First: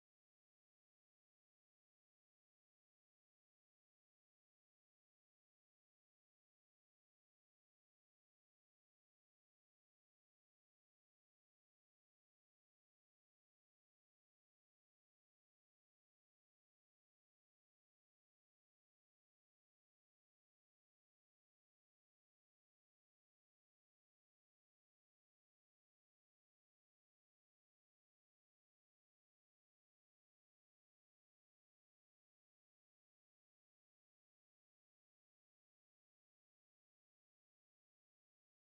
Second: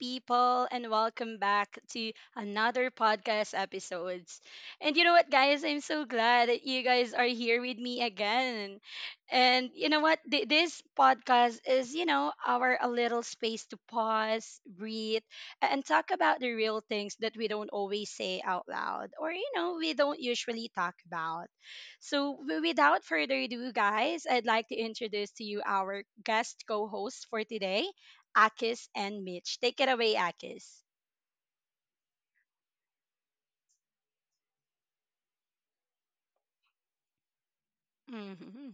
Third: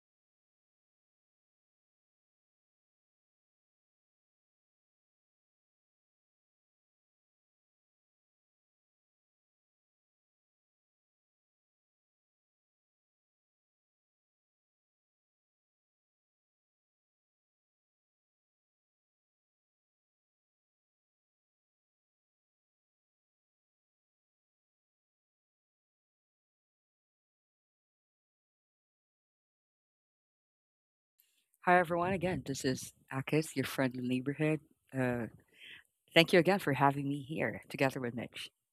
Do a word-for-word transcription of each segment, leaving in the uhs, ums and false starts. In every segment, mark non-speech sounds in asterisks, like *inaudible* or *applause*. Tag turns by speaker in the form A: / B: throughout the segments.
A: people, and welcome back to another podcast episodes. And you know what, guys? I'm so glad that you guys are here with me again. And you know what? Th- this podcast is, you know, our a little space to pause, breathe, a- and talk about the real things that we don't always say out loud, or you know, we don't usually talk about. So, w- without further ado, guys, I'd like to introduce to you our guest co hosts for today, Akis and Mitch. Take it away, Akis.
B: Hi, everyone. Again, this is Akis, your friendly neighborhood. Uh, Thank you again for having me here together with Mitch.
A: Hmm.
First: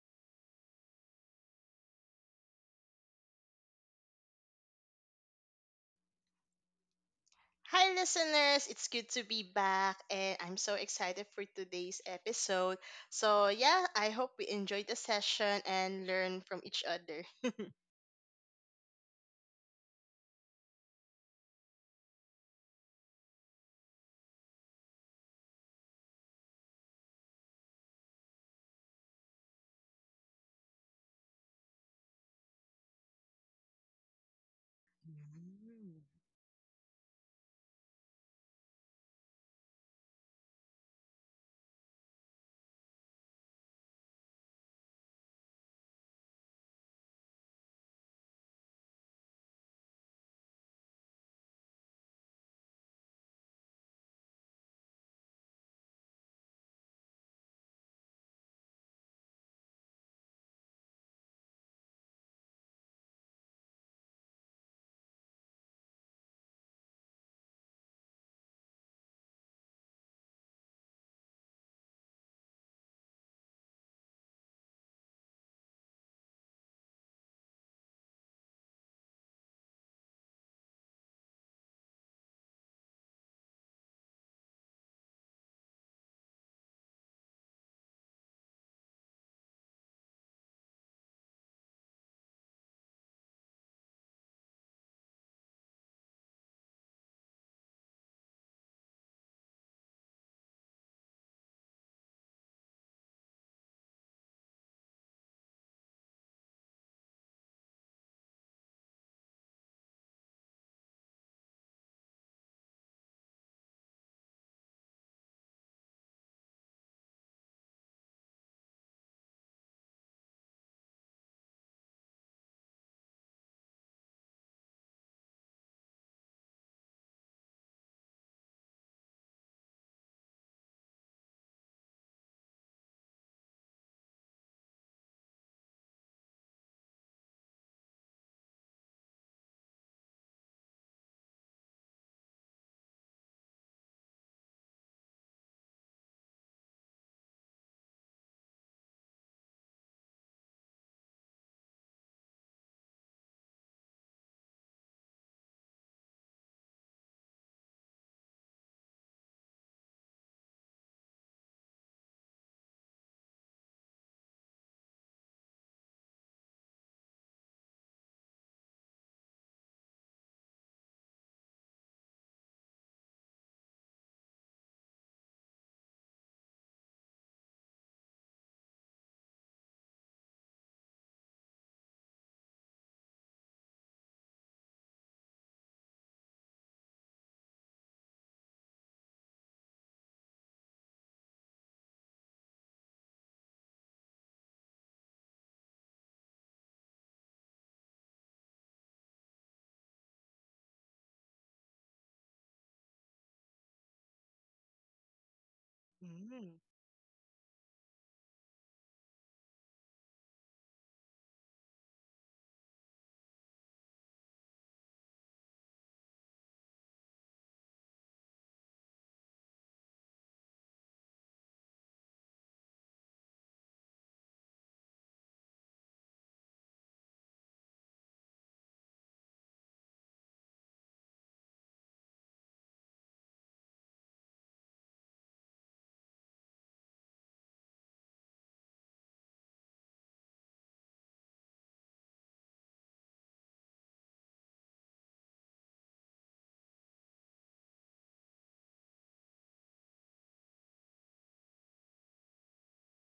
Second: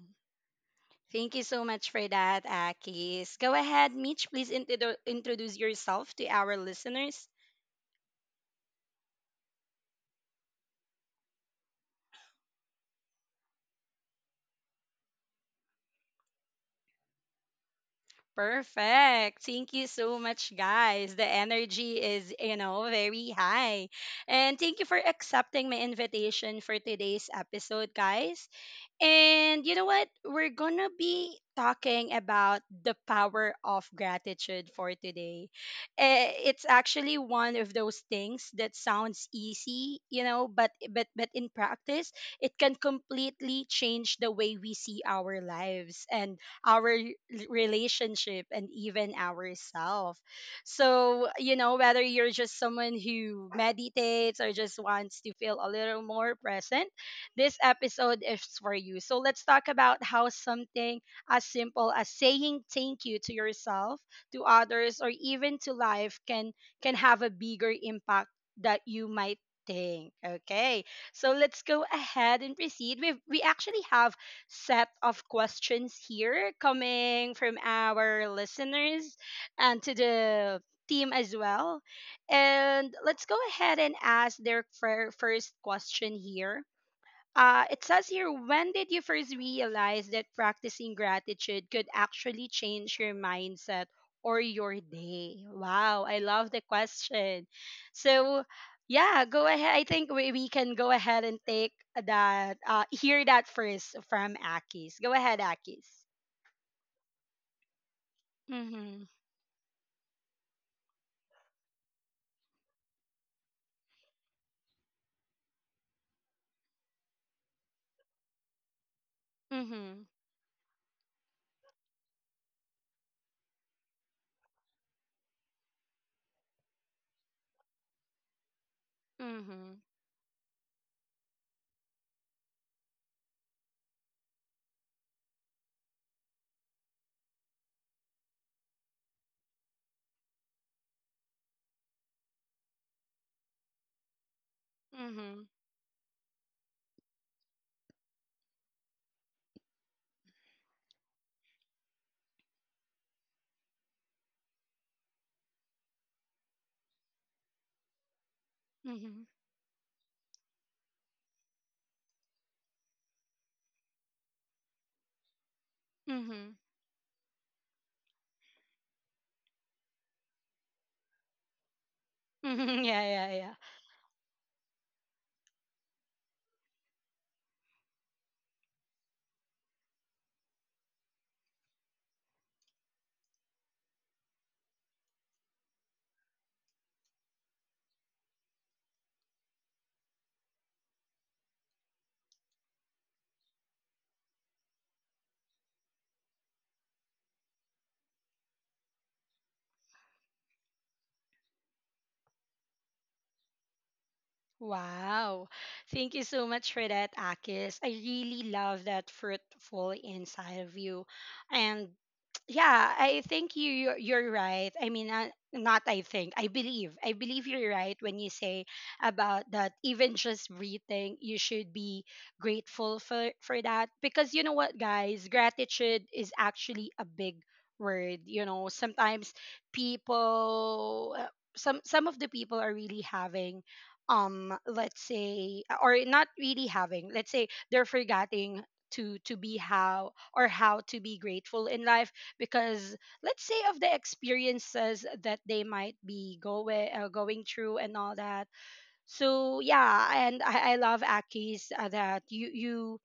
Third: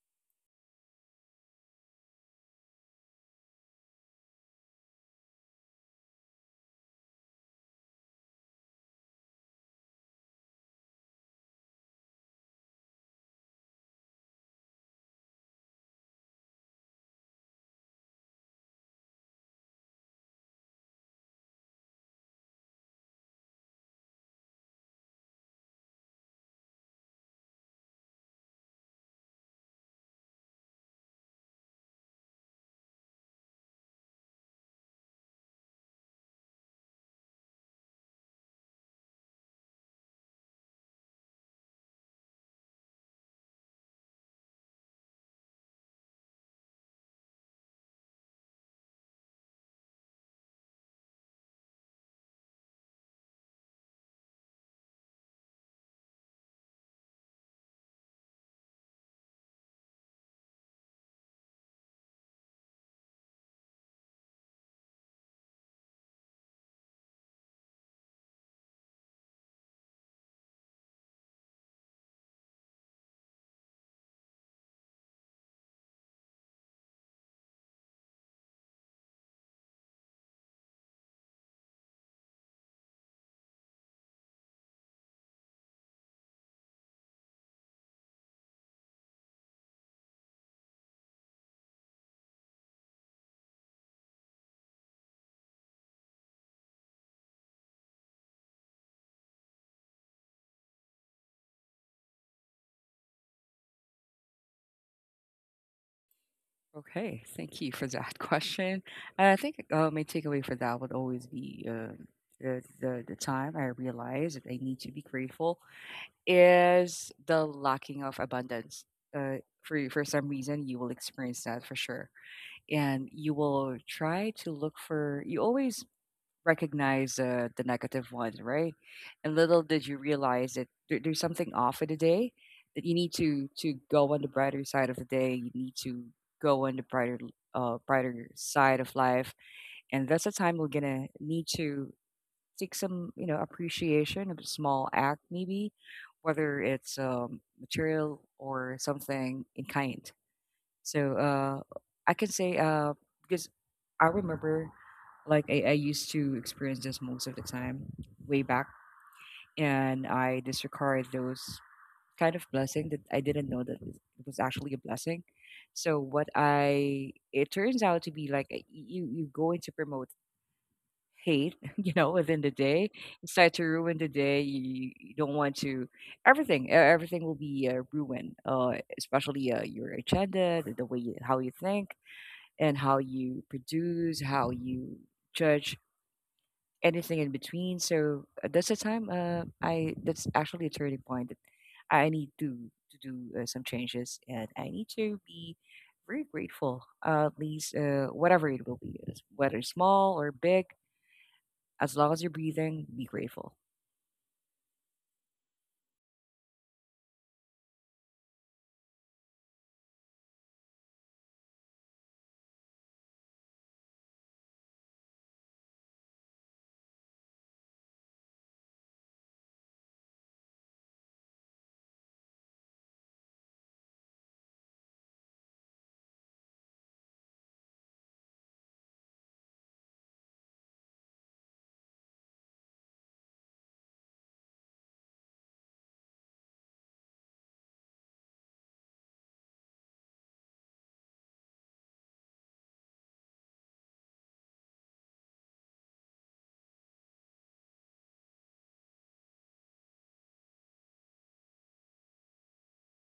A: Thank you so much for that, Akis. Go ahead, Mitch, please introdu- introduce yourself to our listeners.
C: Hi, listeners. It's good to be back, and I'm so excited for today's episode. So, yeah, I hope we enjoyed the session and learn from each other.
A: Perfect. Thank you so much, guys. The energy is, you know, very high. And thank you for accepting my invitation for today's episode, guys. And you know what? We're going to be talking about the power of gratitude for today.
C: Mm,
A: Eh, It's actually one of those things that sounds easy, you know, but but but in practice, it can completely change the way we see our lives and our l- relationship and even ourselves. So, you know, whether you're just someone who meditates or just wants to feel a little more present, this episode is for you. So let's talk about how something as simple as saying thank you to yourself, to others, or even to life can can have a bigger impact that you might think. Okay. So let's go ahead and proceed. We we actually have set of questions here coming from our listeners and to the team as well. And let's go ahead and ask their fir- first question here. Uh, it says here, when did you first realize that practicing gratitude could actually change your mindset or your day? Wow, I love the question. So, yeah, go ahead. I think we, we can go ahead and take that, uh, hear that first from Akis. Go ahead, Akis.
B: Okay, thank you for that *laughs* question.
A: Mm-hmm.
B: I think uh, my takeaway for that would always be um, the, the, the time I realized that I need to be grateful is the lacking of abundance. Uh, for, for
A: Mm-hmm.
B: some reason, you will experience that for sure. And you will try to look for, you always recognize uh, the negative one, right? And little
A: Mm-hmm.
B: did you realize that there, there's something off of the day that you need to to go on the brighter side of the day. You need to go on the brighter uh, brighter side of life, and that's the time we're gonna need to take some you know appreciation of a small act,
A: Mm-hmm.
B: maybe whether it's um, material or something in kind. So uh, I can say uh, because I remember like I, I used to experience this most of the time way back,
A: Mm-hmm.
B: and I disregard those kind of blessing that I didn't know that it was actually a blessing. So what
A: Mm-hmm.
B: I it turns out to be like uh, you you go in to promote hate, *laughs* you know, within the
A: Mm-hmm. *laughs*
B: day,
A: Yeah,
B: you
A: yeah.
B: start to ruin the day. You, you don't want to everything e- everything will be uh, ruined, uh, especially uh, your agenda, the, the way you, how you think, and how you produce, how you judge anything in between. So uh, that's the time. Uh, I that's actually a turning point that I need to to do uh, some changes, and I need to be very grateful. Uh, at least uh, whatever it will be, it's- whether small or big, as long as you're breathing, be grateful.
A: Wow. Thank you so
C: mm,
A: much for that, Akis. I really love that fruitful inside of you. And yeah, I think you you're, you're right. I mean, uh, not I think. I believe. I believe You're right when you say about that even just breathing, you should be grateful for for that, because you know what, guys, gratitude is actually a big word. You know, sometimes people, uh, some some of the people are really having, um let's say, or not really having, let's say, they're forgetting to to be how or how to be grateful in life, because, let's say, of the experiences that they might be going uh, going through and all that. So yeah. And i, I love aki's uh, that you you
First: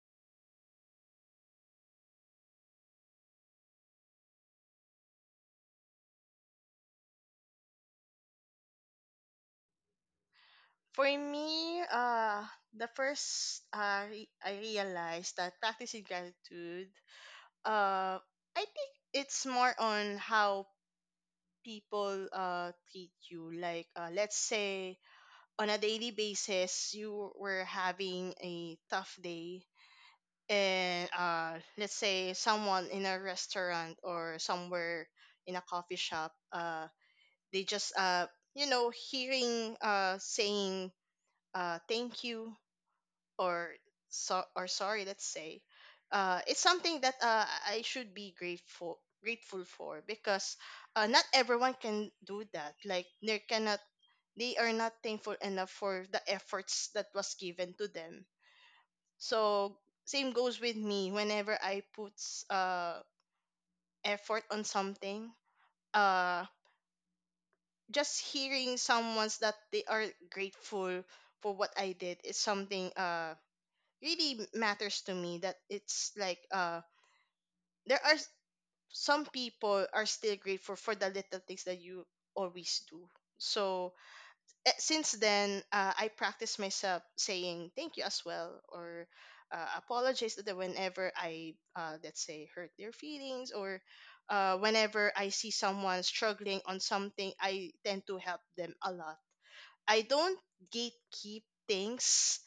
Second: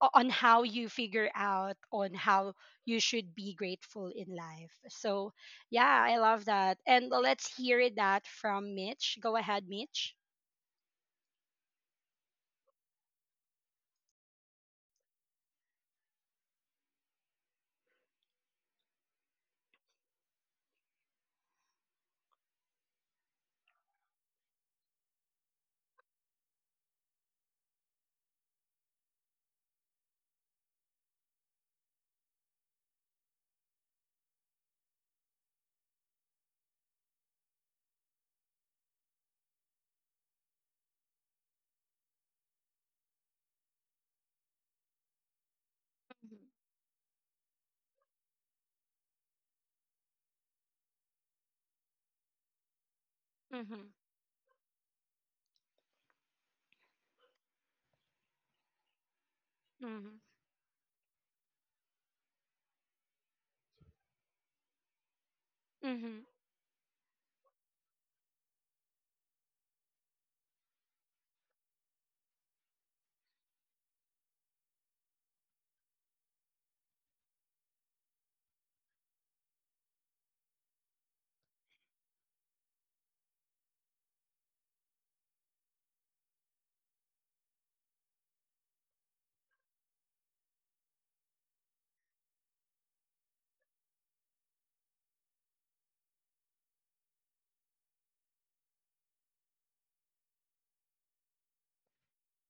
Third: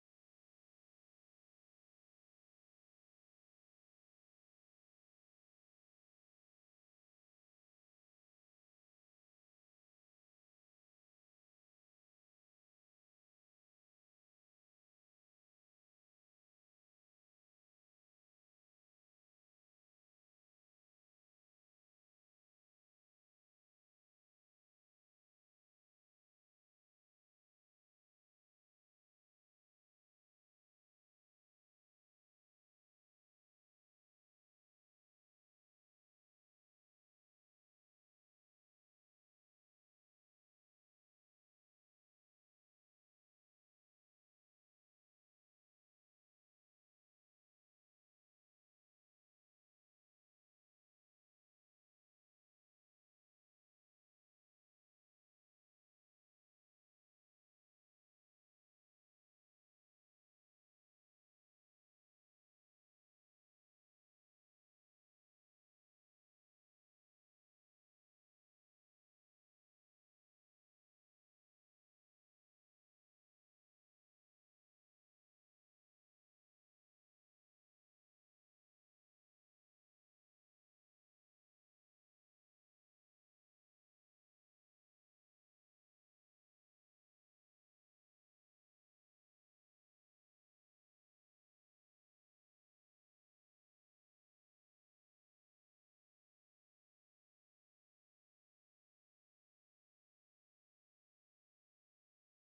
A: o- on how you figure out on how you should be grateful in life. So yeah, I love that. And let's hear that from mitch. Go ahead, mitch.
C: For me, uh, the first uh, re- I realized that practicing gratitude, uh, I think it's more on how people uh, treat you. Like, uh, let's say on a daily basis, you were having a tough day and uh, let's say someone in a restaurant or somewhere in a coffee shop, uh, they just uh, you know hearing uh, saying uh, thank you or so or sorry, let's say, uh, it's something that uh, I should be grateful grateful for because uh, not everyone can do that. Like they cannot,
A: Mhm.
C: they are not thankful enough for the efforts that was given to them, so
A: Mhm.
C: same goes with me. Whenever I put s- uh effort on something,
A: Mhm.
C: uh just hearing someone's that they are grateful for what I did is something uh really m- matters to me. That it's like uh there are s- some people are still grateful for the little things that you always do. So eh, since then, uh, I practice myself saying thank you as well, or uh, apologize that whenever I, uh, let's say, hurt their feelings, or uh, whenever I see someone struggling on something, I tend to help them a lot. I don't gatekeep things,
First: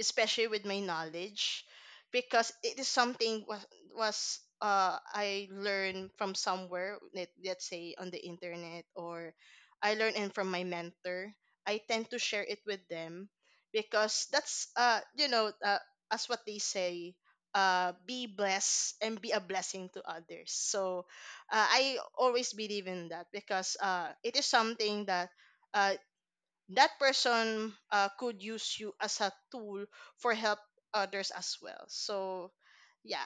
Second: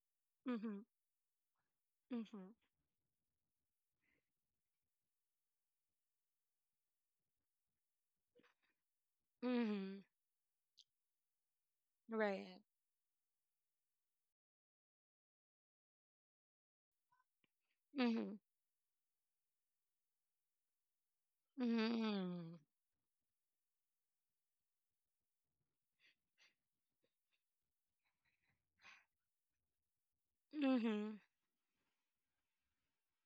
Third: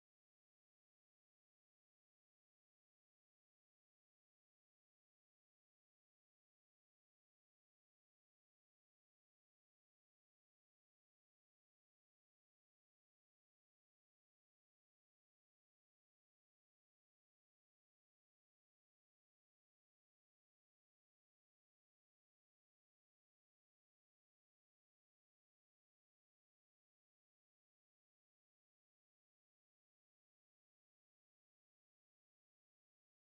C: especially with my
A: Mhm.
C: knowledge,
A: Mhm.
C: because it is something was was uh I learned from somewhere, let, let's say on the internet, or I
A: Mhm.
C: learned and from my mentor. I tend to share
A: Right.
C: it with them because that's uh you know uh, as what they say, uh be
A: Mhm.
C: blessed and be a blessing to others. So uh, I always
A: Mhm.
C: believe in that because uh it is something that uh, that person uh, could use you as a tool for help
A: Mhm.
C: others as well. So yeah,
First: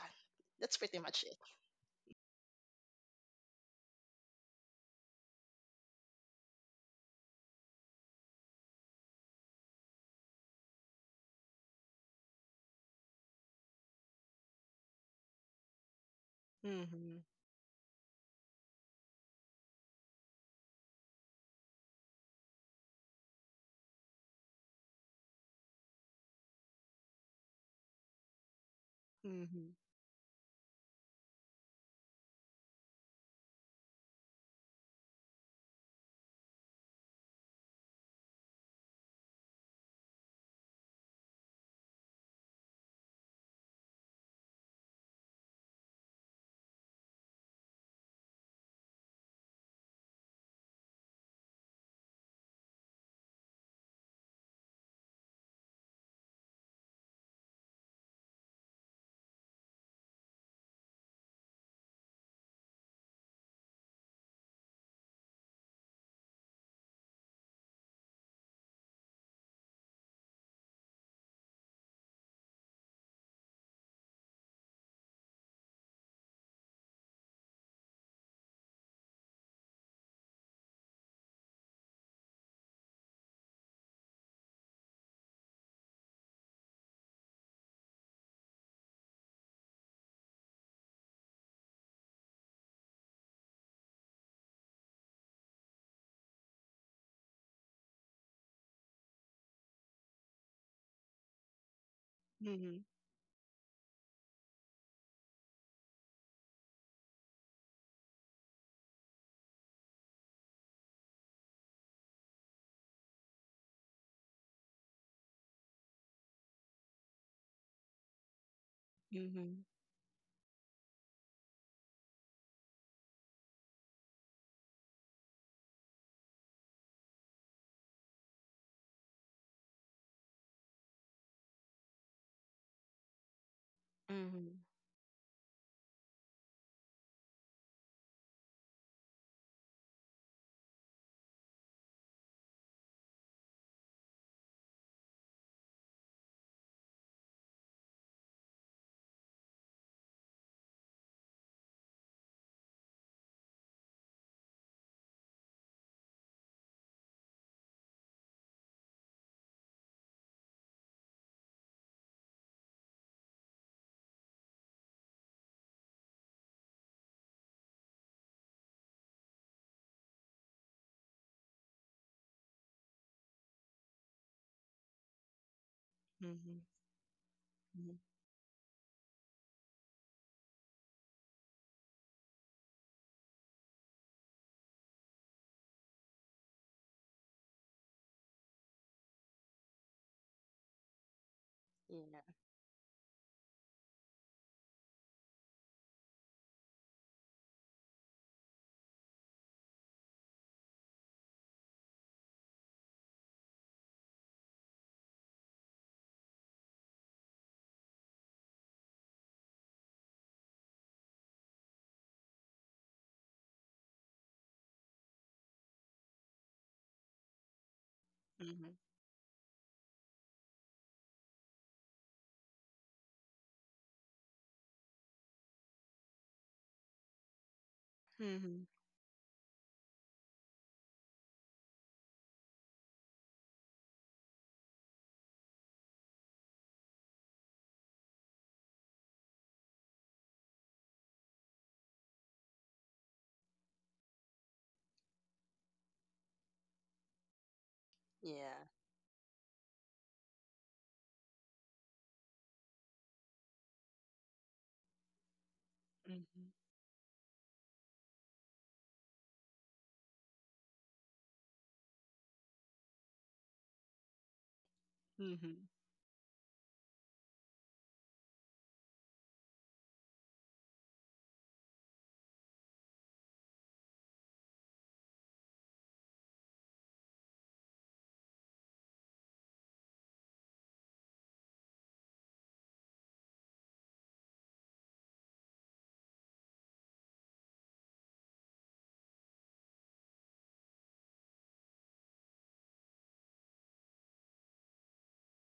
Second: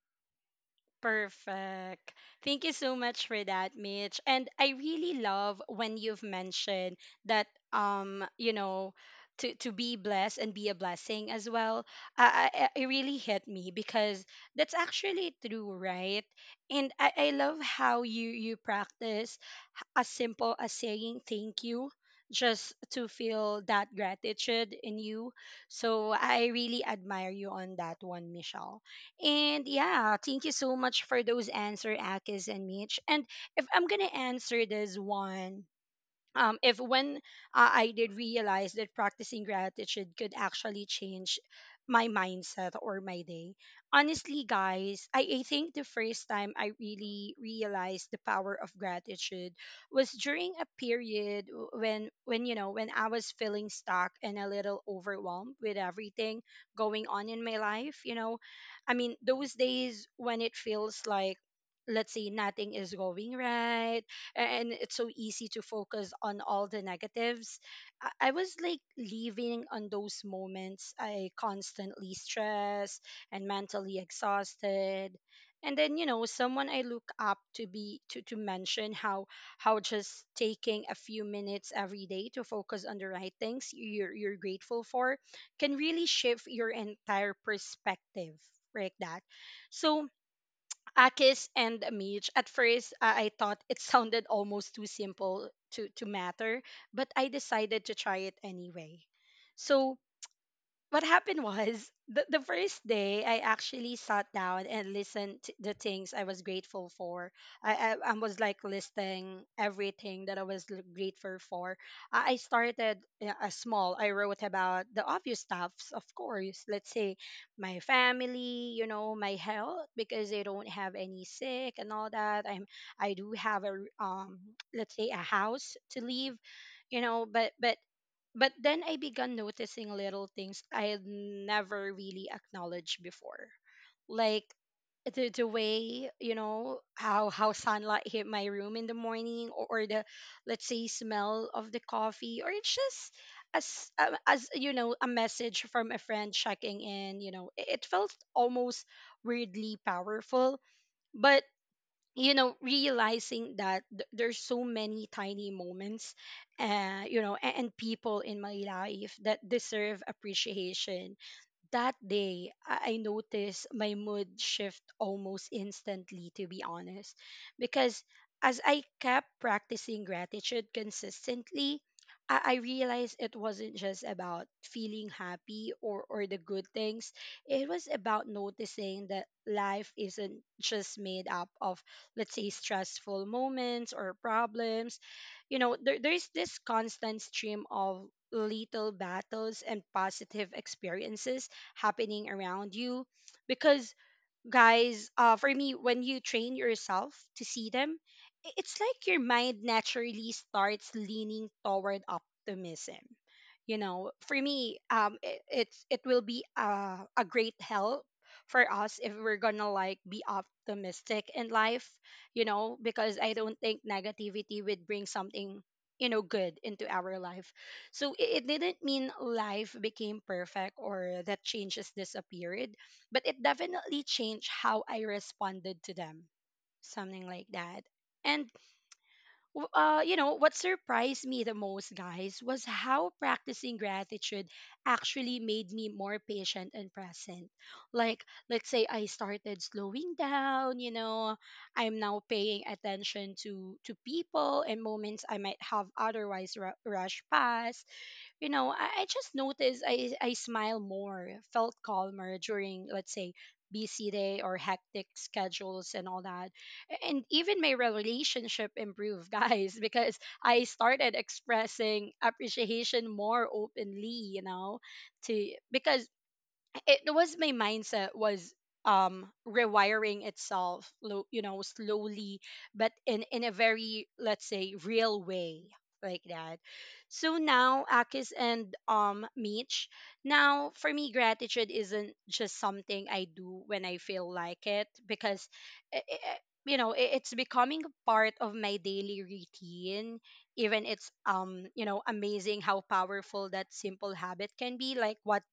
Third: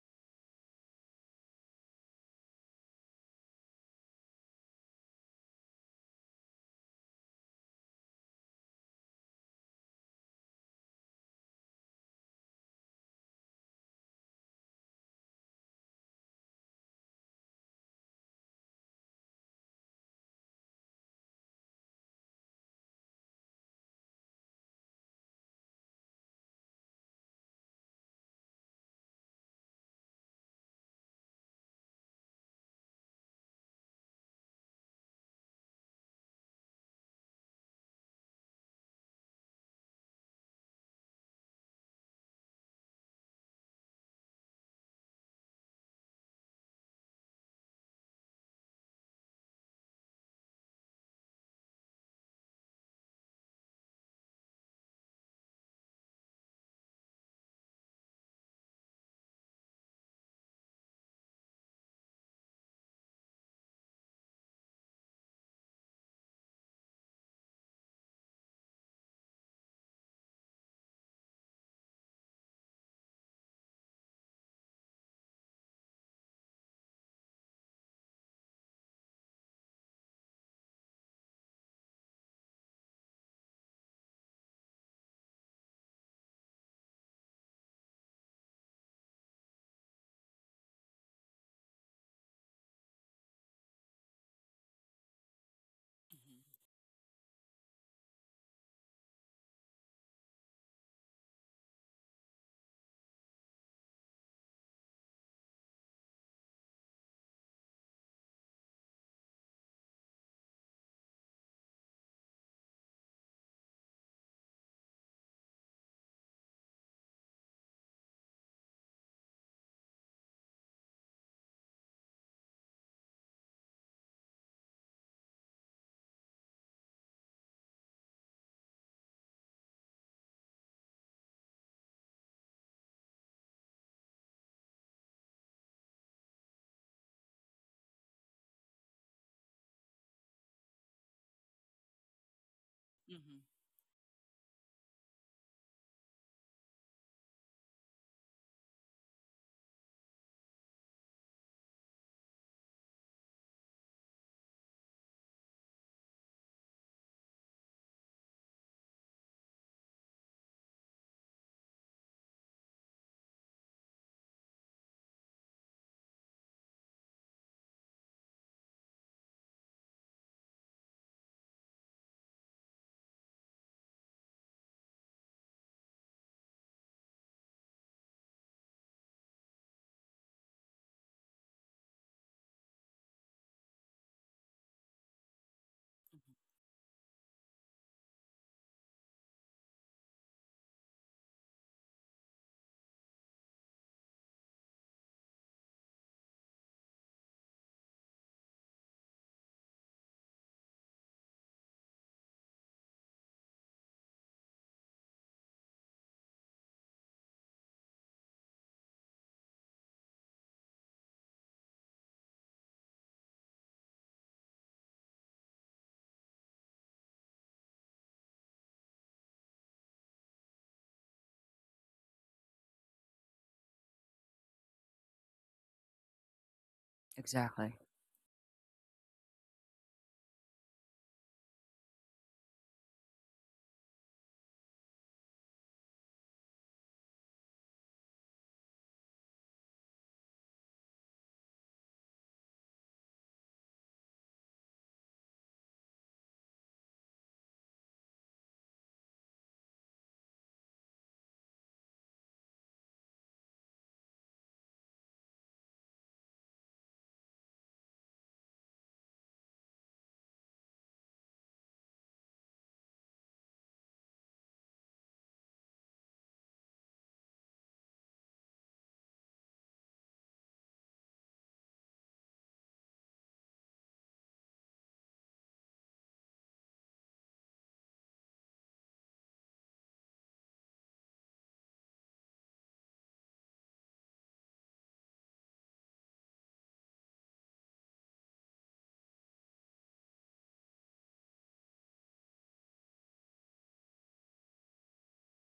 C: that's pretty much it.
A: Perfect. Thank you so much for that, Mitch. And I really love when you've mentioned that um, you know, to to be blessed and be a blessing as well. I, I I- it really hit me because that's actually true, right? And I,
C: Mm-hmm.
A: I love how you you practice h- as simple as saying thank you just to feel that gratitude in you. So I really admire you on that one, Michelle. And
C: Mm-hmm.
A: yeah, thank you so much for those answer, Akis and Mitch. And if I'm gonna answer this one, um, if when uh, I did realize that practicing gratitude could actually change my mindset or my day, honestly, guys, I, I think the first time I really realized the power of gratitude was during a period w- when, when you know, when I was feeling stuck and a little overwhelmed with everything going on in my life. You know, I mean, those days when it feels like, let's say, nothing is going right, and it's so easy to focus on all the negatives. I, I was like living on those moments. I constantly stressed and mentally exhausted. And then, you know someone I look up to be to, to mention how how just taking a few minutes every day to focus on the right things you're you're grateful for can really shift your entire perspective like that. So Akis and Mitch. At first, uh, I thought it sounded almost too simple to, to matter, but I decided to try it anyway. So what happened was the, the
C: Mm-hmm.
A: first day I actually sat down and listened to the things I was grateful for. I, I, I was like listing everything that I was l- grateful for. I, I started uh, a small. I wrote about the obvious stuffs, of course. Let's say my family, you know, my
C: Mm-hmm.
A: health, because I don't have any sick and all that. I'm I do have a r- um let's say a house to leave, you know, but but but then I began noticing little things I had never really acknowledged before. Like
C: Mm-hmm.
A: the, the way, you know, how how sunlight hit my room in the morning, or, or, the, let's say, smell of the coffee, or it's just
B: Hmm
A: as uh, as you know a message from a friend checking in, you know. It, it felt almost weirdly powerful, but, you know realizing that th- there's so many tiny moments uh you know a- and, people in my life that deserve appreciation. That day, I I noticed my mood shift almost instantly, to be honest, because as I kept practicing gratitude consistently, I, I realized it wasn't just about feeling happy, or, or the
C: Mm-hmm.
A: good things. It was about noticing that life isn't just made up of, let's say, stressful moments or problems. You know, there, there's this constant stream of little battles and positive experiences happening around you, because, guys, uh for me, when you train yourself to see them, i- it's like your mind naturally starts leaning toward optimism. You know, for me, um it, it's it will be a, a great help for us if we're gonna like be optimistic in life, you know because I don't think negativity would bring something you know good into our life. So it, it
C: Mm-hmm. Yeah. Mm-hmm.
A: didn't mean life became perfect or that changes disappeared, but it definitely changed how I responded to them, something like
B: Exactly.
A: that. And
C: Mm-hmm.
A: w- uh, you know what surprised me the most, guys, was how practicing gratitude actually made me more patient and present. Like, let's say, I started slowing down. You know, I'm now paying attention to to people and moments I might have otherwise ru- rushed past. you
C: Yeah.
A: know, I, I just noticed I, I smile more, felt calmer during, let's say, busy day or hectic schedules and all that.
C: Mm-hmm.
A: A- And even my relationship improved, *laughs* guys, because I started expressing appreciation more openly, you know, to
C: Mm-hmm.
A: because it was my mindset was um rewiring itself, lo- you know slowly, but in in a very, let's say, real way, like that. So now, Akis and um Meech, now for me, gratitude isn't just something I do when I feel like it, because i- i- i- you know i- it's becoming a part of my daily routine. Even it's um you know amazing how powerful that simple habit can be, like what,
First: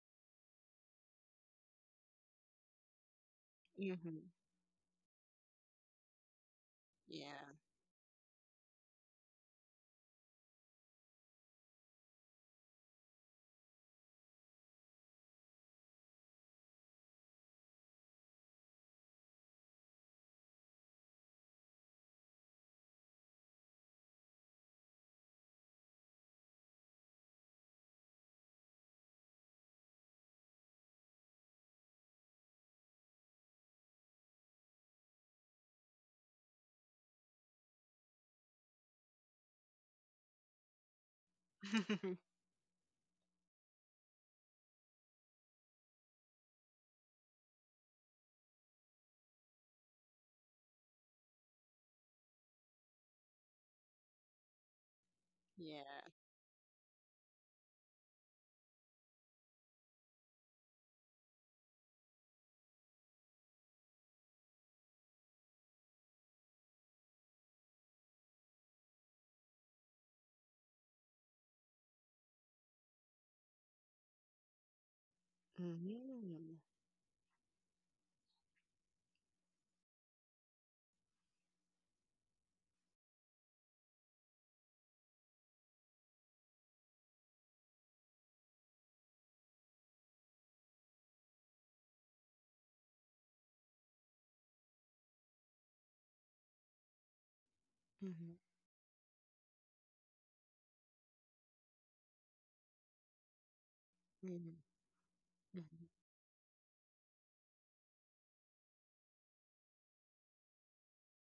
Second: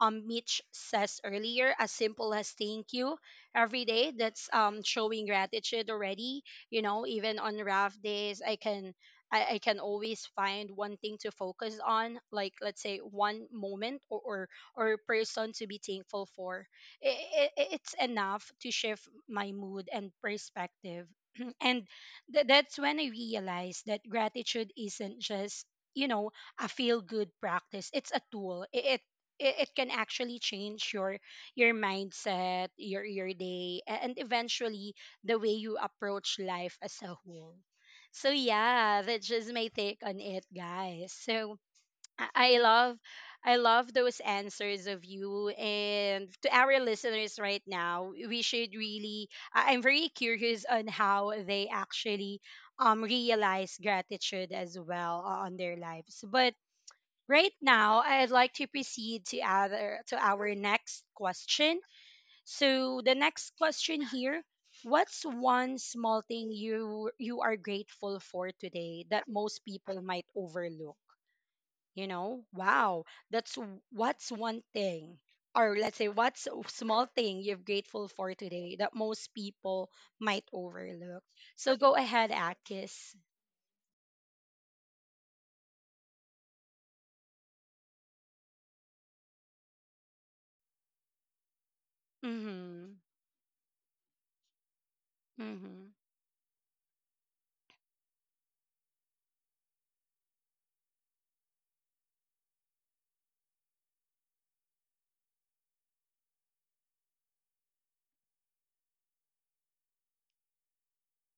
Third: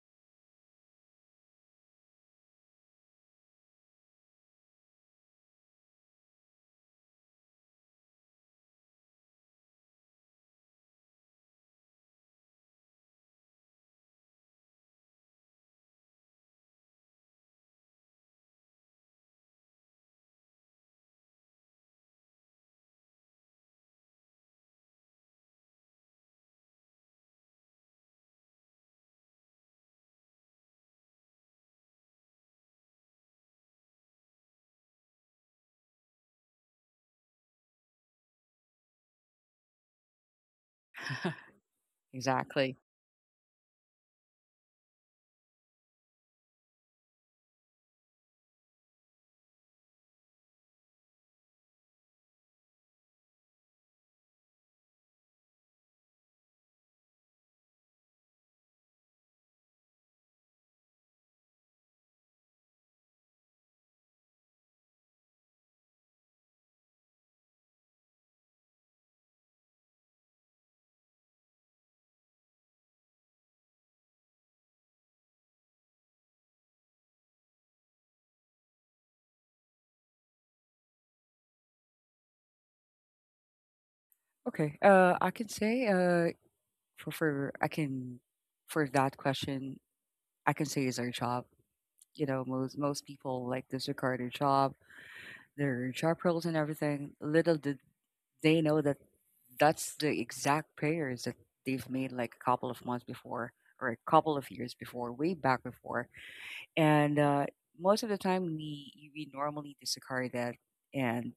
A: um, Mitch says earlier, as simple as thank you every day.
C: Mm-hmm.
A: That's um, showing gratitude already. You know, even
C: Yeah.
A: on rough days, I can I, I can always find one thing to focus on, like, let's say, one moment or or, or, person to be thankful for. It, it, it's enough to shift my mood and perspective. *clears throat* and th- that's when I realized that gratitude isn't just you know a feel good practice. It's a tool. It it, it can actually change your your mindset, your your day, a- and eventually the way you approach life as a whole. So yeah, that's just my take on it, guys.
B: *laughs*
A: So I
C: *laughs*
A: I
B: Exactly.
A: love I love those answers of you, and to our listeners right now, we should really I- I'm very curious on how they actually um realize gratitude as well o- on their
C: Yeah.
A: lives. But right now, I'd like to proceed to other to our next question. So the next question here, what's one small thing you you are grateful for today that most people might overlook? You know, wow, that's w- what's one thing, or, let's say, what's a
C: Mm-hmm.
A: small thing you're grateful for today that most people might overlook. So go ahead, Akis.
B: Okay. Uh, I can say uh for for I can for that question I can say is our job. You know, most
A: Mhm.
B: most people like disregard their job their
A: Mhm.
B: job roles and everything. Little did
C: Mm-hmm.
B: they know that that's the exact prayers that they've made like a couple of months before or a couple of
C: Mm-hmm.
B: years before, way back before. And uh, most of the time, we we normally discard that, and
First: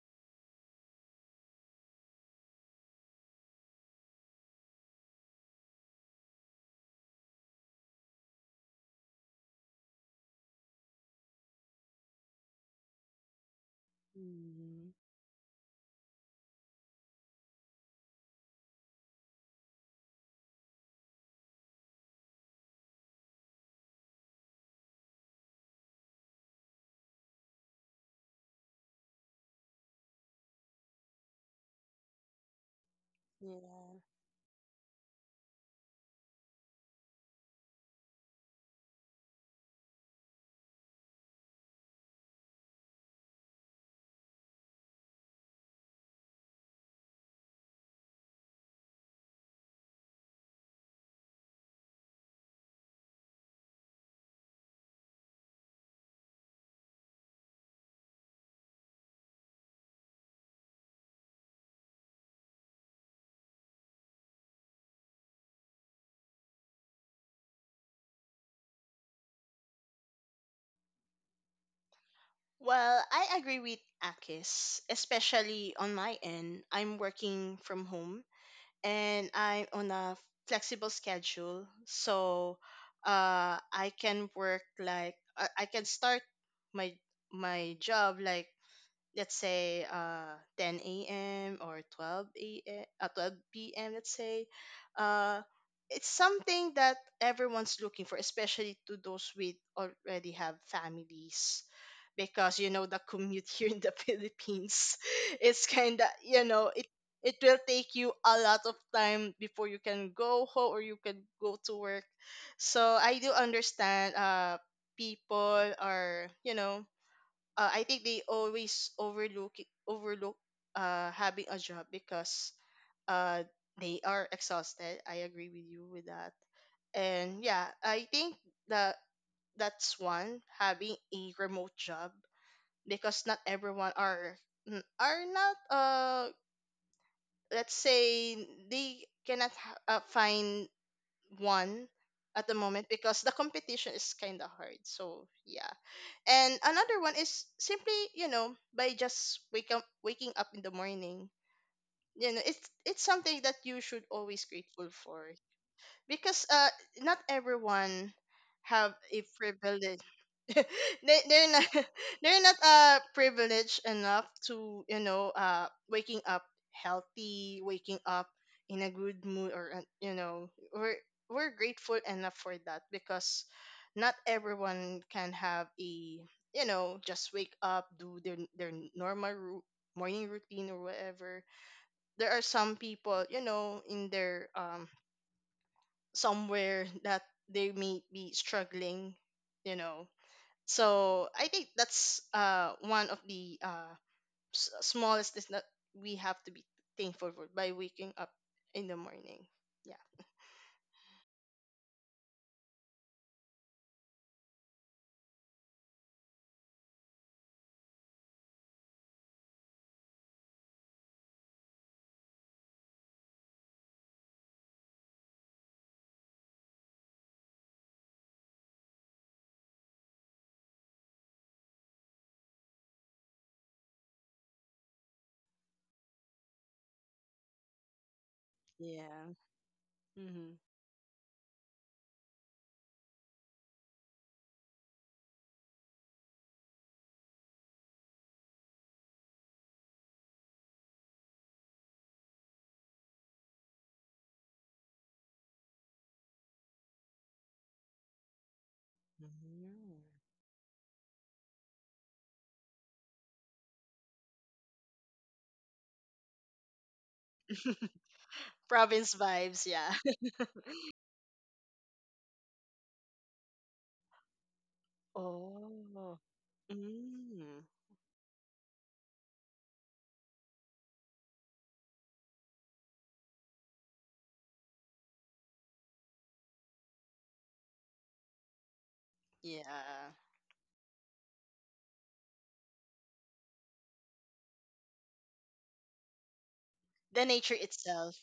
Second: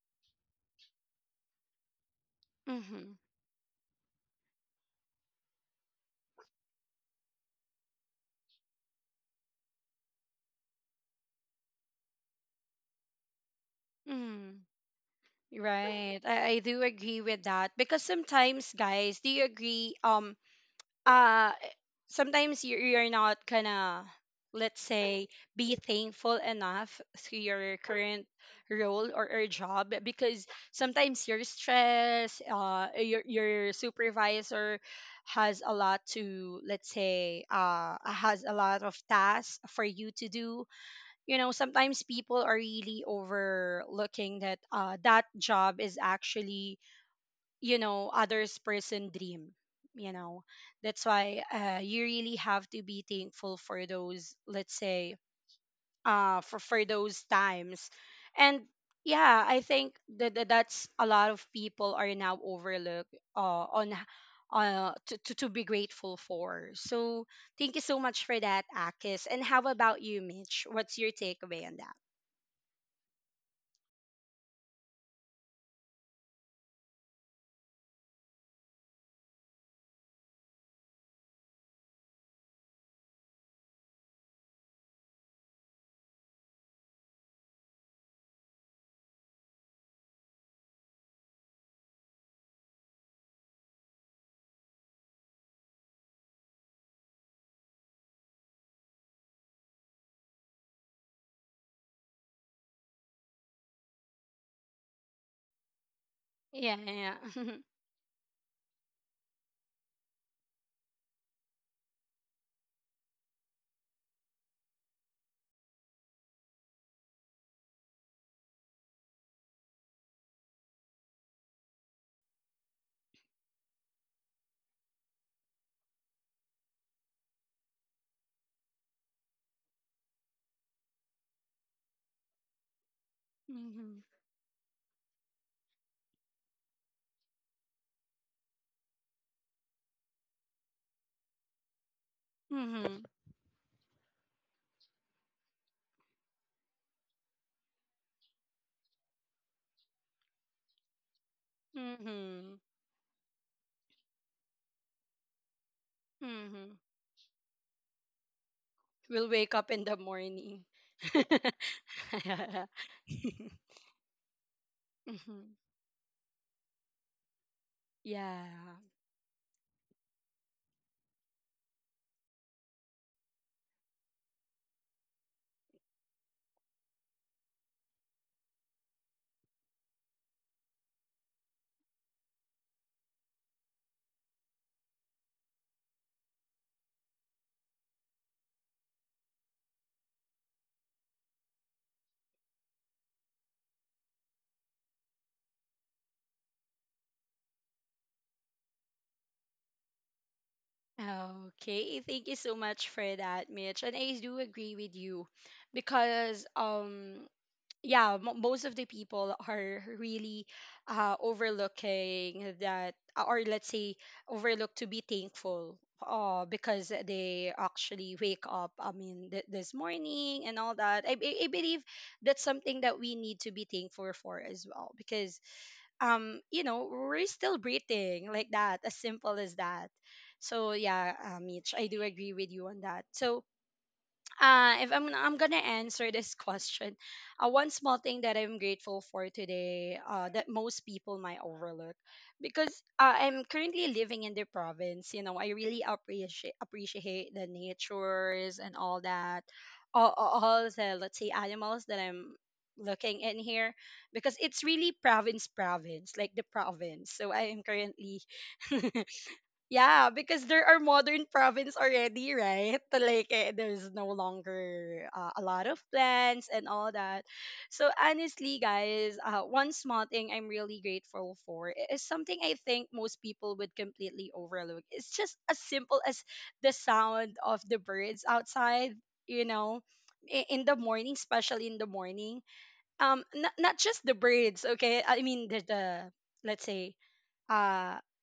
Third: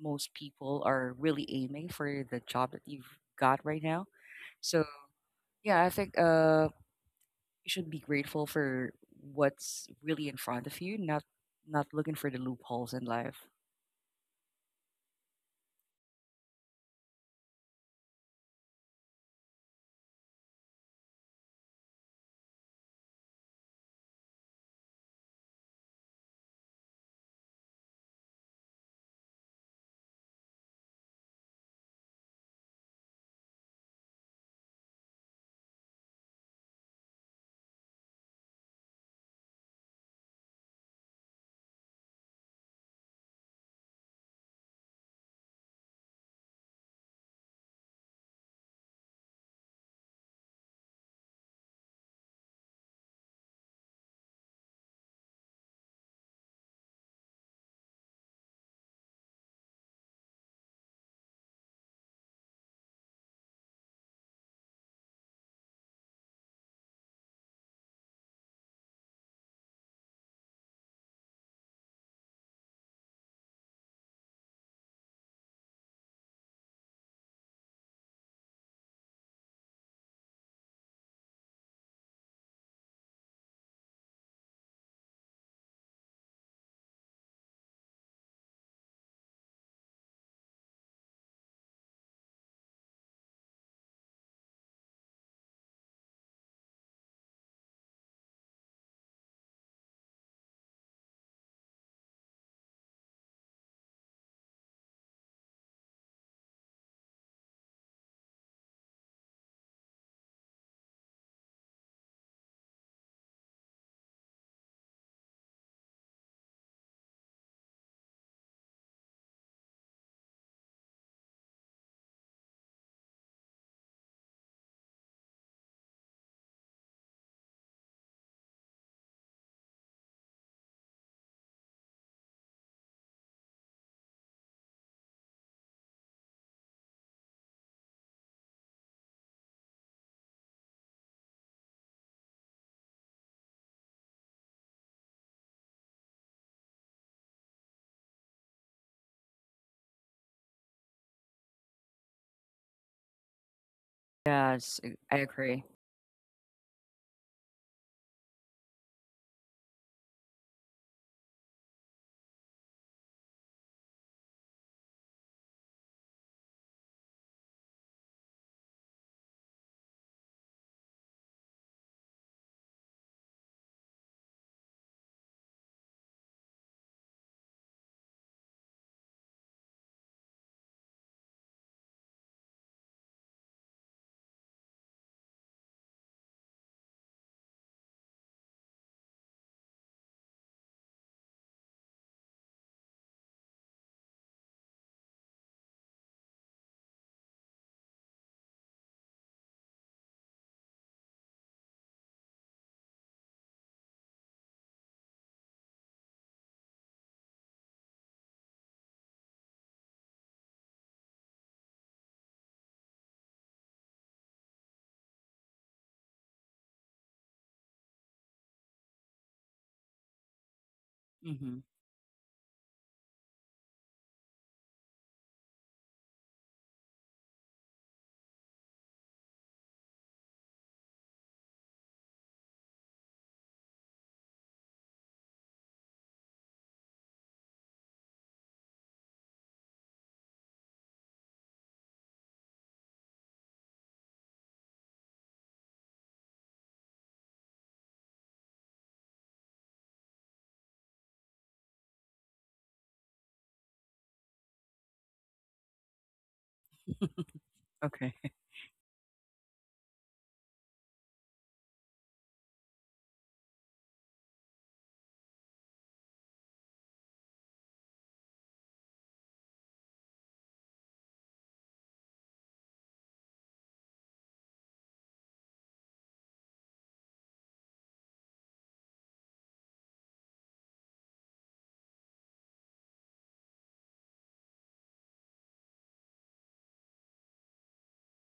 B: most people are really aiming for the job that you've
A: Mhm.
B: got right now. So yeah, I think uh, you should be grateful for what's really in front of you, not not looking for the loopholes in life.
A: Mhm.
C: Mm-hmm.
A: Right. I, I do agree with that. Because sometimes, guys, do you agree? um uh Sometimes you you're not gonna, let's say, be thankful enough to your current role, or, or job. Because sometimes your stress, uh your your
C: Yeah.
A: supervisor has a lot to, let's say, uh has a lot of tasks for you to do. You know, sometimes people are really overlooking that, uh, that job is actually, you know, others person dream. You know, that's why, uh, you really have to be thankful for those, let's say, uh for for those times. And yeah, I think that that- that's a lot of people are now overlooked uh on h- uh to, to to be grateful for. So thank you so much for that, Akis. And how about you, Mitch? What's your takeaway on that?
C: Well, I agree with Akis, especially on my end. I'm working from home and I'm on a flexible schedule. So uh, I can work like, I I can start my my job like, let's say, uh ten a m or twelve a m. Uh, twelve p m, let's say. uh it's something that everyone's looking for, especially to those with already have families, because you know the commute *laughs* here in the *laughs* Philippines, it's kind of, you know,
A: Yeah,
C: it
A: yeah.
C: it
A: *laughs*
C: will take you a lot of time before you can go home or you can go to work. So I do understand, uh people are, you know, uh, I think they always overlook it- overlook uh having a job because uh they are exhausted. I agree with you with that. And yeah, I think that that's one, having a remote job, because not everyone
A: Mm-hmm.
C: are n- are not, uh let's say, they cannot ha- uh, find one at the moment,
A: Mm-hmm.
C: because the competition is kind of hard. So yeah. And another one is simply, you know, by just wake up waking up in the morning. You know,
A: Mm-hmm.
C: it's it's something that you should always
B: Yes,
C: grateful
B: I I
C: for,
B: agree.
C: because uh
A: Mm-hmm.
C: not everyone have a
A: We'll wake up in the
C: privilege. *laughs*
A: morning.
C: They they're not
A: *laughs*
C: *laughs* they're not
A: Yeah.
C: uh privileged enough to, you
A: *laughs*
C: know,
A: Mhm.
C: uh waking up healthy, waking up
A: Yeah.
C: in a good mood, or uh, you know, we're we're grateful enough for that, because not everyone can have a, you know, just wake up do their their normal ru- morning routine or whatever. There are some people, you know, in their um somewhere, that they may be struggling, you know. So I think that's uh one of the uh s- smallest things that we have to be thankful for, by waking up in the morning. Yeah.
A: Okay. Thank you so much for that, Mitch. And I do agree with you because um yeah, mo most of the people are really, uh, overlooking that, or let's say overlook to be thankful, uh, because they actually wake up, I mean, th- this morning and all that. I, I I
B: Mhm.
A: believe that's something that we need to be thankful for as well, because um you know, we're still breathing like that, as
C: Yeah.
A: simple as that.
C: Mm-hmm.
A: So yeah, um, Mitch, I do agree with you on that. So uh, if I'm I'm gonna answer this *laughs* question, uh, one small thing that I'm grateful for today, uh, that most people might overlook. Because uh, I'm currently living in the province. You know, I really appreciate appreciate the natures and all that,
C: Mm.
A: all, all all the, let's say, animals that I'm looking in here, because it's really province province like the province. So I am
B: Okay.
A: currently.
B: *laughs*
C: *laughs*
A: *laughs*
C: Province vibes. Yeah.
A: Yeah,
C: *laughs*
A: because there are modern province already, right? *laughs* Like eh, there's no longer uh, a lot of
C: Oh.
A: plants and all that.
C: Mm.
A: So honestly, guys, uh, one small thing I'm really grateful for i- is something I think most people would completely overlook. It's just as simple as the sound of the birds outside, you know,
C: Yeah.
A: i- in the morning, especially in the morning. Um, not not just the birds, okay? I mean the the, let's say,
C: The nature
A: uh
C: itself.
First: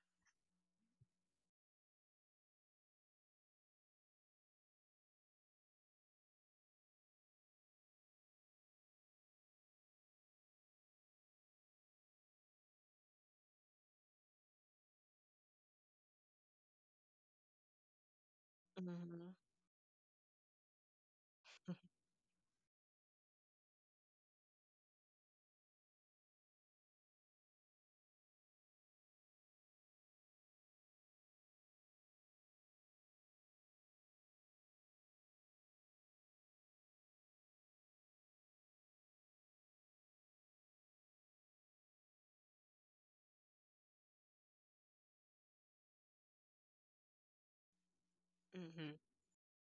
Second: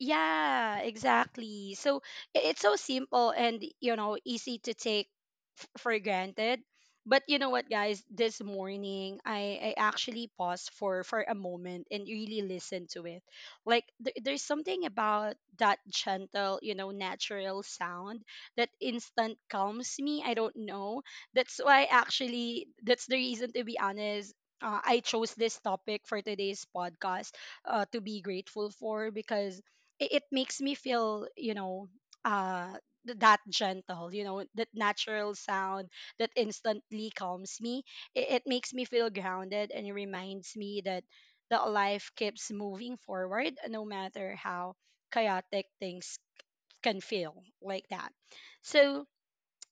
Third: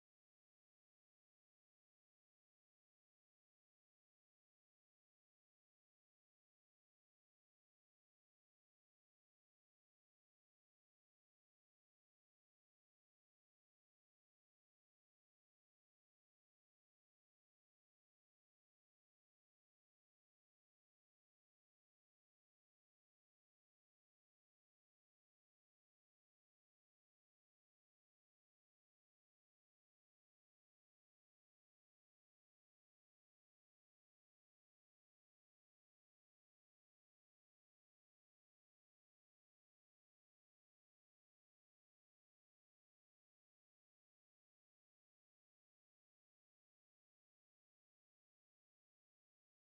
A: yeah, exactly. So i- it's so simple, and you know, easy to take f- for granted. But you know what, guys? This morning, I, I actually paused for, for a moment and really listened to it. Like, there, there's something about that gentle, you know, natural sound that
C: Mm-hmm.
A: instant calms me. I don't know. That's why,
C: *laughs*
A: actually, that's the reason, to be honest, uh, I chose this topic for today's podcast, uh, to be grateful for. Because it, it makes me feel, you know, uh, th- that gentle, you know, that natural sound that instantly calms me. It, it makes me feel grounded and reminds me that that life keeps moving forward no matter how chaotic things can feel like that.
C: Mm-hmm.
A: So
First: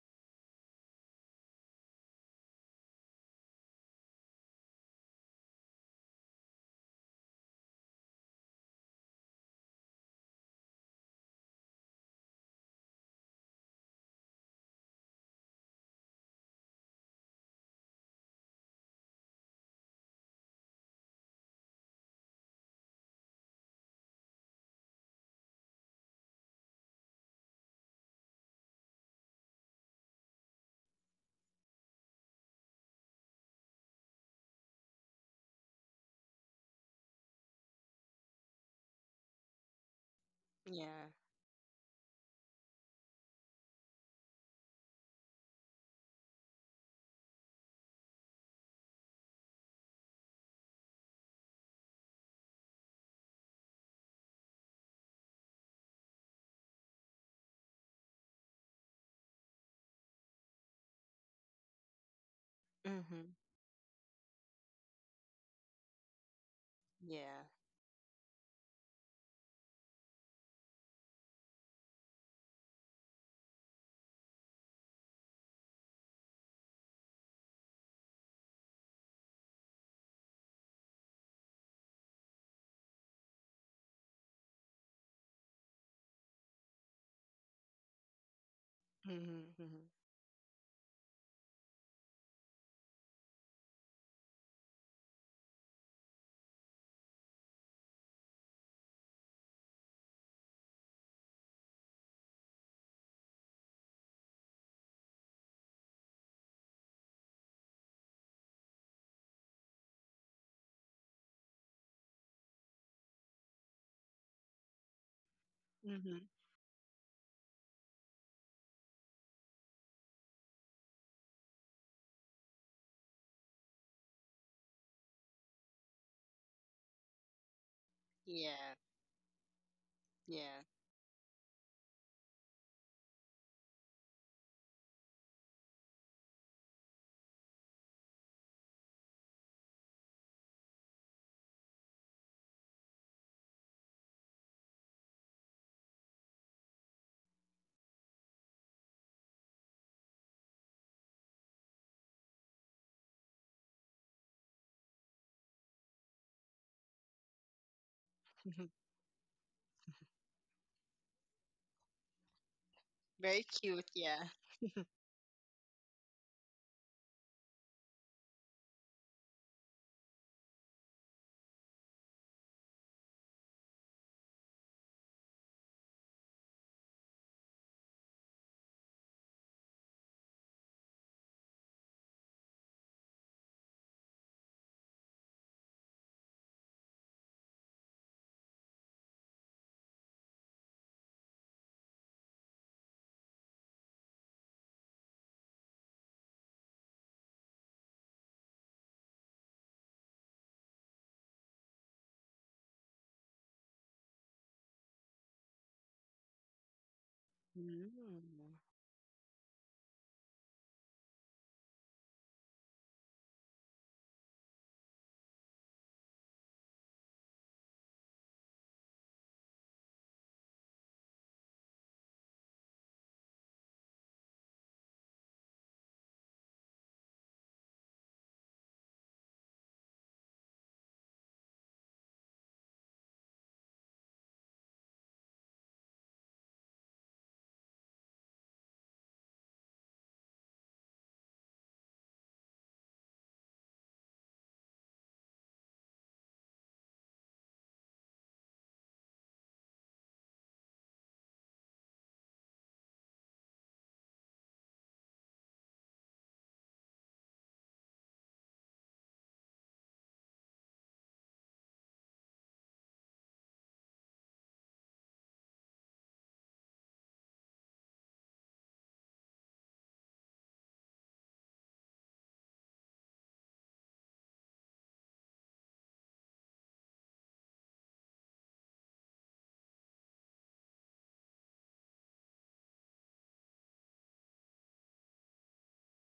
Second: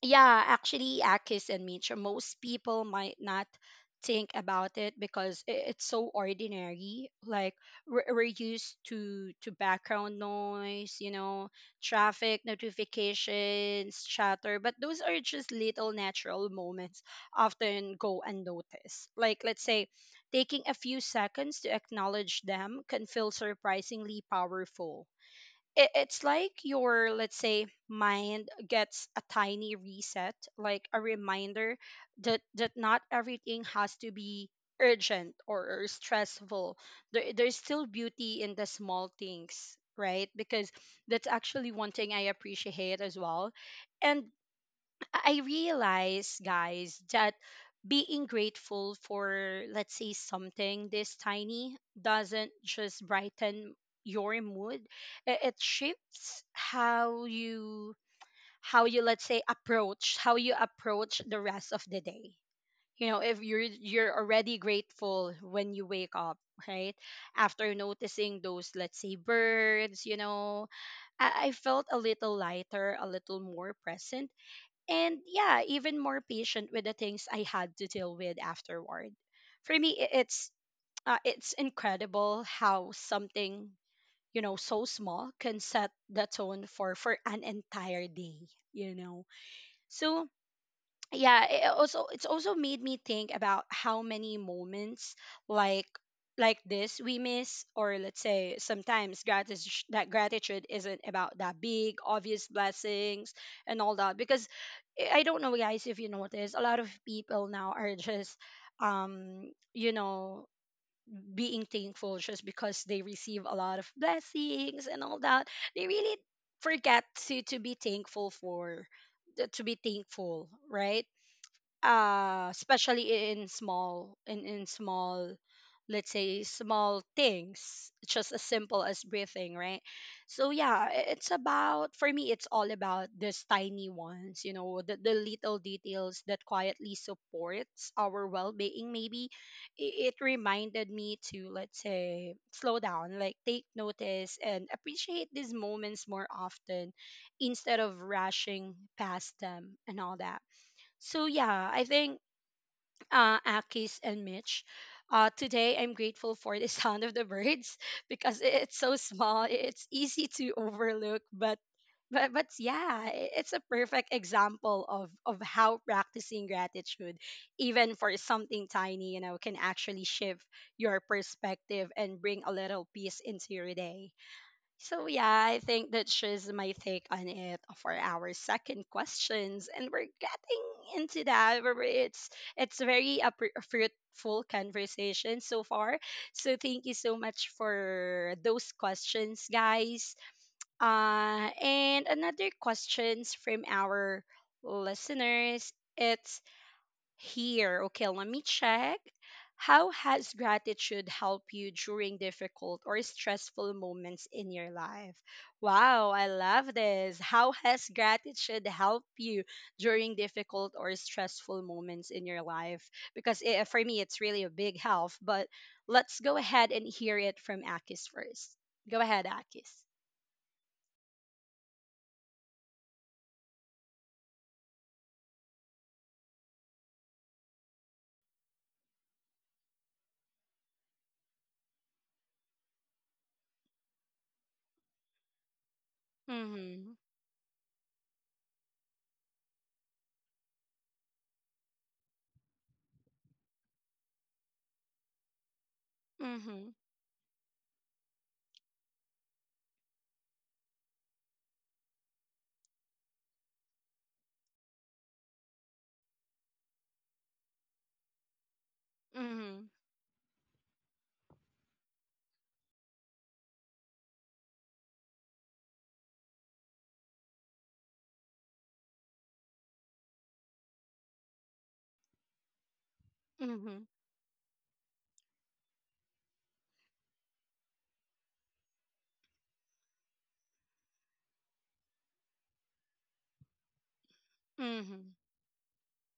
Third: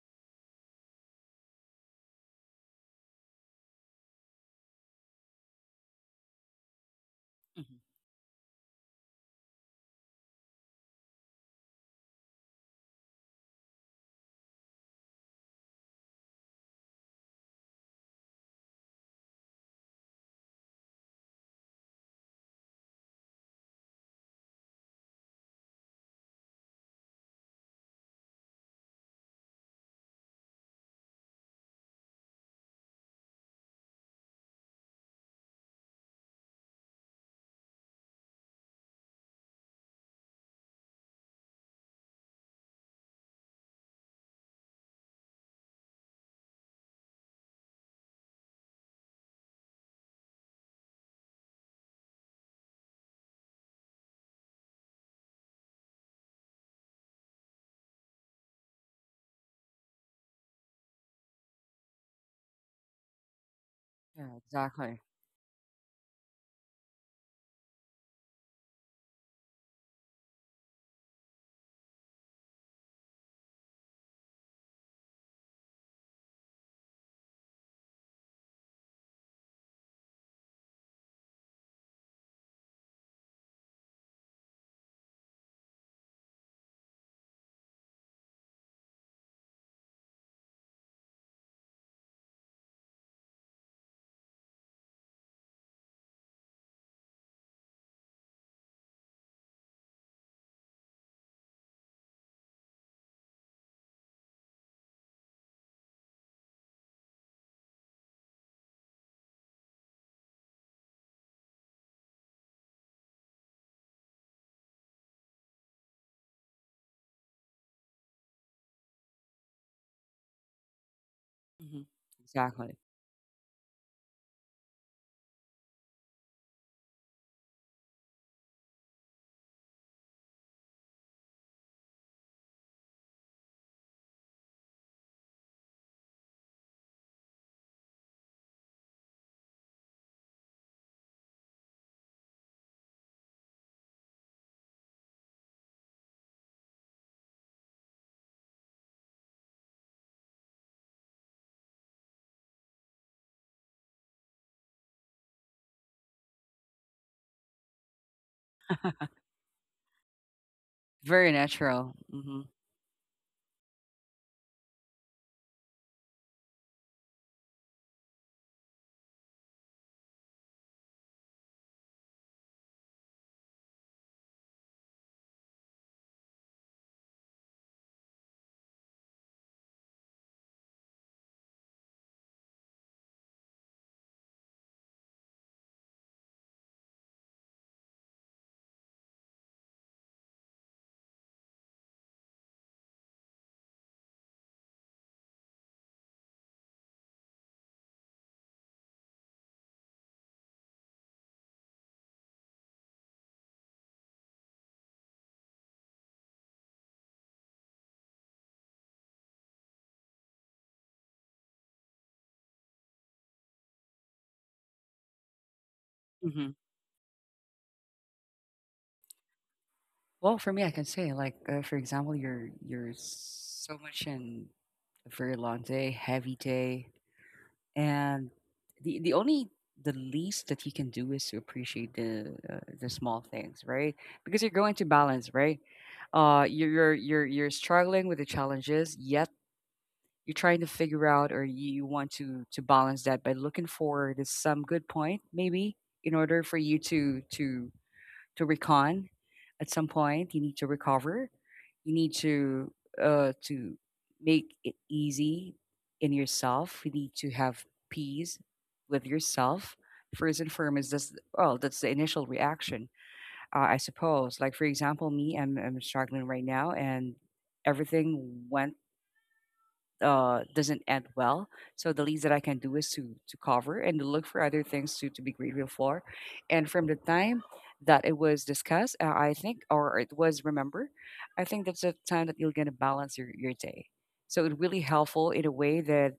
A: yeah, actually, Akis and Mitra, most people might not think about it because i- it's so ordinary. Like
B: Mhm.
A: we're, we're used to to background noise, you know, traffic, notifications, chatter, but those are just little natural moments often go unnoticed. Like, let's say, taking a few seconds to acknowledge them can feel surprisingly powerful. It, it's like your, let's say, mind gets a tiny reset, like a reminder that that not everything has to be urgent, or, or stressful. There, there's still beauty in the small things, right? Because
C: Yeah.
A: that's actually one thing I appreciate as well. And I I realize, guys, that being grateful for, let's say, something this tiny doesn't just brighten your mood. i- It shifts how you, how you, let's say, approach, how you approach the rest of the day. You know,
C: Mm-hmm.
A: if you're you're
B: Yeah,
A: already
B: exactly.
A: grateful when you wake up, right?
C: Yeah.
A: After noticing those, let's say, birds, you know, I, I felt a little lighter, a little more present, and yeah, even more patient with the things I had to deal with afterward. For me, i- it's uh, it's incredible how something, you know, so small can set the tone for for an entire day. You know,
C: Mm-hmm.
A: so yeah, it it also it's also made me think about how many moments like like this we miss. Or, let's say, sometimes gratitude, that gratitude isn't about that big obvious blessings and all that. Because i I don't know, guys, if you notice a lot of people now are just, um you know, being thankful just because they receive a lot of blessings and all that. They really
C: Mm-hmm.
A: forget to to be thankful for, to be thankful, right?
B: Mhm.
A: Uh
B: Exactly.
A: especially in small, in in small, let's say, small things, just as
C: Yeah.
A: simple as breathing, right? So
C: Yeah.
A: yeah, I- it's about for me, it's all about these tiny ones, you know, the, the little details that quietly supports our well-being. Maybe I- it reminded me to, let's say, slow down, like take notice and appreciate these moments more often, instead of rushing past them and all that. So yeah, I think, uh, Akis and Mitch. Uh, today I'm grateful for the *laughs* sound of the birds *laughs* because i- it's
C: *laughs*
A: so small. i- It's easy to overlook,
B: Very
A: but
B: natural.
A: but
B: Mhm.
A: but yeah, i-
C: Very
A: it's a
C: cute.
A: perfect
C: Yeah.
A: example
C: *laughs*
A: of of how practicing gratitude, even for something tiny, you know, can actually shift your perspective and bring a little peace into your day. So, yeah, I think that's just my take on it for our second questions. And we're getting into that. Where It's, it's very a pr- a fruitful conversation so far. So, thank you so much for those questions, guys. Uh, and another questions from our listeners. It's here. Okay, let me check. How has gratitude helped you during difficult or stressful moments in your life? Wow, I love this. How has
C: Mm.
A: gratitude helped you during difficult or stressful moments in your life? Because eh, for me, it's really a big help. But let's go
B: Mhm.
A: ahead and hear it from Akis first. Go ahead, Akis.
B: Well, for me, I can say, like, uh, for example, you're you're so much in a very long day, heavy day, and the the only the least that you can do is to appreciate the uh, the small things, right? Because you're going to balance, right? Uh, you're you're
A: Mm-hmm.
B: you're you're struggling with the challenges, yet you're trying to figure out or you want to to balance that by looking forward to some good point maybe in order for
A: Mm-hmm.
B: you to to to recon at some point you need to recover you need to uh to make it easy in yourself you need to have peace with
A: Mm-hmm.
B: yourself first and foremost that's well that's the initial reaction. uh, I suppose like for example me I'm, I'm struggling right now and everything went uh, doesn't end well. So the least that I can do is to to cover
A: Mm-hmm.
B: and to look for other things to to be grateful for. And from the time that it was discussed, uh, I think, or it was remembered, I think that's the time that you're gonna balance your your day. So it's really
A: Mm-hmm.
B: helpful in a way that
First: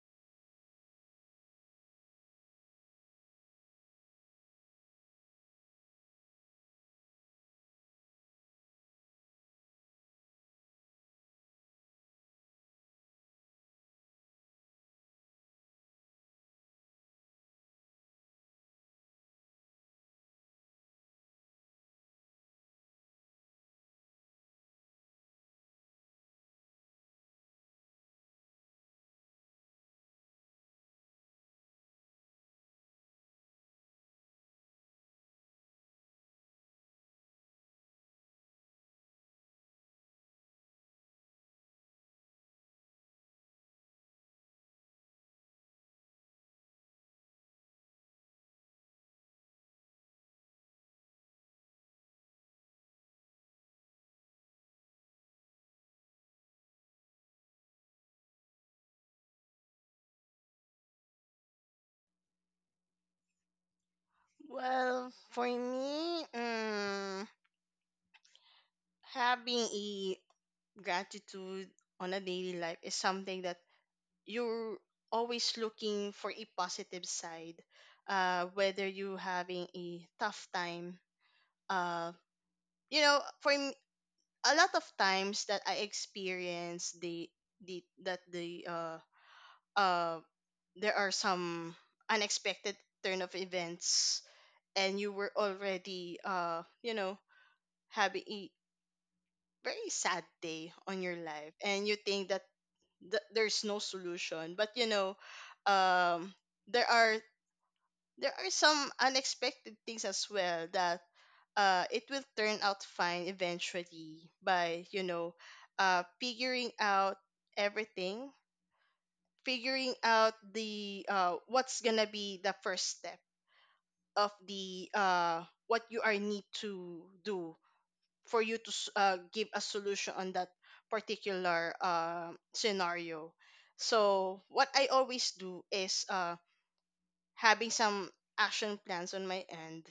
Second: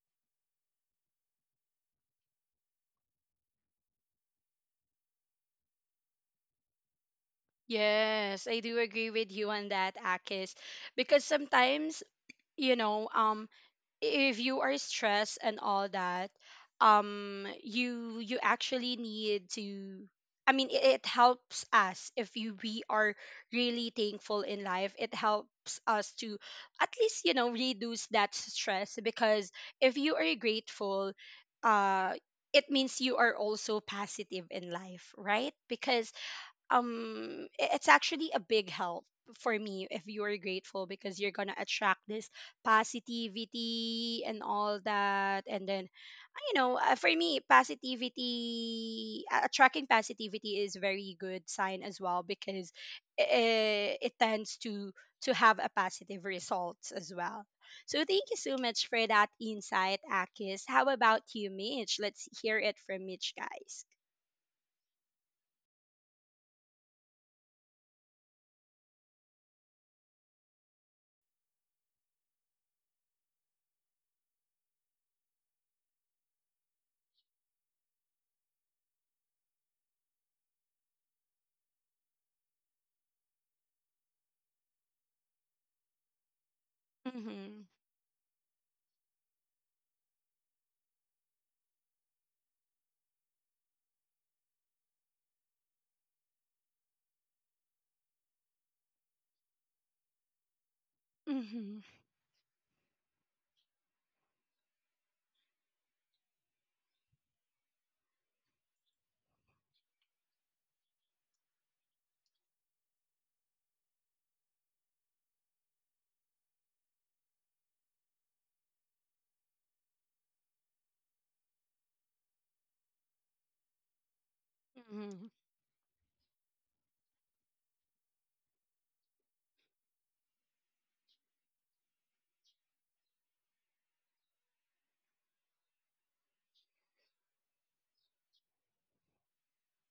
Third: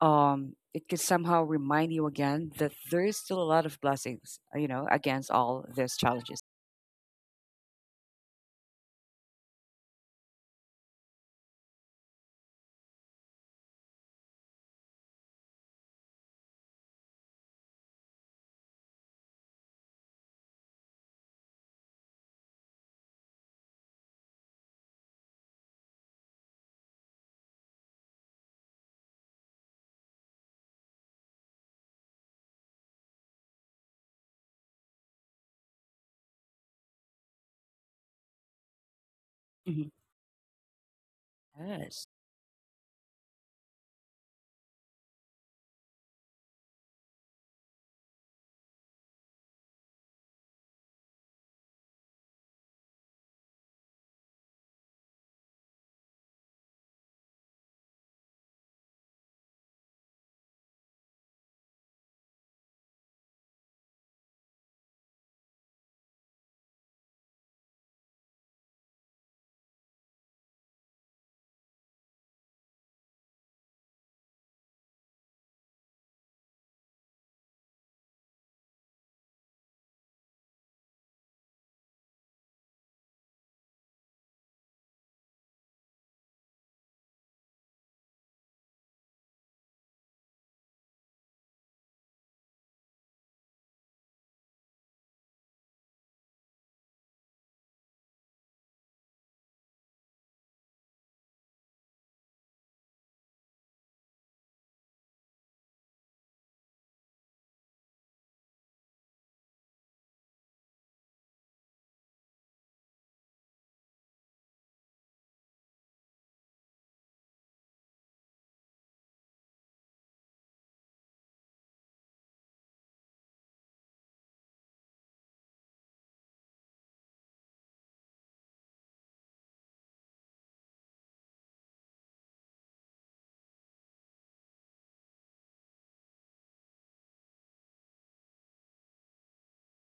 B: um it could somehow remind you again that there is still a lot of blessings, uh, you know, against all these challenges.
A: Yes, I do agree with you on that, Akis. Because sometimes, you know, um, if you are stressed and all that, um, you you actually need to. I mean, it, it helps us if you we are really thankful in life. It helps us to at least, you know, reduce that stress. Because if you are grateful, uh, it means you are also positive in life, right? Because um i- it's actually a big help for me
B: Mhm.
A: if you're grateful, because you're gonna attract
B: Yes,
A: this positivity and all that. And then, you know, uh, for me, positivity, uh, attracting positivity is very good sign as well. Because it, it tends to to have a positive results as well. So thank you so much for that insight, Akis. How about you, Mitch? Let's hear it from Mitch, guys.
C: Well, for me, mm, having a gratitude on a daily life is something that you're always looking for a positive side. Uh, whether you having a tough time, uh, you know, for me, a lot of times that I experience the
A: Mm-hmm.
C: the that the uh uh there are some unexpected turn of events, and you were already, uh you know, having very sad day on your life,
A: Mm-hmm.
C: and you think that th- there's no solution, but you know, um there are there are some unexpected things as well that uh it will turn out fine eventually, by, you know, uh figuring out everything, figuring out the, uh what's gonna be the first step of the,
A: Mm-hmm.
C: uh what you are need to do for you to s- uh, give a solution on that particular uh, scenario. So what I always do is, uh, having some action plans on my end,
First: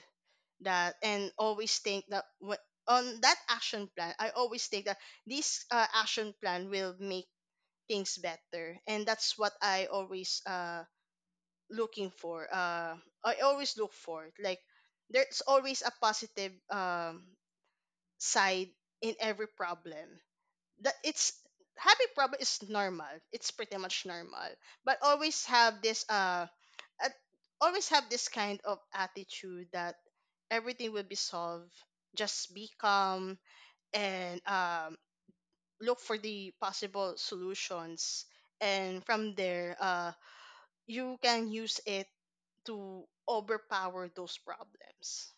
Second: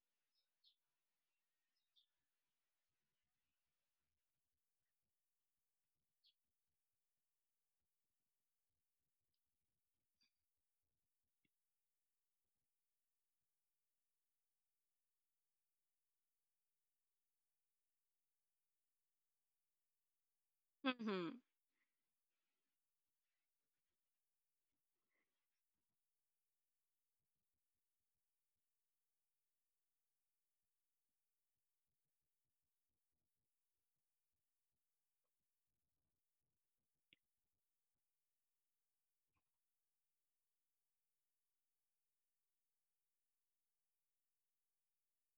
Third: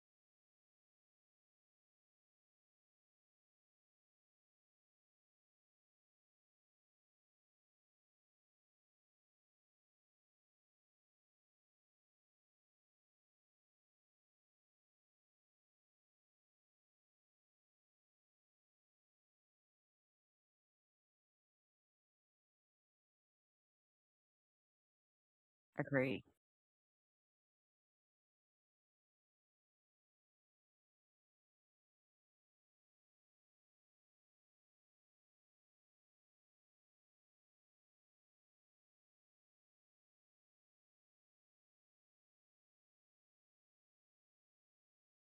C: that and always think that, what on that action plan I always think that this uh, action plan will make things better, and that's what I always uh looking for, uh I always look for it. Like, there's always a positive um side in every problem, that
A: Mm-hmm.
C: it's, having problem is normal. It's pretty much normal. But always have this
B: agree,
C: uh, uh always have this kind of attitude that everything will be solved. Just be calm and, um look for the possible solutions, and from there, uh you can use it to overpower those problems.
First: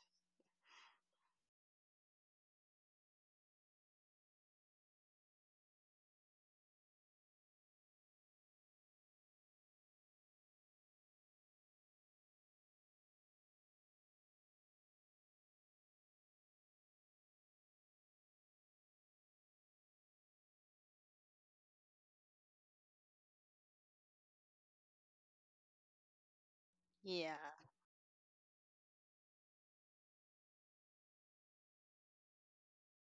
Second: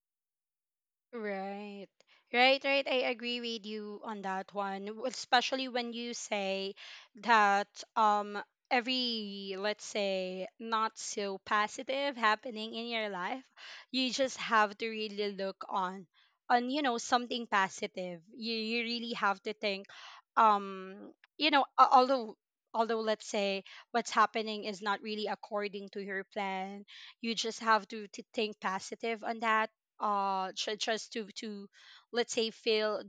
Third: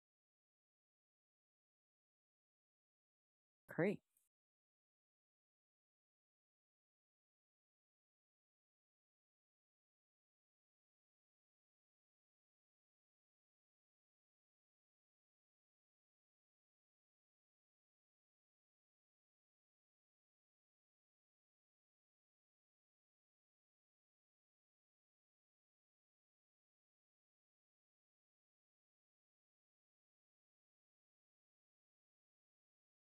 A: Right. Right, right. I agree with
B: agree.
A: you on that one, w- especially when you say that, um every, let's say, not so positive happening in your life, you just have to really look on, on you know, something positive. You you really have to think, um you know, a- although, although let's say, what's happening is not really according to your plan,
C: Yeah.
A: you just have to, to think positive on that. Uh tr- just to to, let's say, feel,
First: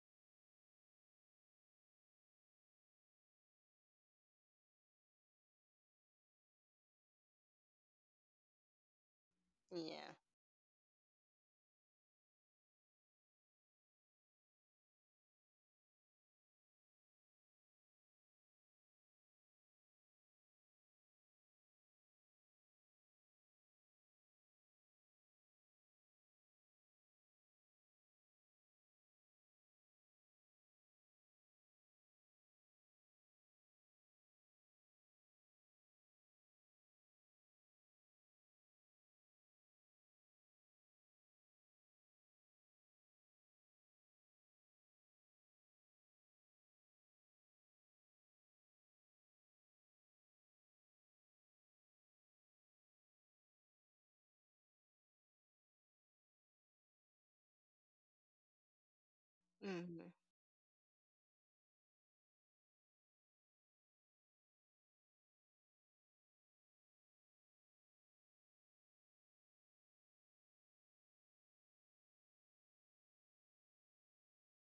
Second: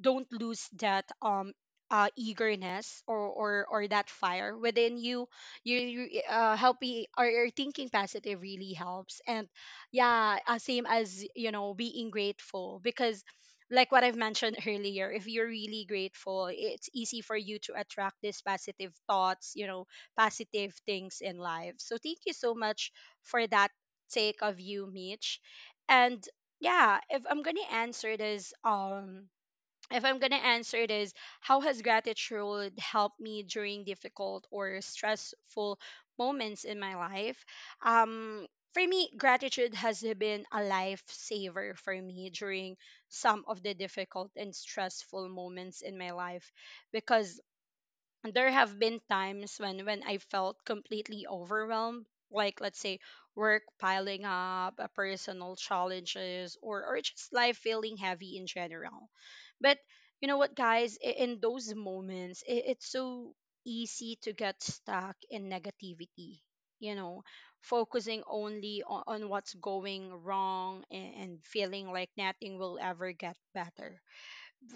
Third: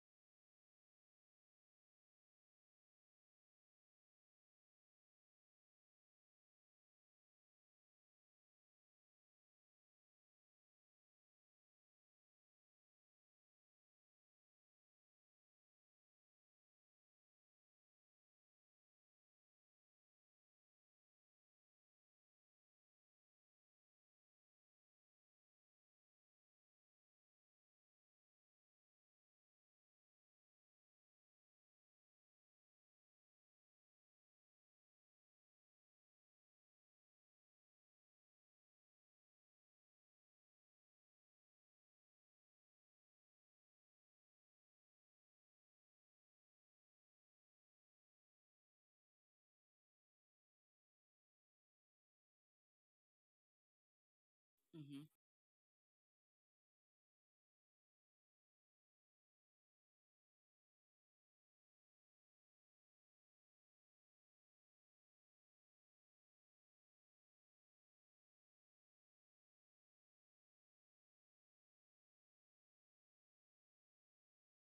A: don't lose that, um uh eagerness, or or or that fire within you. You, you uh helping or or thinking positive really helps. And
C: Yeah.
A: yeah, uh, same as, you know, being grateful. Because like what I've mentioned *laughs* earlier, if you're really grateful, it's easy for you to attract these positive thoughts, you know, positive things in life. So thank you so much for that take of you, Mitch. And yeah, if I'm gonna answer this um if I'm gonna answer this, how has gratitude helped me during difficult or stressful moments in my life? um for me, gratitude has been a lifesaver for me during some of the difficult and stressful moments in my life. Because there have been times when when I felt completely overwhelmed, like, let's say, work piling up, uh,
B: Hmm
A: personal challenges, or or just life feeling heavy in general. But
C: Mhm.
A: you know what, guys? I- In those moments, i- it's so easy to get stuck in negativity. You know, focusing only on, on what's going wrong, and, and feeling like nothing will ever get better.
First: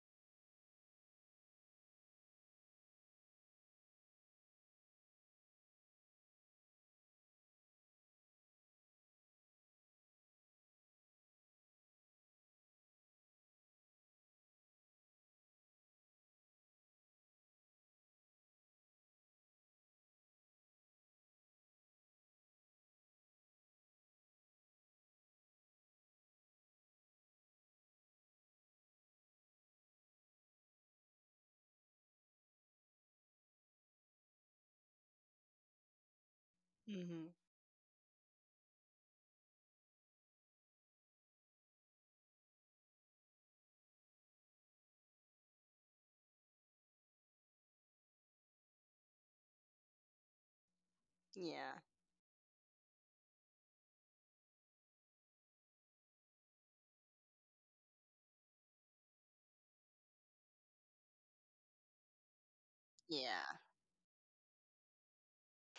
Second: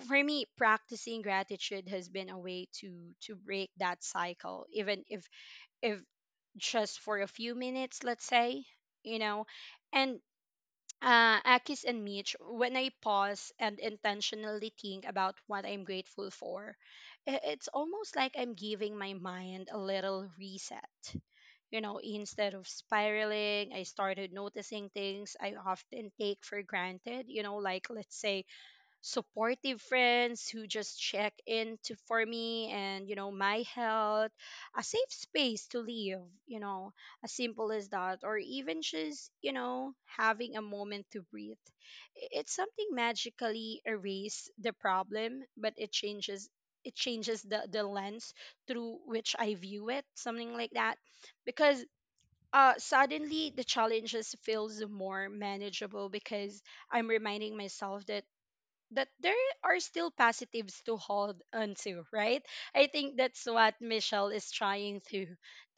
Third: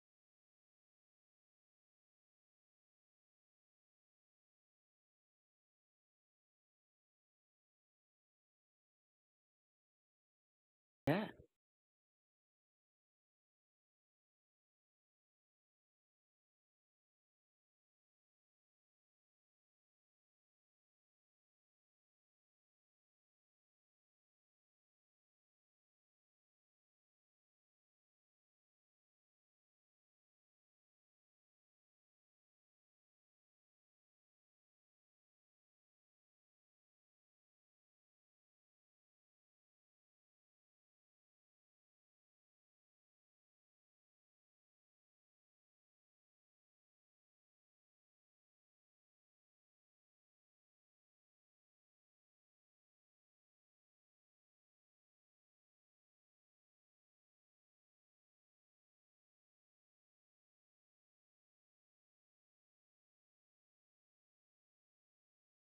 A: For me, practicing gratitude has been a way to to break that cycle, even if if just for a few minutes, let's say, you know. And
B: Yeah,
A: uh, Akis and Mitch, when I pause and intentionally think about what I'm grateful for, i- it's almost like I'm giving my mind a little reset. You know, instead of spiraling, I started noticing things I often take for granted, you know, like let's say supportive friends who just check in to for me, and you know my health, a safe space to live, you know,
C: Mhm.
A: as simple as that. Or even just, you know, having a moment to breathe. I- it's something magically erase the problem, but it changes, it changes the the lens through which I view it, something like that. Because
C: Yeah.
A: uh suddenly the challenges feels more manageable, because I'm reminding myself that, that there are still positives to hold onto, right? I think that's
C: Yeah.
A: what Michelle is trying to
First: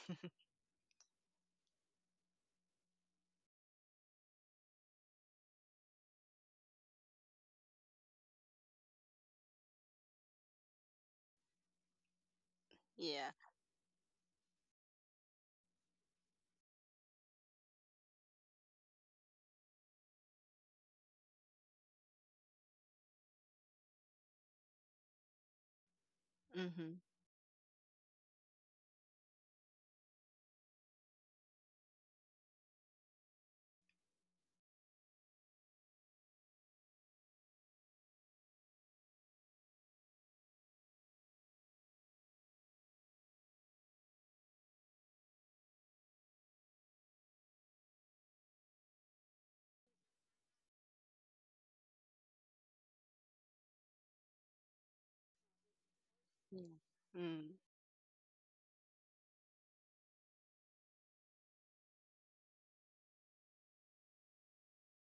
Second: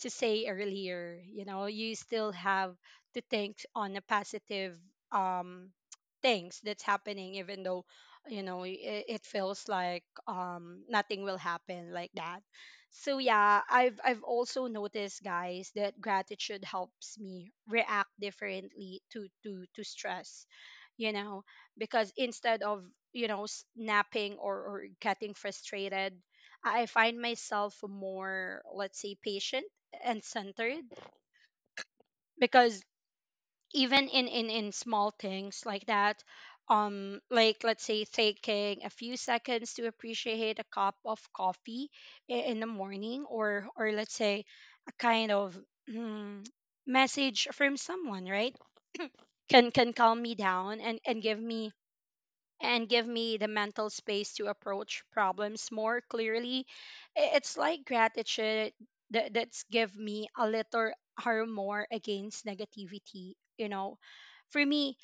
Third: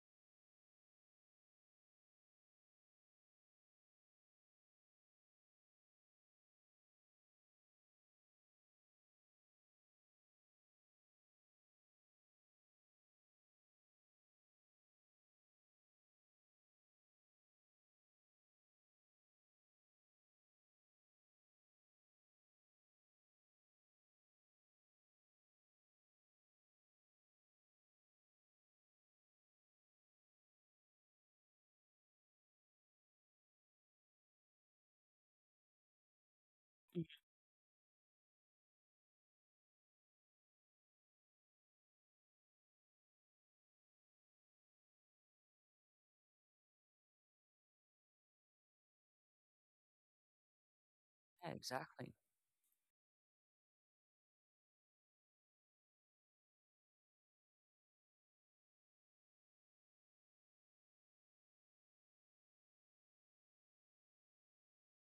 A: to say earlier. You know, you still have to think on the positive um things that's happening, even though you know it, it feels like um nothing will happen like that. So
C: Yeah.
A: yeah, I've I've also noticed, guys, that gratitude helps me react differently to to to stress, you know, because instead of, you know, snapping or, or getting frustrated, I
C: Mhm.
A: find myself more, let's say, patient and centered, because even in in in small things like that. Um like let's say taking a few seconds to appreciate a cup of coffee i- in the morning, or or let's say a kind of mm, message from someone, right? can can calm me down and and give
B: yeah,
A: me
B: exactly.
A: and give me the mental space to approach problems more clearly.
C: Yeah.
A: I-
C: Mm.
A: It's like gratitude, that that's give me a little armor against negativity, you know. For me,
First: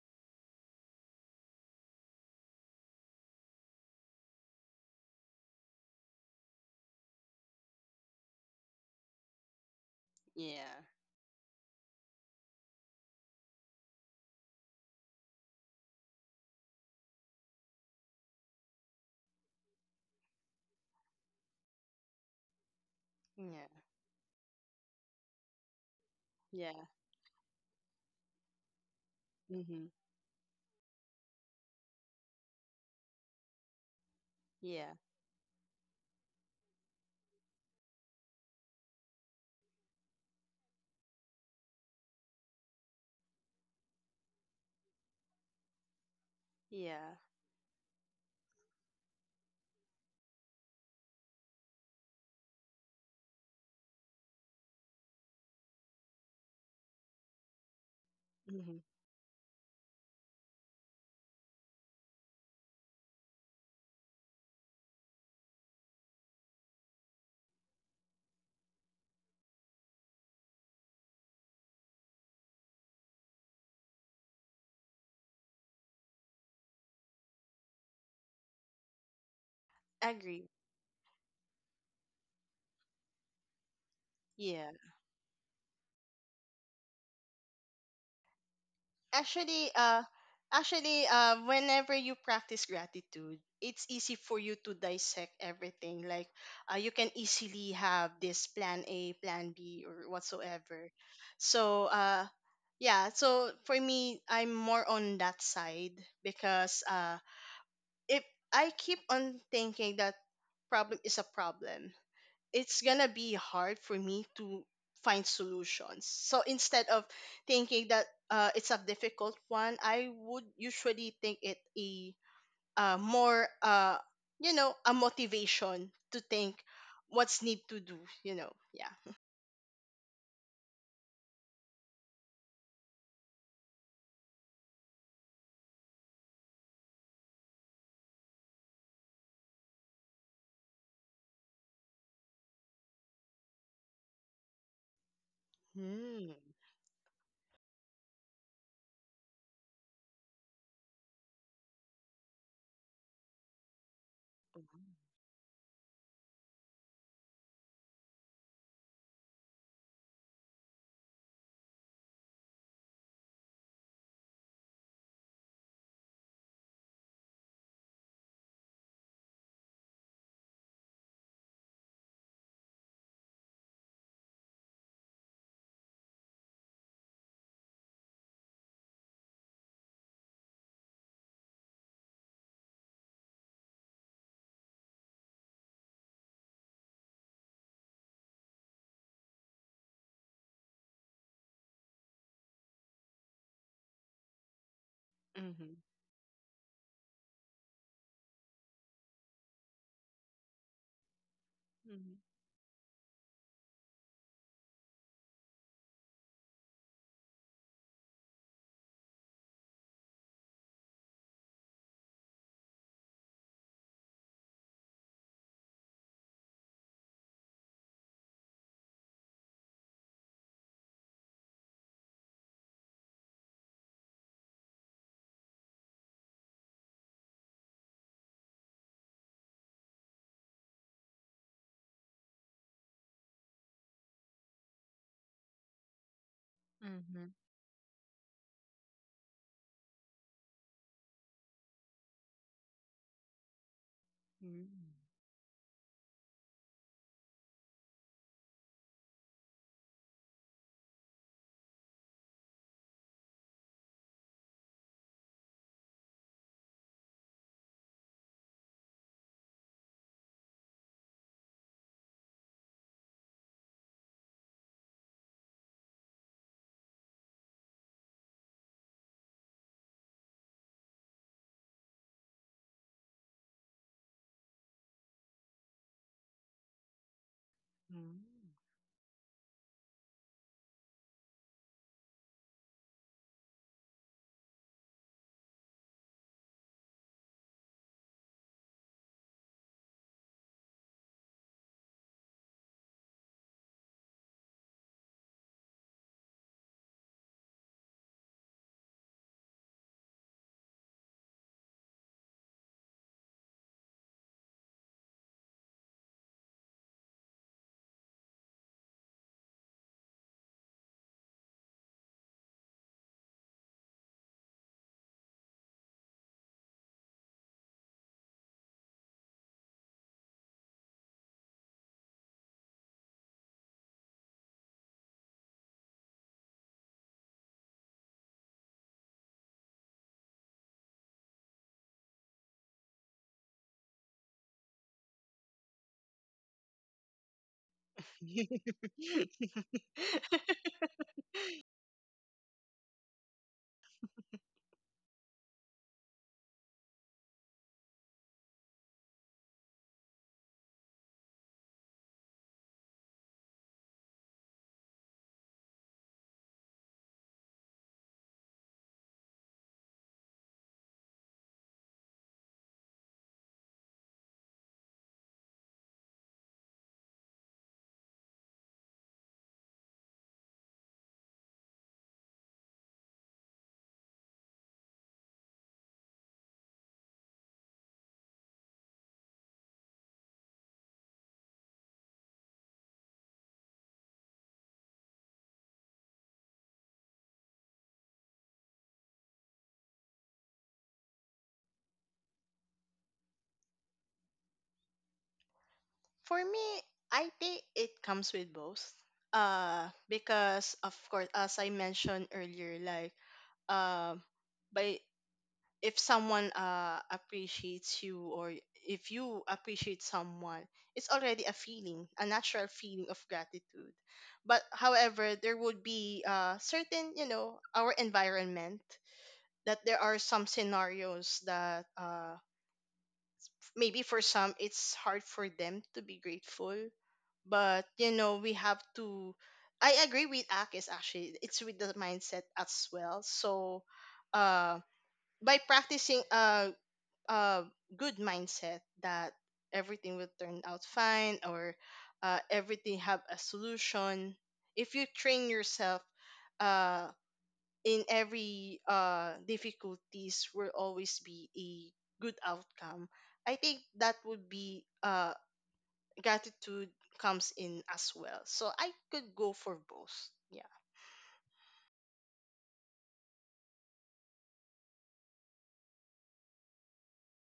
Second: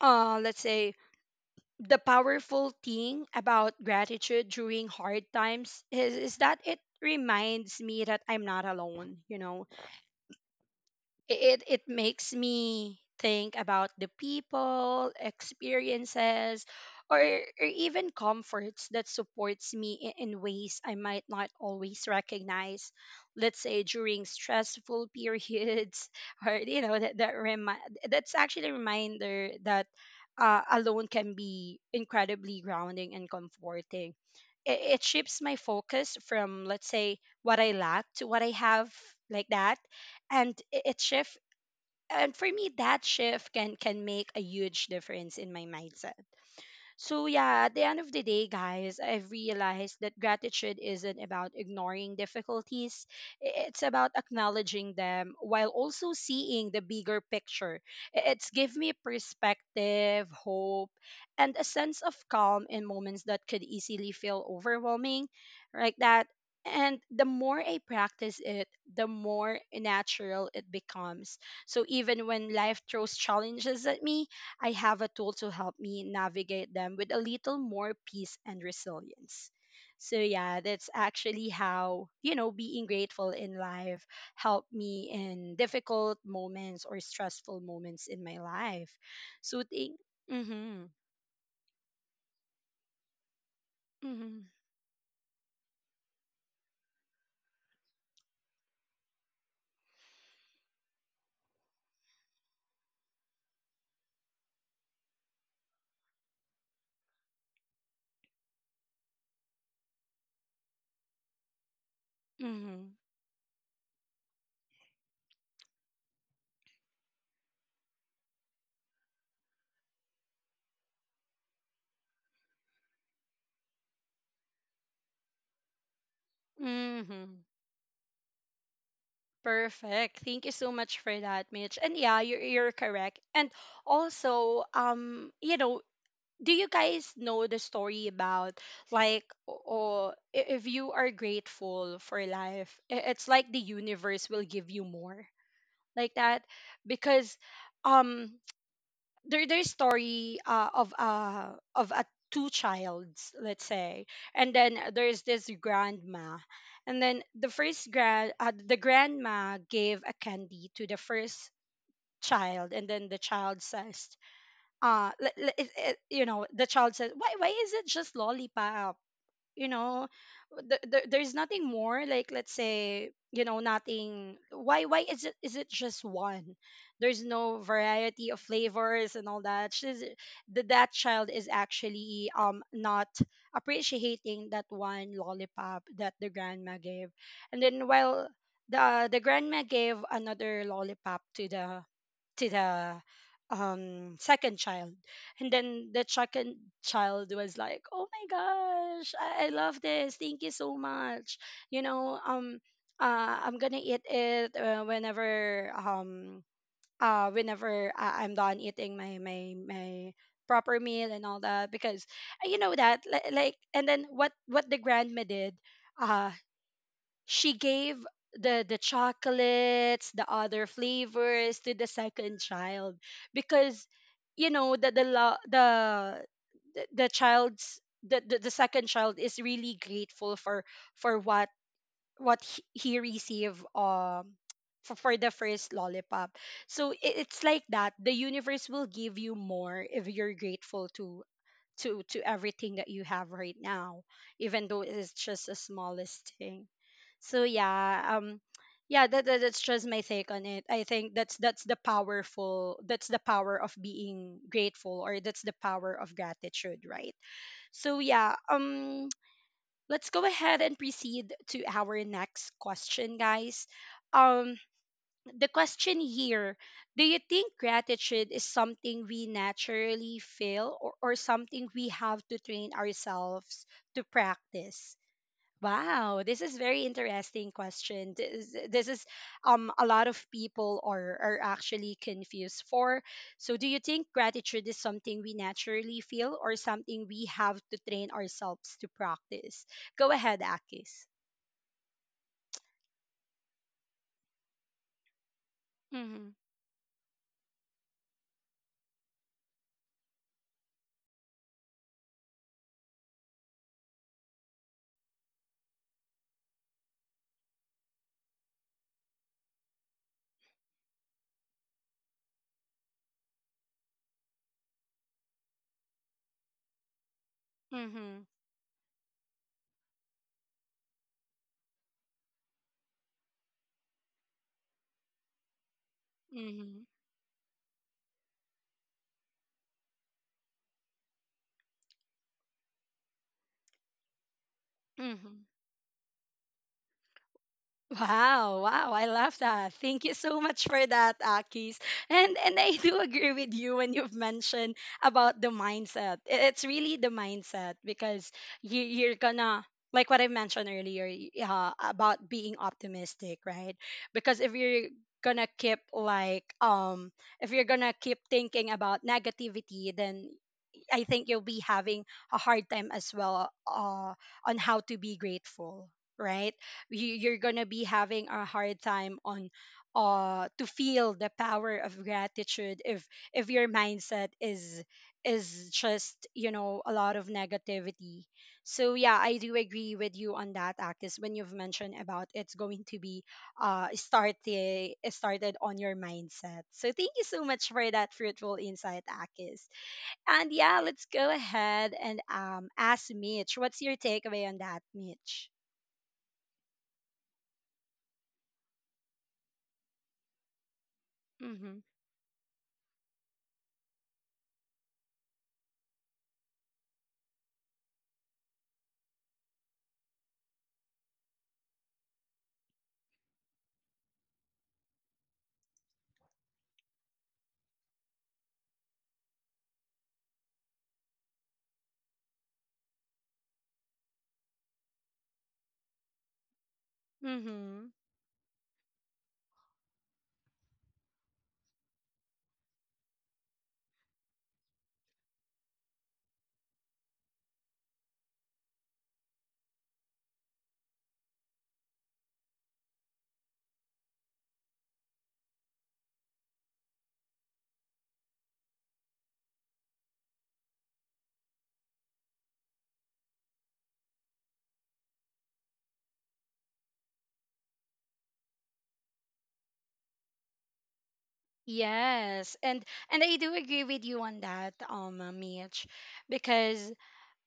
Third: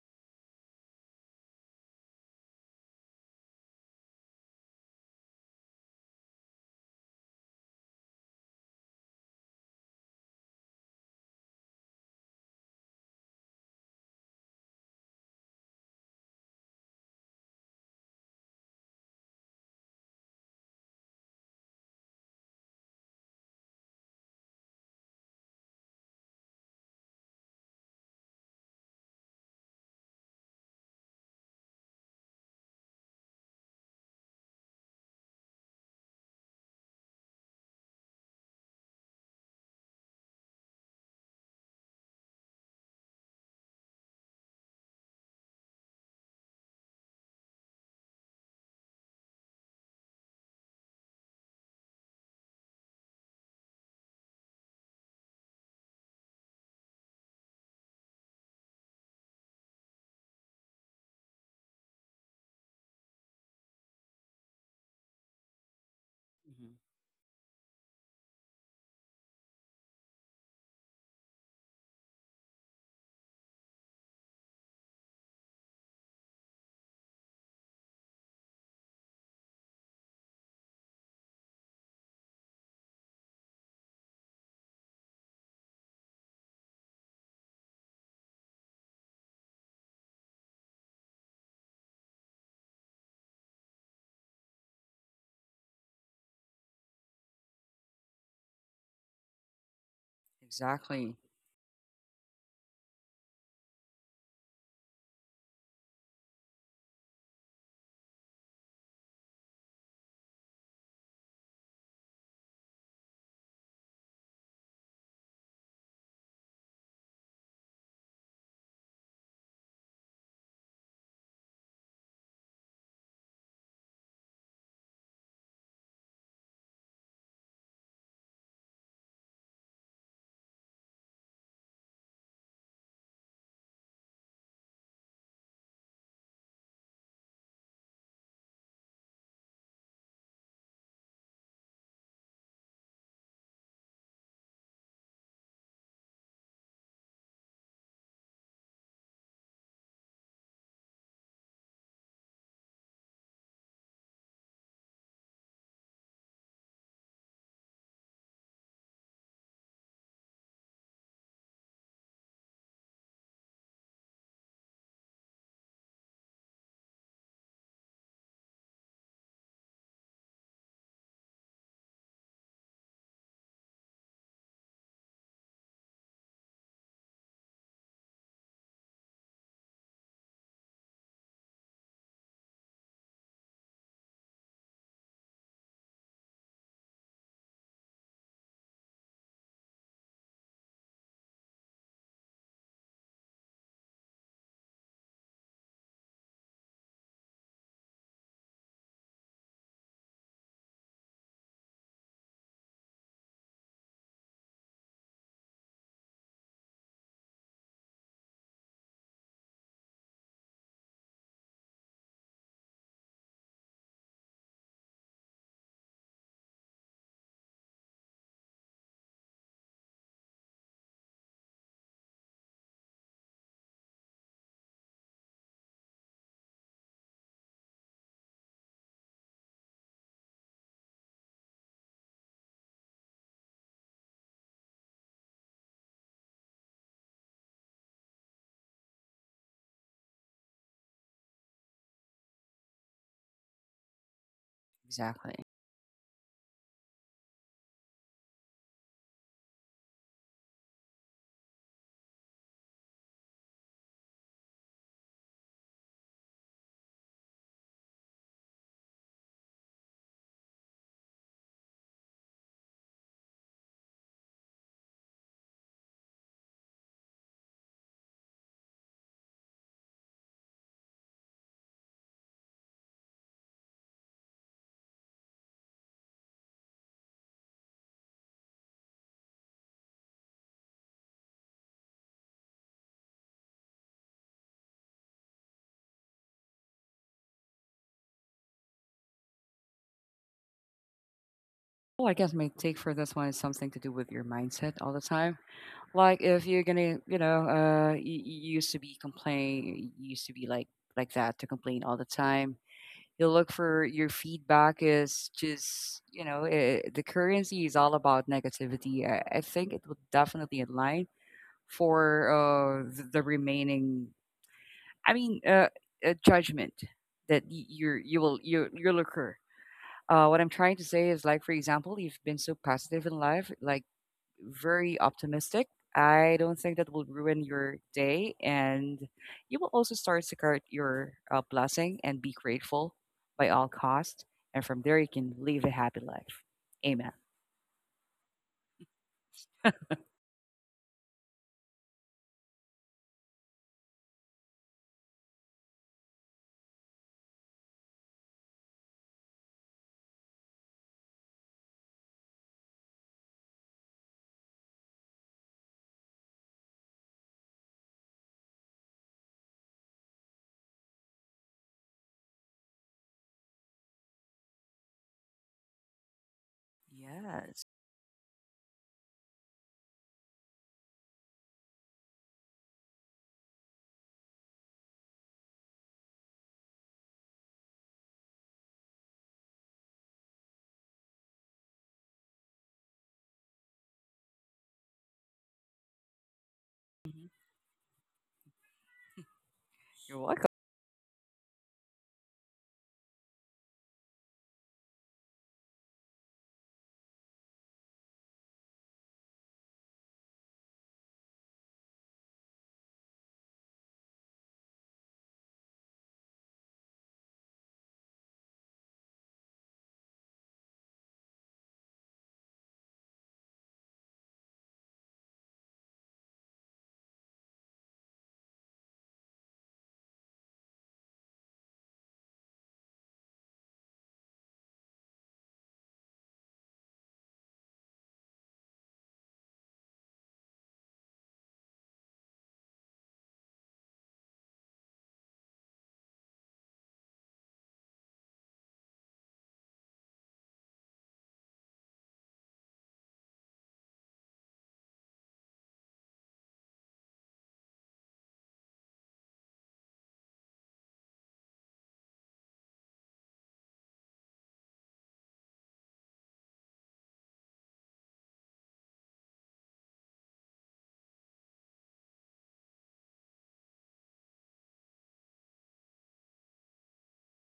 A: uh let's say the powerful thing about gratitude during hard times is, is that it reminds me that I'm not alone, you know.
C: Yeah.
A: it it makes me think about the people, experiences, or, or even comforts that supports me in, in ways I might not always recognize. Let's
C: Yeah.
A: say during stressful periods, *laughs* or you
C: Yeah.
A: know that that remi- that's actually a reminder
C: Mhm.
A: that, uh, alone can be incredibly grounding and comforting.
C: Yeah.
A: It, it shifts my focus from, let's say, what I lack to what I have, like that. And i- it shifts, and for me that shift can can make a huge difference in my mindset.
C: Yeah.
A: So, yeah, at the end of the day, guys, I've realized that gratitude isn't about ignoring difficulties, i- it's about acknowledging them while also seeing the bigger picture. I- It's give
C: Mhm.
A: me perspective, hope, and a sense of calm in moments that could easily feel overwhelming, like that.
B: hmm
A: And the more I practice it, the more natural it becomes. So even when life throws challenges at me, I have a tool to help me navigate them with a little more peace and resilience. So
C: Agree.
A: yeah, that's actually how, you know, being grateful in life
C: Yeah.
A: helped me in difficult moments or stressful moments in my life. So
C: Actually,
A: thank
C: uh
A: mhm
C: actually uh whenever you practice gratitude, it's easy for
A: mhm
C: you to dissect everything. Like, uh, you can easily have this plan A, plan B, or whatsoever.
B: Exactly.
C: So, uh yeah, so for me, I'm more on that side, because uh if I keep on thinking that problem is a problem, it's
A: mhm
C: gonna be hard for me to find solutions. So instead of thinking that uh, it's a difficult one, I would usually think it a uh, more uh, you know, a motivation to think what's
A: mhm
C: need to do. You know, yeah.
A: perfect. Thank you so much for that, Mitch. And yeah, you're you're correct. And also um you know, do you guys know the story about, like, or if you are grateful for life, i- it's like the universe will give you more, like
C: Mm.
A: that. Because um there, there's story uh, of uh of a two childs, let's say, and then there's this grandma. And then the first grand uh, the grandma gave a candy to the first child, and then the child says, uh li- li- it, it, you know, the child says, why why is it just lollipop, you know, th- th- there's nothing more, like let's say, you know, nothing. Why, why is it is it just one? There's no variety of flavors and all that. She's the, that child is actually um not appreciating that one lollipop that the grandma gave. And then while the the grandma gave another lollipop to the, to the um second child. And
C: Mm-hmm.
A: then the second child was like, oh my gosh, I, I love this, thank you so much, you know. um uh I'm gonna eat it uh, whenever um uh whenever I, I'm done eating my my my proper meal and all that. Because uh, you know that li- like. And then what what the grandma did, uh she gave the the chocolates, the other flavors to the second child, because you know that the the lo- the the the child's the, the the second child is really grateful for for what what he, he received, um for, for the first lollipop. So it, it's like that. The universe will give you more if you're grateful to to to everything that you have right now, even though it is
B: Exactly.
A: just the smallest thing. So yeah, um yeah that, that that's just my take on it. I think that's that's the powerful, that's the power of being grateful, or that's the power of gratitude, right? So yeah, um let's go ahead and proceed to our next question, guys. um the question here: do you think gratitude is something we naturally feel, or, or something we have to train ourselves to practice? Wow, this is very interesting question.
C: Mm-hmm.
A: this, this is um a lot of people are are actually confused for. So do you think gratitude is something we naturally feel, or something we have to train ourselves to practice? Go ahead, Akis.
B: Well, I guess my take for this one is something to do with your mindset all the time. Like
A: mm-hmm,
B: if you're gonna, you know, uh, you, you used to be complain, you used to be like like that to complain all the time. You look for your feedback is just, you know, eh, eh, the currency is all about negativity. I, I think it would definitely align for uh, the, the remaining. I mean, uh, uh judgment that y- you're you
A: mm-hmm,
B: will you you'll occur. Uh, what I'm trying to say is, like, for example, you've been so positive in life, like, very optimistic. I don't think that will ruin your day. And you will also start to count your uh, blessing and be grateful by all cost. And from there, you can
A: mm-hmm,
B: live a happy life. Amen.
A: Wow, wow, I
C: *laughs*
A: love that. Thank you so much for that, Akis. And and I do *laughs* agree with you when you've mentioned about the mindset. I- It's really the mindset, because you you're gonna, like what I mentioned earlier, y- uh, about being optimistic, right? Because if you're gonna keep, like, um if you're gonna keep thinking about negativity, then I think you'll be having a hard time as well, uh, on how to be grateful, right? You, you're gonna
B: Yes.
A: be having a hard time on uh to feel the power of gratitude if if your mindset is is just, you know, a lot of negativity. So yeah, I do agree with you on that, actis, when you've mentioned about it's going to be uh started started on your mindset. So thank
B: Mhm.
A: you so much for that fruitful insight, Akis.
B: You're welcome.
A: And yeah, let's go ahead and um, ask Mitch. What's your takeaway on that, Mitch?
C: For me, I think it comes with both. Uh, because of course, as I
A: Mm-hmm.
C: mentioned earlier, like, um, by, if someone uh appreciates you, or if you appreciate someone, it's already a feeling, a natural feeling of gratitude. But however, there would be uh certain, you know, our environment, that there are some scenarios that uh maybe for some it's hard for them to be grateful. But
A: Mm-hmm.
C: you know, we have to, I agree with Akis, actually, it's with the mindset as well. So uh by practicing uh uh, good mindset, that everything will turn out fine, or uh, everything have a solution. If you train yourself uh, in every uh, difficulties, will always be a good outcome. I think that would be uh, gratitude comes in as well. So I could go for both, yeah.
A: Yes, and and I do agree with you on that, um, uh, Mitch, because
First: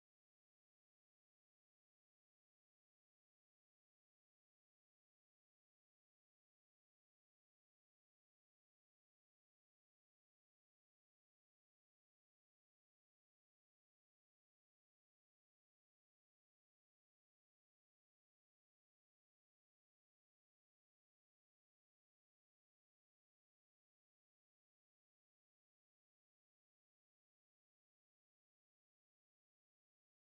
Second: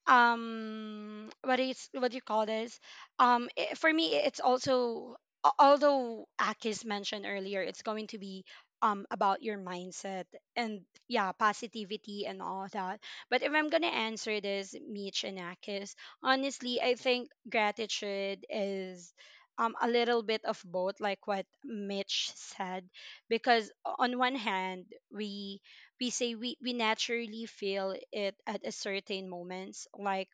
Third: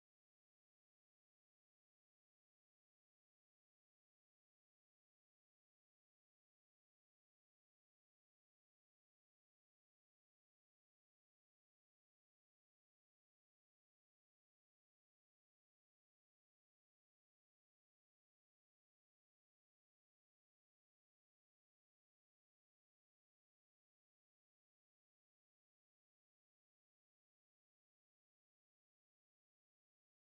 A: um what is, what do you call this, um I, for me, it's also, al- although Akis mentioned earlier it's going to be um about your mindset and yeah, positivity and all that. But if I'm gonna answer this, Mitch and Akis, honestly I think gratitude is, um, a little bit of both, like what Mitch said. Because on one hand, we we say we, we naturally feel it at a certain moments, like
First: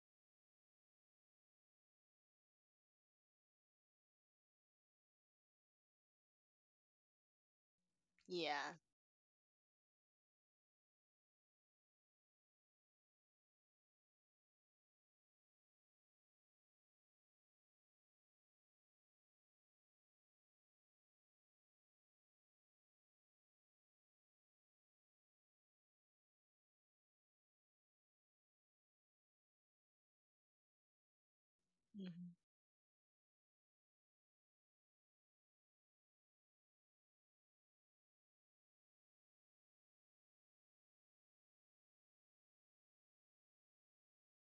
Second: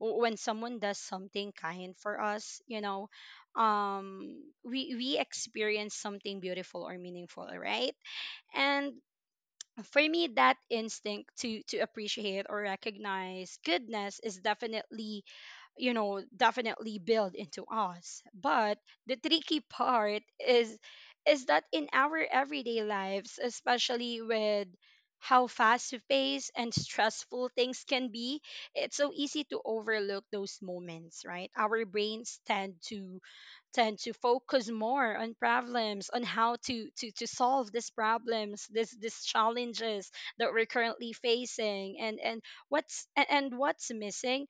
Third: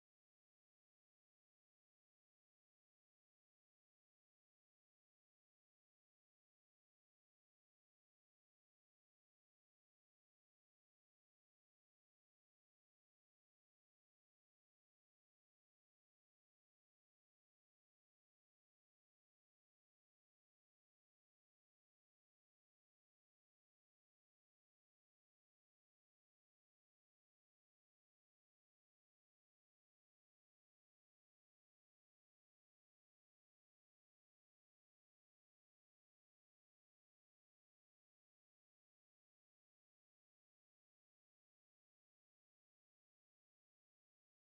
A: w- when someone does something kind for us, you know, um we we experience something beautiful or meaningful, right?
C: Yeah.
A: And for me, that instinct to to appreciate or recognize goodness is definitely, you know, definitely build into us. But the tricky part is is that in our everyday lives, especially with how fast paced and stressful things can be, it's so easy to overlook those moments, right? Our
C: Mm-hmm.
A: brains tend to, tend to focus more on problems, on how to to to solve these problems, this, these challenges that we're currently facing, and and what's, and, and what's missing,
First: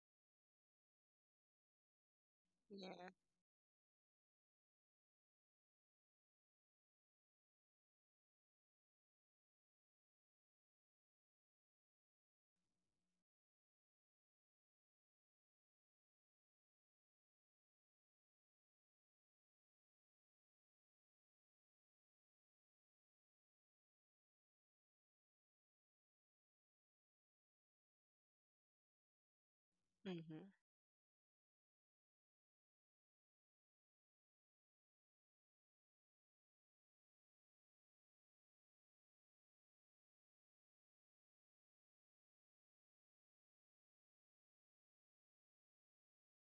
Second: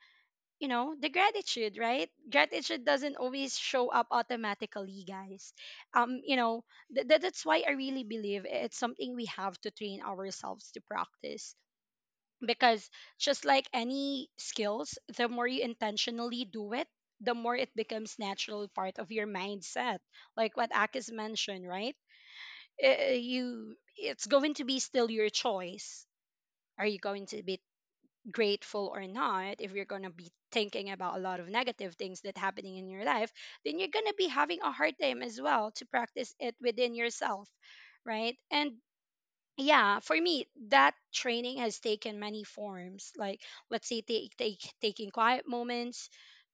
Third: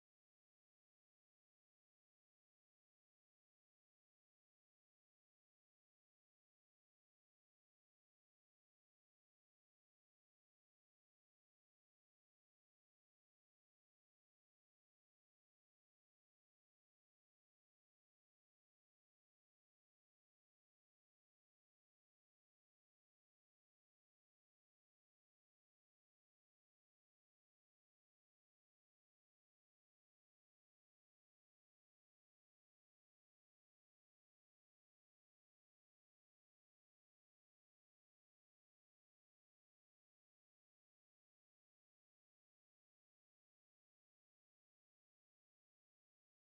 A: you know, the gratitude, right? Gratitude
C: Yeah.
A: doesn't always show up automatically, guys. Um you know, th- th- that's why I really believe it's something we have to train ourselves to practice, because just like any skills, the more you intentionally do it, the more it becomes natural part of your mindset, like what Akis mentioned, right? Uh, you, it's going to be still your choice. Are you going to be grateful or not? If you're gonna be
C: Hmm.
A: thinking about a lot of negative things that happening in your life, then you're gonna be having a hard time as well to practice it within yourself, right? And yeah, for me, that training has taken many forms, like let's say take, take, taking quiet moments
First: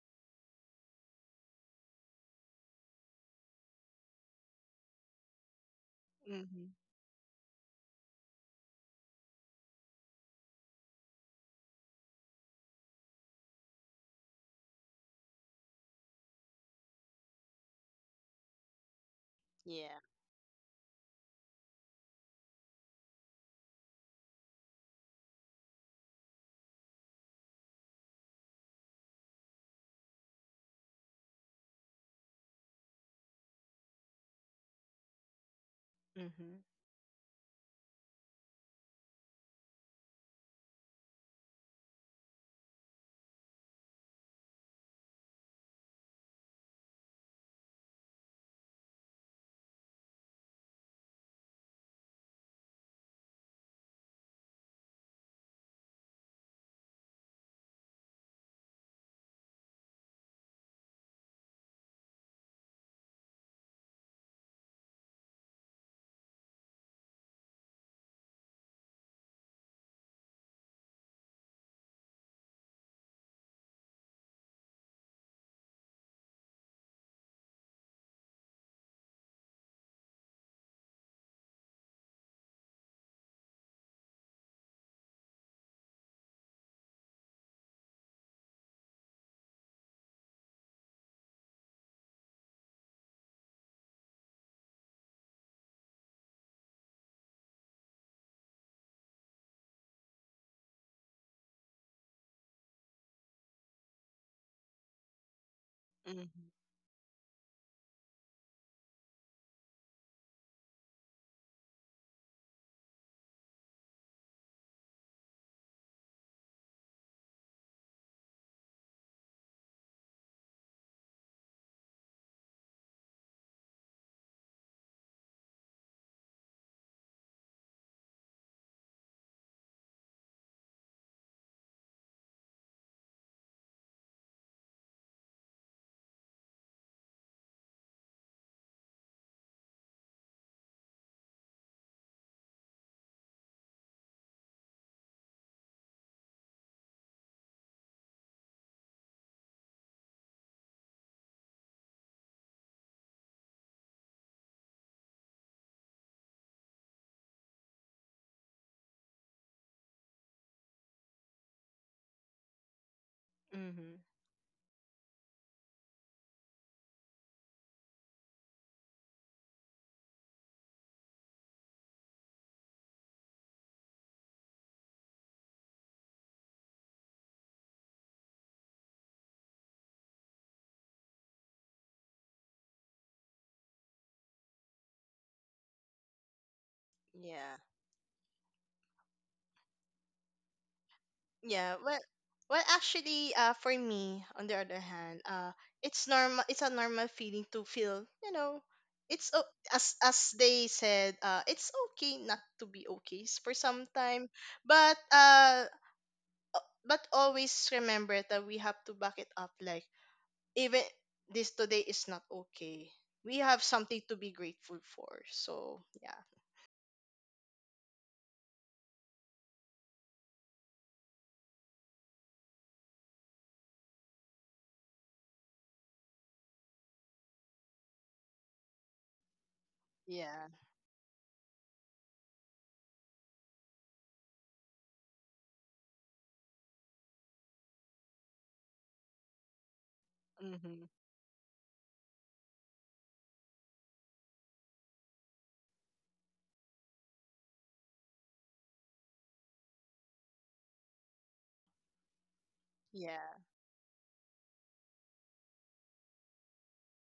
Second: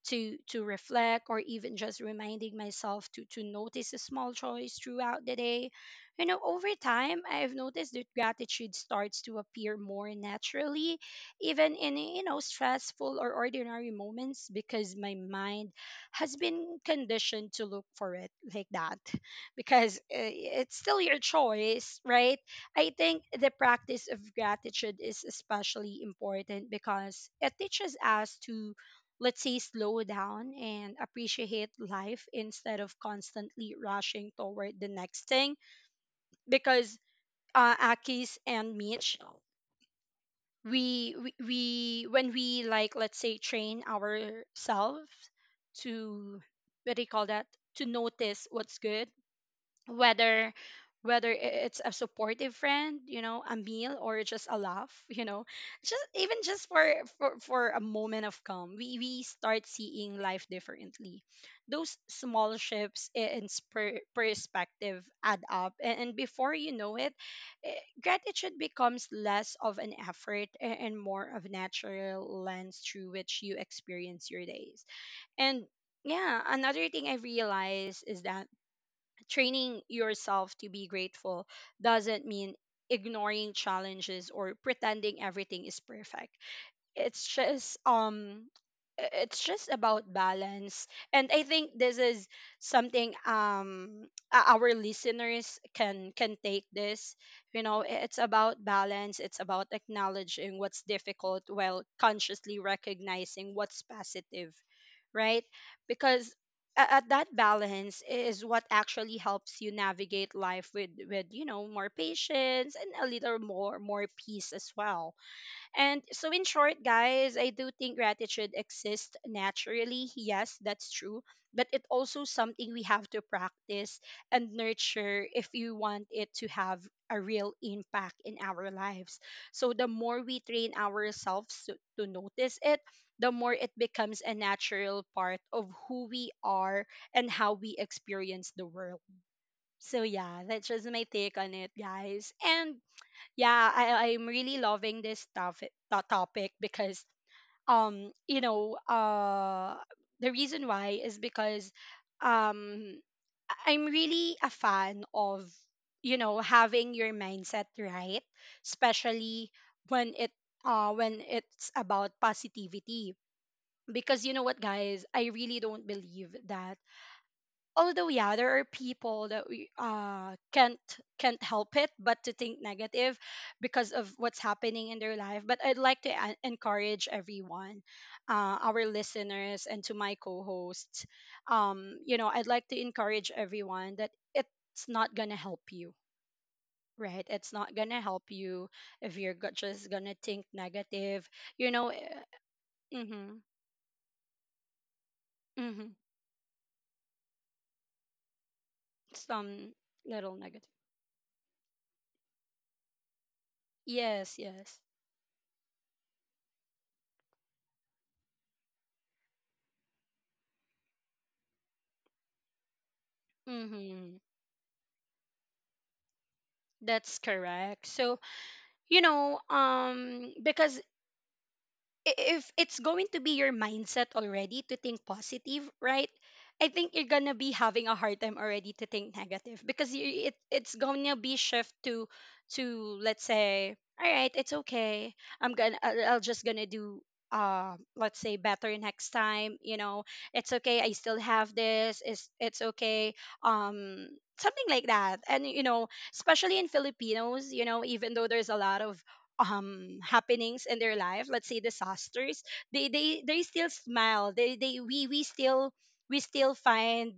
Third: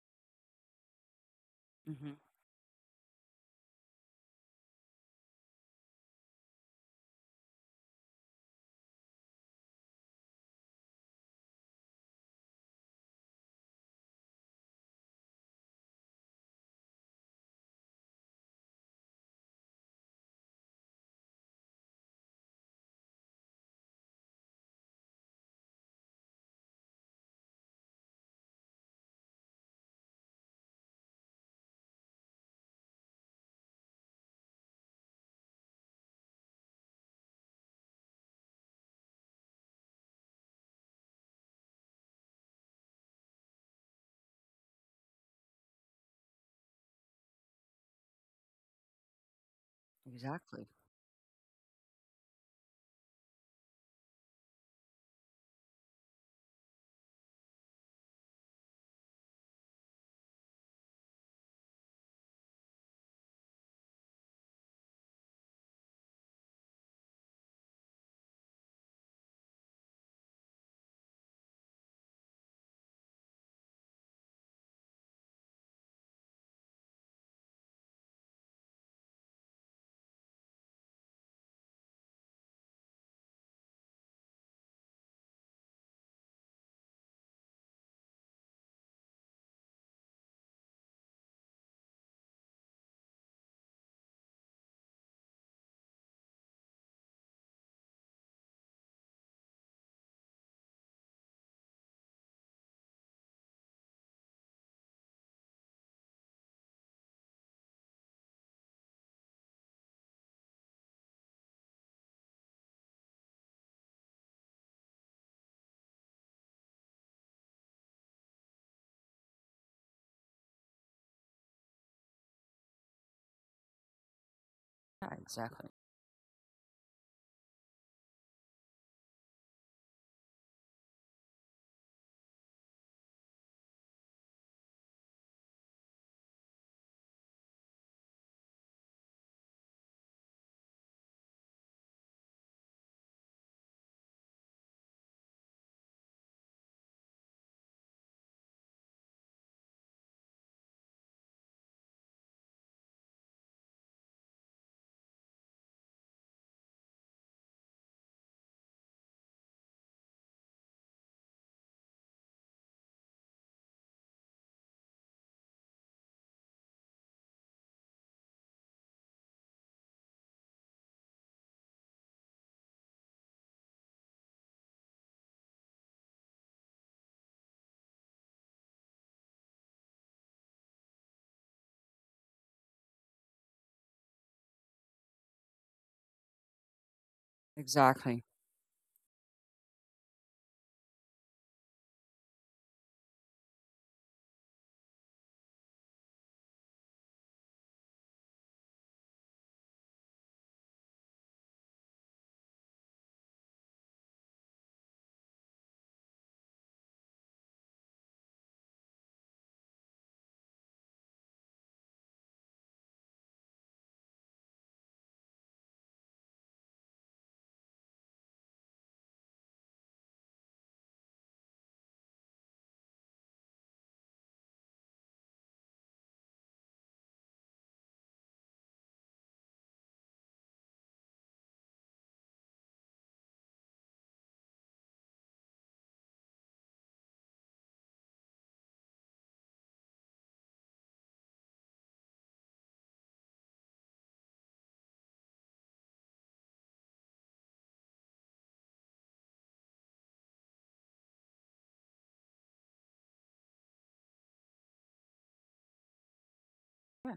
A: to to reflect, or even just
B: Hmm
A: reminding myself to to notice a small choice throughout the day. You know,
C: Hmm.
A: over time I've noticed that gratitude starts to appear more naturally, even in, you know, stressful or ordinary moments, because my mind has been conditioned to look for it, like that. *laughs* Because
C: Yeah.
A: uh, it's still your choice, right? I think the practice of gratitude is especially important because it teaches us to, let's say, slow down and appreciate life instead of constantly rushing toward the next thing.
C: Hmm.
A: Because uh, Akis and Mitch, we, we, we, when we, like, let's say, train ourselves to, what do you call that? To notice what's good, whether
B: Exactly.
A: whether i- it's a supportive friend, you know a meal, or just a laugh *laughs* you know just even just for for, for a moment of calm, we, we start seeing life differently. Those small shifts i- in spur- perspective add up, and, and before you know it, eh, gratitude becomes less of an effort a- and more of natural lens through which you experience your days. And yeah, another thing I realized is that training yourself to be grateful doesn't mean ignoring challenges or pretending everything is perfect. It's just um i- it's just about balance. And I think this is something, um o- our listeners can can take this. You know, i- it's about balance. It's about acknowledging what's difficult while consciously recognizing what's positive, right? Because
C: Hmm.
A: a- at that balance is what actually helps you navigate life with with you know, more patience and a little more more peace as well. And so, in short, guys, I do think gratitude exists naturally. Yes, that's true. But it's also something we have to practice and
B: Yeah,
A: nurture if
B: exactly.
A: you want it to have a real impact in our lives. So, the more we train ourselves to, to notice it, the more it becomes a natural part of who we are and how we experience the world. So, yeah, that's just my take on it, guys. And yeah, i i'm really loving this topic to- topic because, um you know, uh the reason why is because, um I- i'm really a fan of, you know, having your mindset right, especially when it, uh when it's about positivity.
C: Hmm.
A: Because you know what, guys? I really don't believe that, although yeah, there are people that we uh can't, can't help it but to think negative because of what's happening in their life. But I'd like to en- encourage everyone, uh, our listeners and to my co-hosts, um you know, I'd like to encourage everyone that it's not gonna help you, right? It's
C: Yeah.
A: not gonna
B: Exactly.
A: help you if you're go- just gonna think negative. You
C: Yeah,
A: know,
C: well,
A: eh,
C: well, actually,
A: mm-hmm,
C: uh, for me, on the other hand, uh,
A: mm-hmm,
C: it's normal. It's a normal feeling to feel, you know, it's o-
A: some
C: as as
A: little
C: they
A: negative.
C: said, uh, it's okay not to be okay s- for some time,
A: Yes, yes.
C: but uh, o- but always remember that we have to back it up. Like, even this today is not okay, we have something to
A: Mm-hmm.
C: be grateful for. So yeah.
A: That's correct. So, you know, um because, i- if it's going to be your mindset already to think positive, right? I think you're gonna be having a hard time already to think negative because you, it
C: Yeah.
A: it's gonna be shift to to, let's say, all right, it's okay. I'm gonna I'll, I'll just gonna do, uh let's say, better next time. You know, it's okay.
C: Mm-hmm.
A: I still have this. It's it's okay. Um, something like that. And you know, especially in Filipinos, you know, even though there's a lot of um happenings in their life, let's say disasters, they they
C: Yeah.
A: they still smile. They they we we still, we still find,
B: Yeah.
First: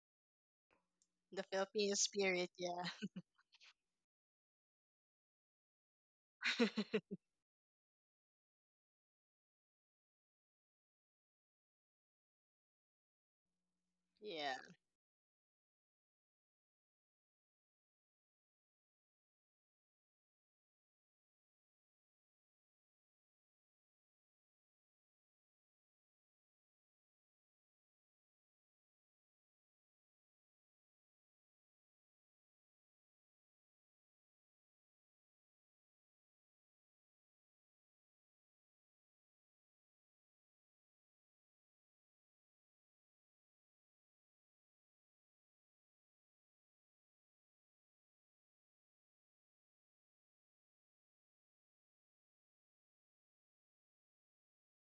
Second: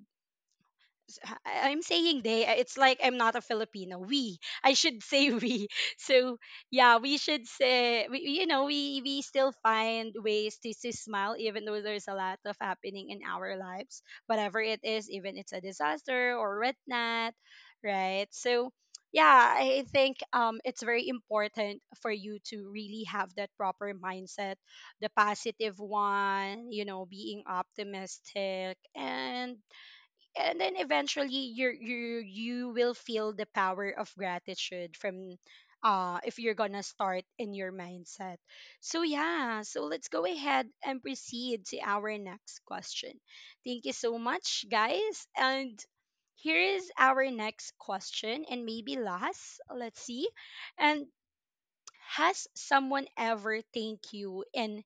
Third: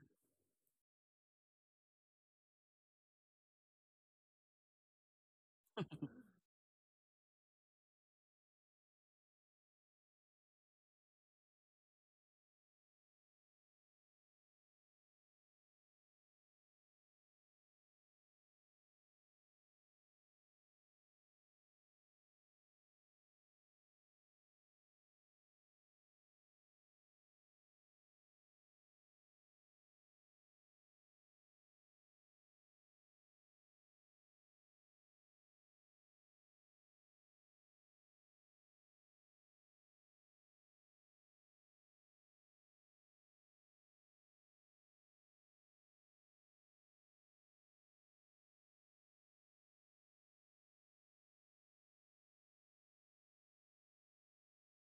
A: s- h-
C: The
A: I- I'm
C: Filipino
A: saying they.
C: spirit,
A: uh, It's
C: yeah.
A: like I'm not a Filipino. We. I should say we. *laughs*
B: *laughs*
A: So
C: *laughs*
A: yeah, we should say we. we- You know, we we still find ways to to smile even though there's a lot of happening in our lives, whatever it is, even it's a disaster or whatnot, right? So yeah, I think um it's very important for you to really have that proper mindset, the positive one. You know, being optimistic, and and then eventually you you you will feel the power of gratitude from, uh if you're gonna start in your mindset. So yeah, so let's go ahead and proceed to our next question. Thank you so much, guys. And here is our next question, and maybe last, let's see. And has someone ever thanked you in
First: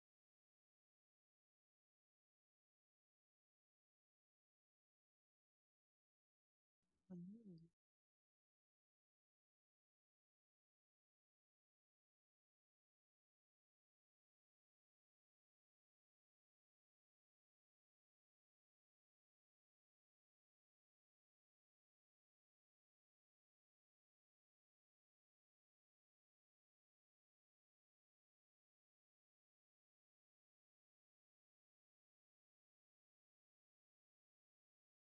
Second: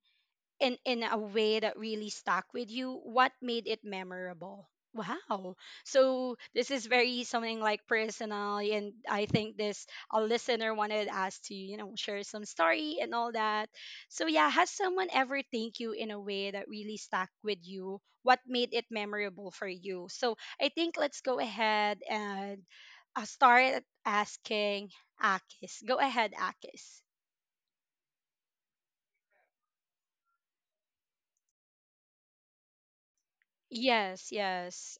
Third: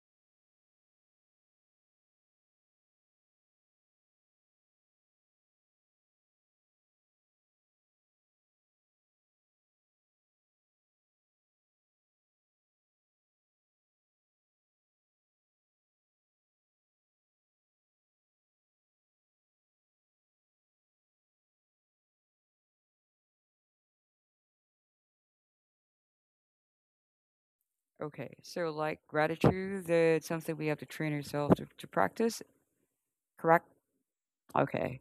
A: in in a way that really stuck with you? What made it memorable? Wow. So this is very
C: Yeah.
A: something like personal, and I think this, a listener wanted us to, you know, share some story and all that. So yeah, has someone ever thanked you in a way that really stuck with you? What made it memorable for you? So I think let's go ahead and, uh, start asking. Akis, go ahead, Akis.
B: Okay. So, like, gratitude, uh, it's something we have to train ourselves to, to practice, correct?
A: Yes, yes.
B: Okay.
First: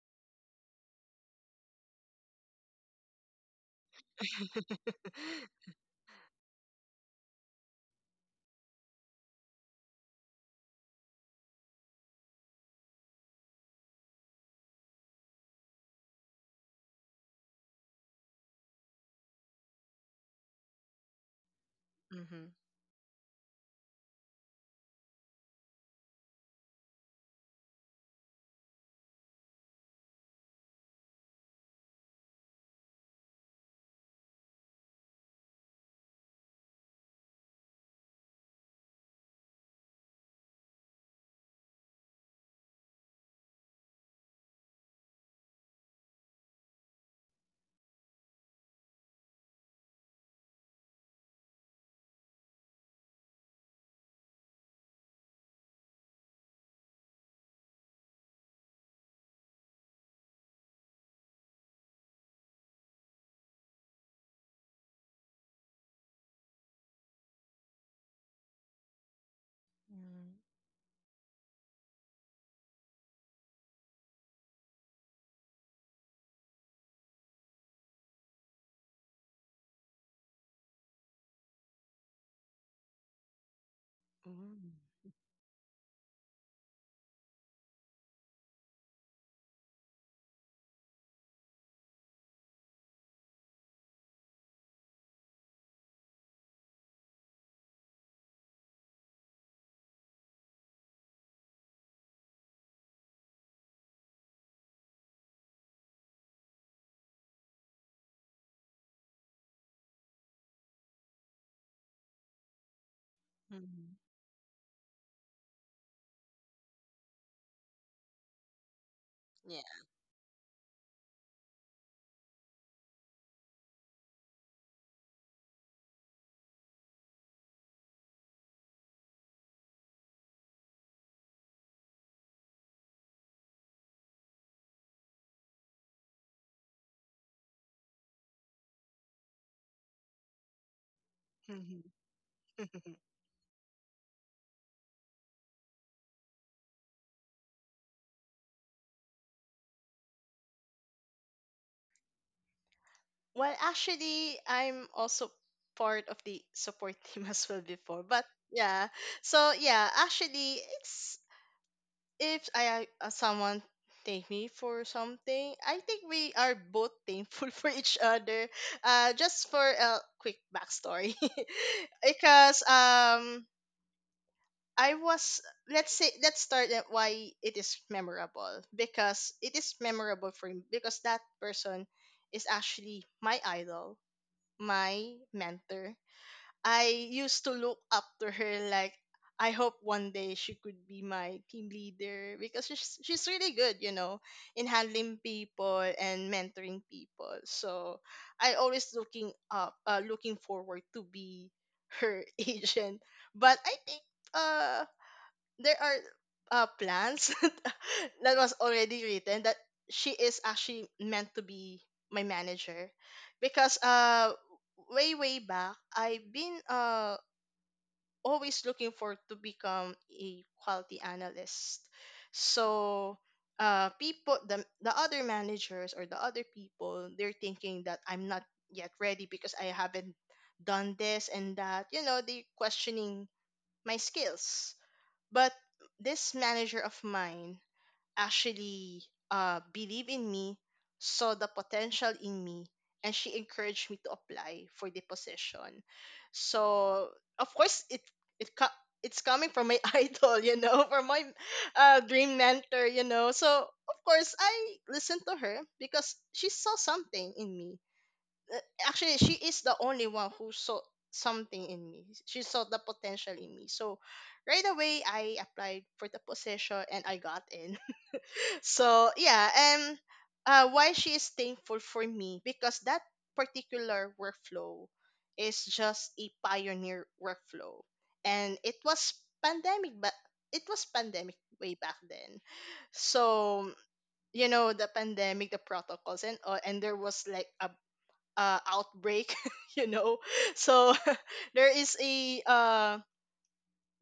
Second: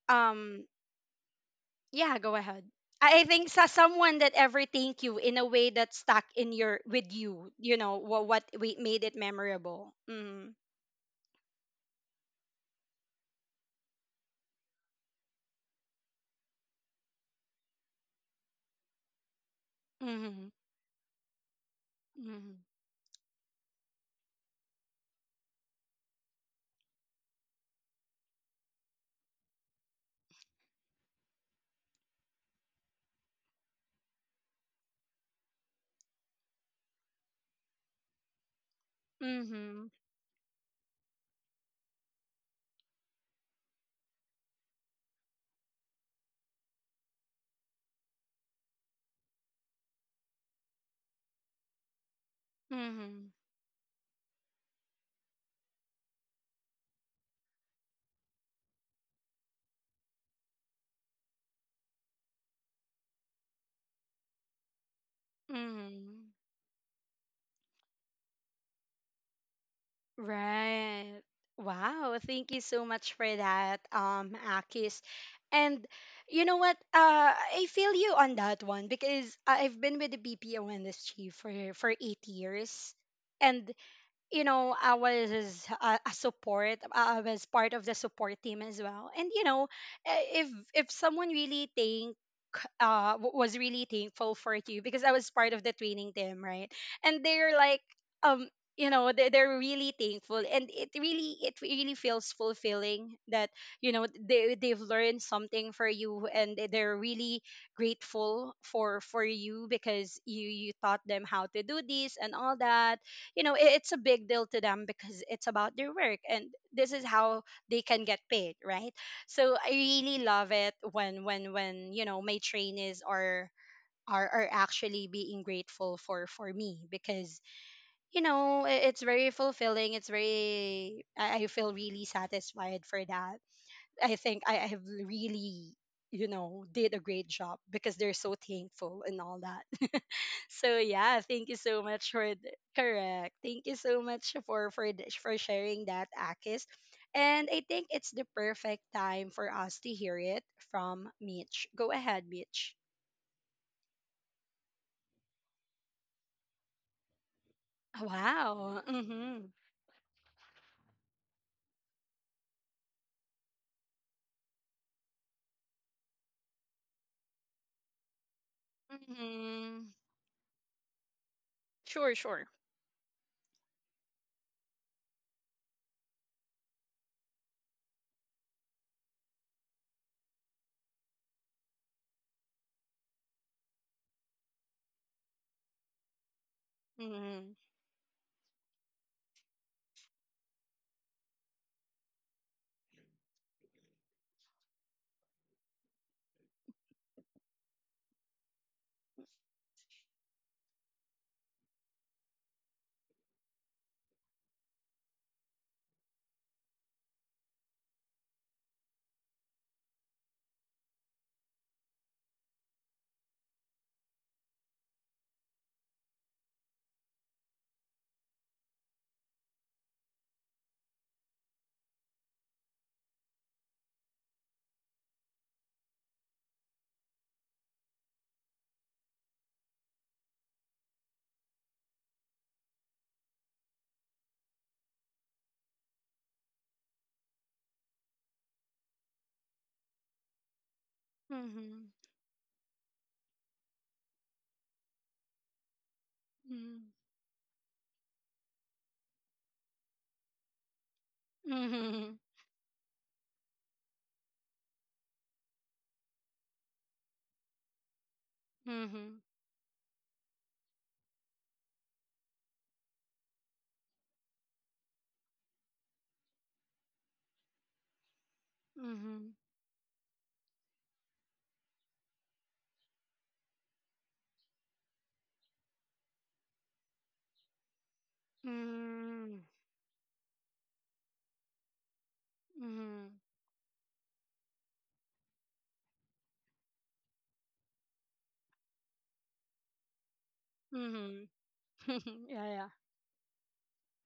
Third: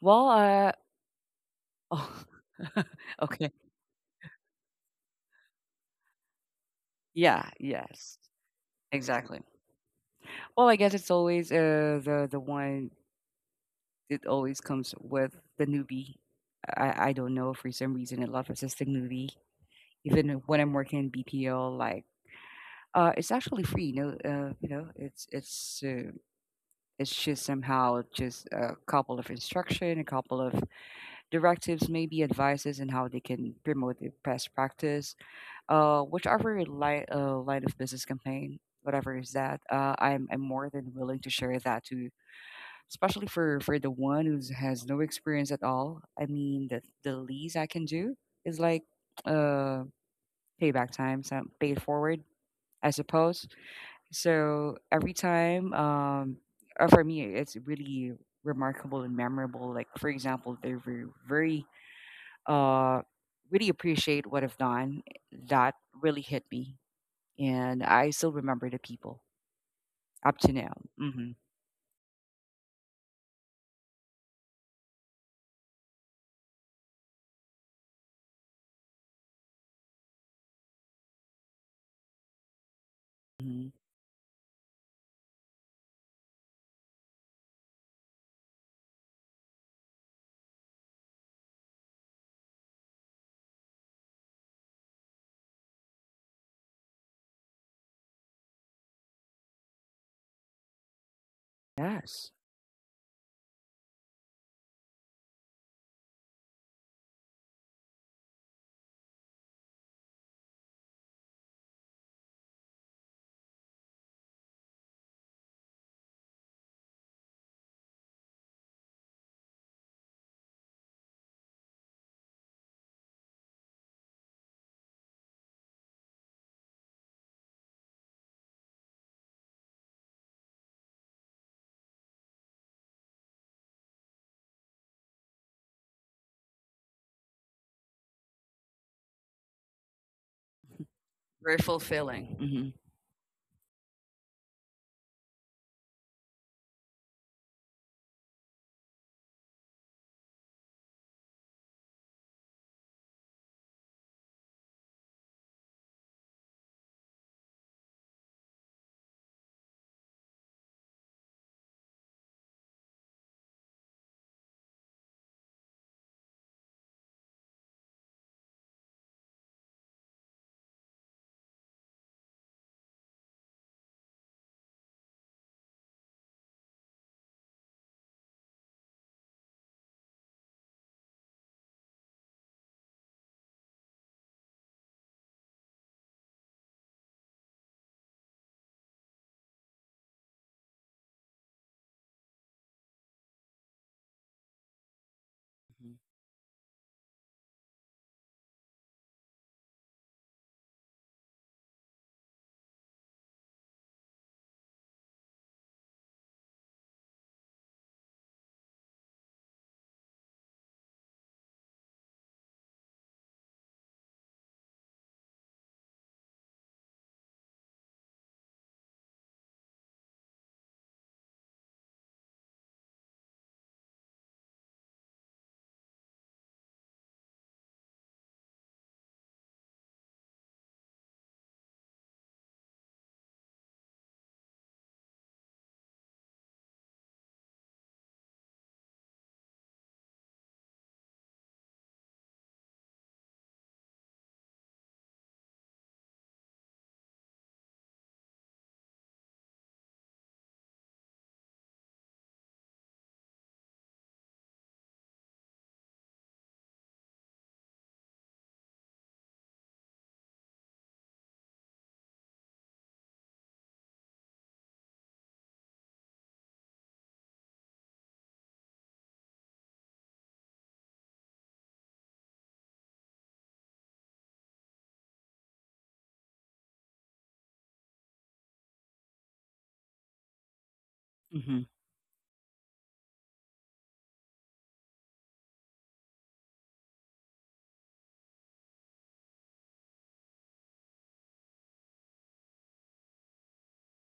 B: Well,
A: Um,
B: uh
A: yeah,
B: oh,
A: go ahead.
B: *laughs*
A: I I think
B: okay.
A: sa someone that ever thank you in a way that stuck in your with
B: Yeah,
A: you, you know,
B: yes.
A: what what we made it
B: Exactly.
A: memorable. Mhm.
B: Well, I guess it's always uh the the one it always comes with the newbie. I I don't know for some reason I love assisting newbie. Even
A: Mhm.
B: when I'm working in B P O, like
C: Mm-hmm.
A: Mhm.
B: uh it's actually free, you know, uh, you know, it's it's uh, it's just somehow just a couple of instruction, a couple of directives, maybe advices and how they can promote their best practice uh, whichever line, uh, line of business campaign, whatever is that,
A: Mhm.
B: uh, I'm I'm more than willing to share that to, especially for for the one who has no experience at all. I mean, the the least I can do is like uh payback time, some pay it forward, I
A: Mhm.
B: suppose. So every time, um, uh, for me, it's really remarkable and memorable. Like for example, they were very uh really appreciate what I've done. That really
A: Mhm.
B: hit me and I still remember the people
C: Mm.
B: up to now.
A: Right.
B: Hmm
A: Wow, thank you so much for that, um, Akis. And you know what? Uh, I feel you on that one because I've been with the B P O industry for for eight years,
B: hmm
A: and you know, I
C: Mm-hmm.
A: was his, uh, a support. I I was part of the support team as well. And you know, i- if if someone really think, uh w- was really thankful for you because I was part of the training team, right? And they're like, um, you know, they they're really thankful, and it really, it really
B: Yes.
A: feels fulfilling that, you know, they they've learned something for you, and they- they're really grateful for for you because you you taught them how to do this and all that. You know, it, it's a big deal to them because it's about their work, and this is how they can get paid, right? So
C: Yeah.
A: I really love it when when when, you know, my trainees are, are, are actually being grateful for for me because, you know, i- it's very fulfilling. It's very, i I feel really satisfied for that. I think I I have really, you know, did a great job because they're so thankful and all that. *laughs* So yeah, thank you
B: Very
A: so much
B: fulfilling.
A: for th-
B: Hmm
C: Mm-hmm. *laughs*
A: correct. Thank you so much for for th- for sharing that, Akis. And I think it's the perfect time for us to hear it from Mitch. Go ahead, Mitch.
C: Well, actually, I'm also part of the support *laughs* team as well before, but
A: Wow.
C: yeah.
A: Mm-hmm.
C: So yeah, actually, it's, if I, uh, someone thank me for something, I think we are both thankful *laughs* for each other. Uh, just for
A: Mm-hmm.
C: a quick backstory, *laughs*
A: Sure, sure.
C: because um I was, let's say let's start at why it is memorable, because it is memorable for me because that person is actually my idol, my mentor. I used
A: Mm-hmm.
C: to look up to her, like, I hope one day she could be my team leader, because she's she's really good, you know, in handling people
B: hmm
C: and mentoring people. So I always looking up uh, looking forward to be her *laughs* agent. But I think uh there are uh, plans *laughs* that was already written that she is actually meant to be my manager, because uh way way back, I've been uh always looking for to become a quality analyst. So uh people the the other managers or the other people, they're thinking that I'm not yet ready because I haven't done this and that. You know, they questioning my skills, but this manager of mine actually uh, believed in me, saw the
A: Mm-hmm.
C: potential in me, and she encouraged me to apply for the position. So of course it it co- it's coming from my *laughs* idol, you know, from my uh,
A: Mm-hmm.
C: dream mentor, you know. So of course I listened to her because she saw something in me, uh,
A: Mm-hmm. Mm-hmm.
C: actually she is the only one who saw something in me. She saw the potential in me, so right away I applied for the position and I got in. *laughs* So
A: Mm-hmm.
C: yeah. And uh, why she is thankful for me, because that particular workflow is just a pioneer workflow. And it was pandemic, but it was pandemic
B: hmm
C: way back then.
A: Mm-hmm.
C: So you know, the pandemic, the protocols and all, and there was like a uh, outbreak, *laughs* you know. So *laughs* there
A: Mm-hmm.
C: is
A: *laughs*
C: a
A: Yeah, yeah.
C: uh,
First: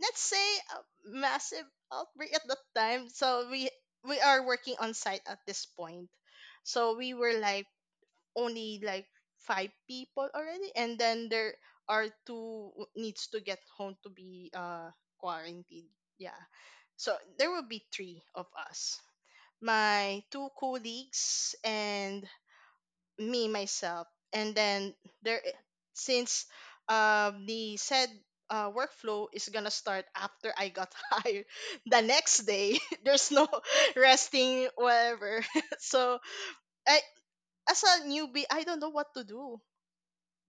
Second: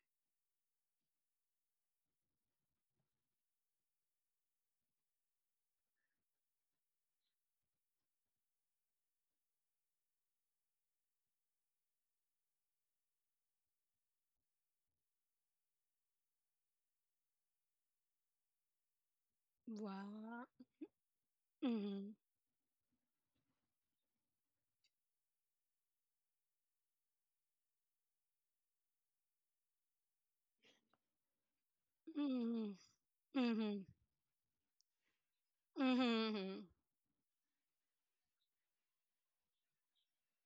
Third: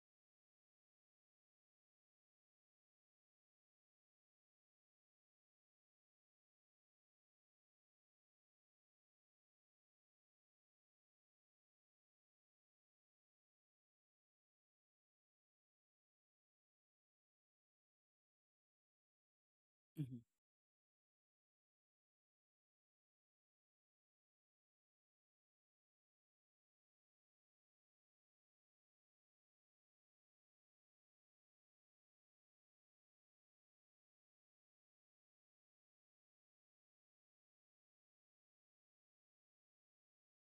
C: let's say a massive outbreak at that time. So we we are working on site at this point. So we were like only like five people already, and then there are two w- needs to get home to be uh quarantined. Yeah. So there will be three of us.
B: hmm
C: My
A: Wow.
C: two colleagues
A: Mm-hmm.
C: and me myself, and then there, since um the said uh, workflow is gonna start after I got *laughs* hired the next
A: Mm-hmm.
C: day. *laughs* There's no
A: Mm-hmm.
C: *laughs* resting whatever. *laughs* So
A: Mm-hmm.
C: I, as a newbie, I don't know what to do,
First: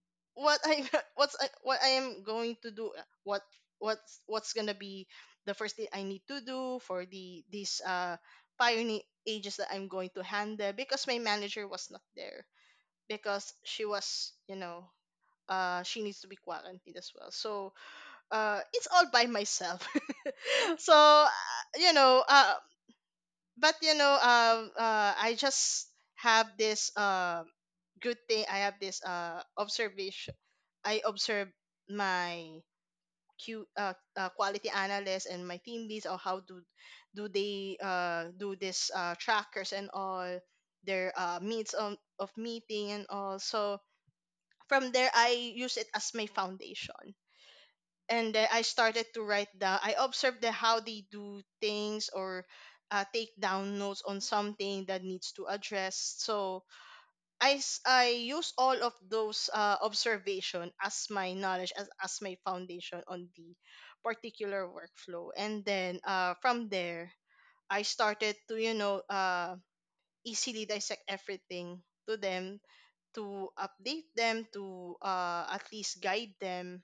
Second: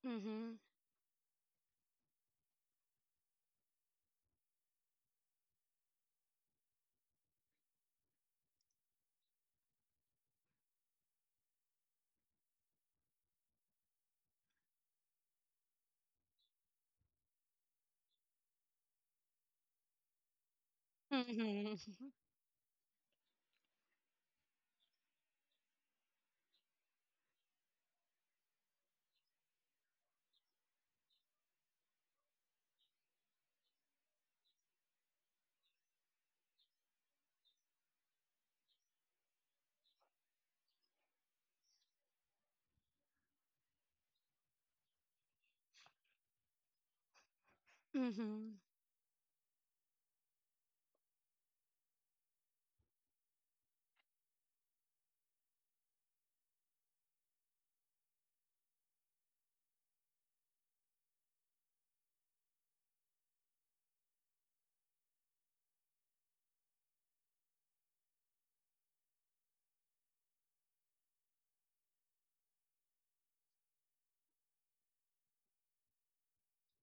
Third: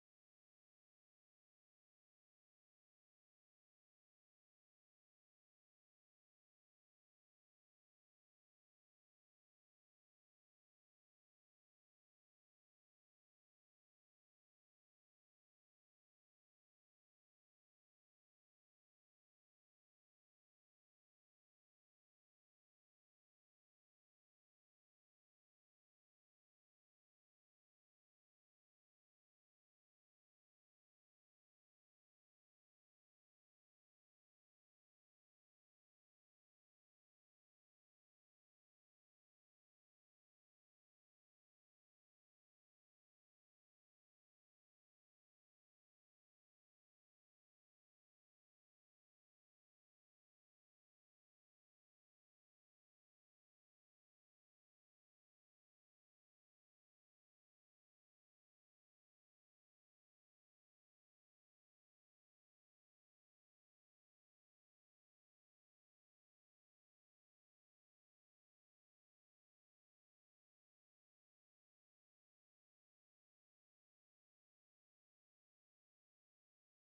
A: Mm-hmm.
C: what I *laughs* what's I, what I am going to do, uh, what what's what's gonna be the first thing I need to do for the these uh pioneer ages that I'm going to handle, because my manager was not there because she was, you know, uh, she needs to be quarantined as well. So uh, it's all by myself. *laughs* so uh, you
A: Mm-hmm.
C: know, uh, but you know, um, uh, I just have this uh, good thing. I have this uh, observation. I observe my Q, uh, uh, quality analysts and my team leads, or how do do they uh, do this uh, trackers and all their uh, meets on of meeting and all. So from there I use it as my foundation. And then
A: Mm-hmm.
C: I started to write down. I observed the, how they do things, or uh, take down notes on something that needs to address. So I s- I use all of those uh, observation as my knowledge, as as my foundation on the particular workflow. And then uh, from there I started to, you know, uh, easily dissect everything to them, to update them, to, uh, at least guide them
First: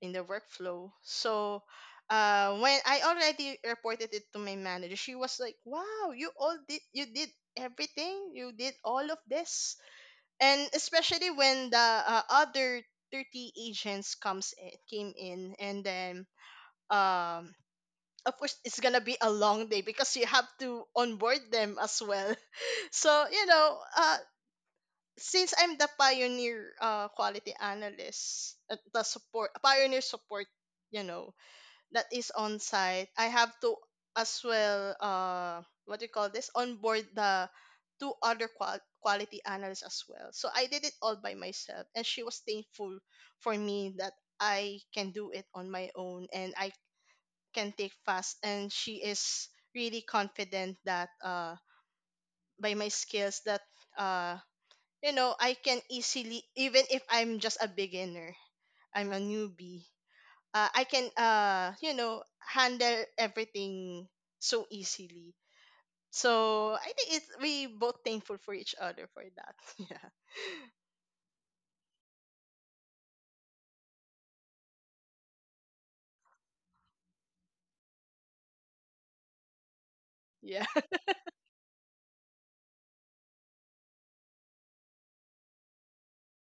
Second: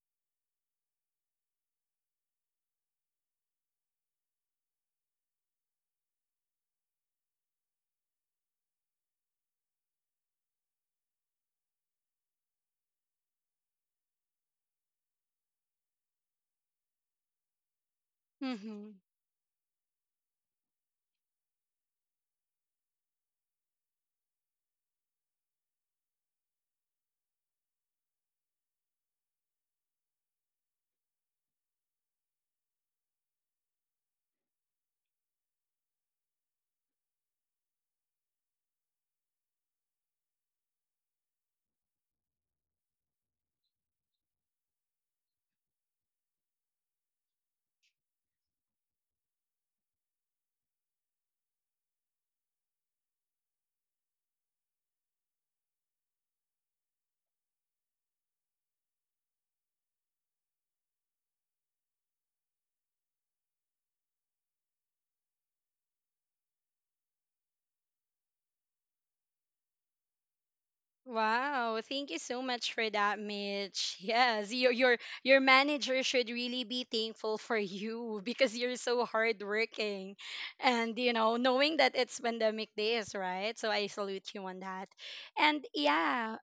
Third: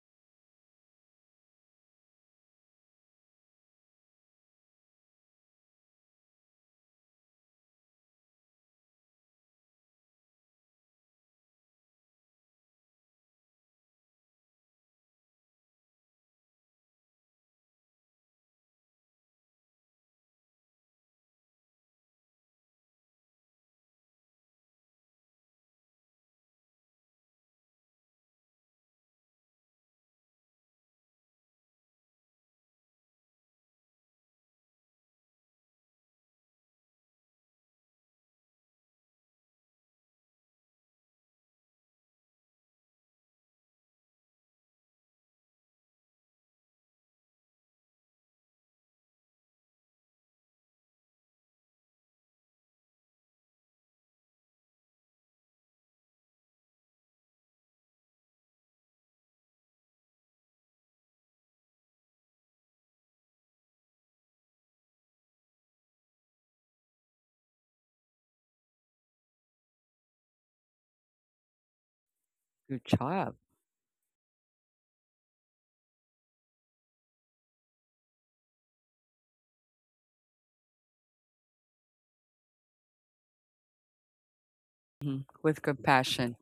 C: in the workflow. So uh, when I already reported it to my manager, she was like, "Wow, you all did you did everything, you did all of this." And especially when the uh, other thirty agents comes in, came in, and then um. Of course, it's
A: Mm-hmm.
C: gonna be a long day because you have to onboard them as well. *laughs* So you know, uh, since I'm the pioneer uh, quality analyst, uh, the support pioneer support, you know, that is on site, I have to as well, uh what do you call this, onboard the two other qual- quality analysts as well. So I did it all by myself, and she was thankful for me that I can do it on my own, and I can take fast. And she is really confident that uh by my skills that uh you know, I can easily, even if I'm just a beginner, I'm a newbie, uh, I can, uh, you know, handle everything so easily. So I think it's we both thankful for each other for that. *laughs*
A: Wow, thank you so much
B: Good
A: for that,
B: job.
A: Mitch. *laughs* Yes, your your your manager should really be thankful for you *laughs* because you're so hardworking.
C: Yeah. Yeah.
A: And you know, knowing that it's pandemic days, right? So I salute you on that.
B: Hmm With
A: And
B: compassion.
A: yeah,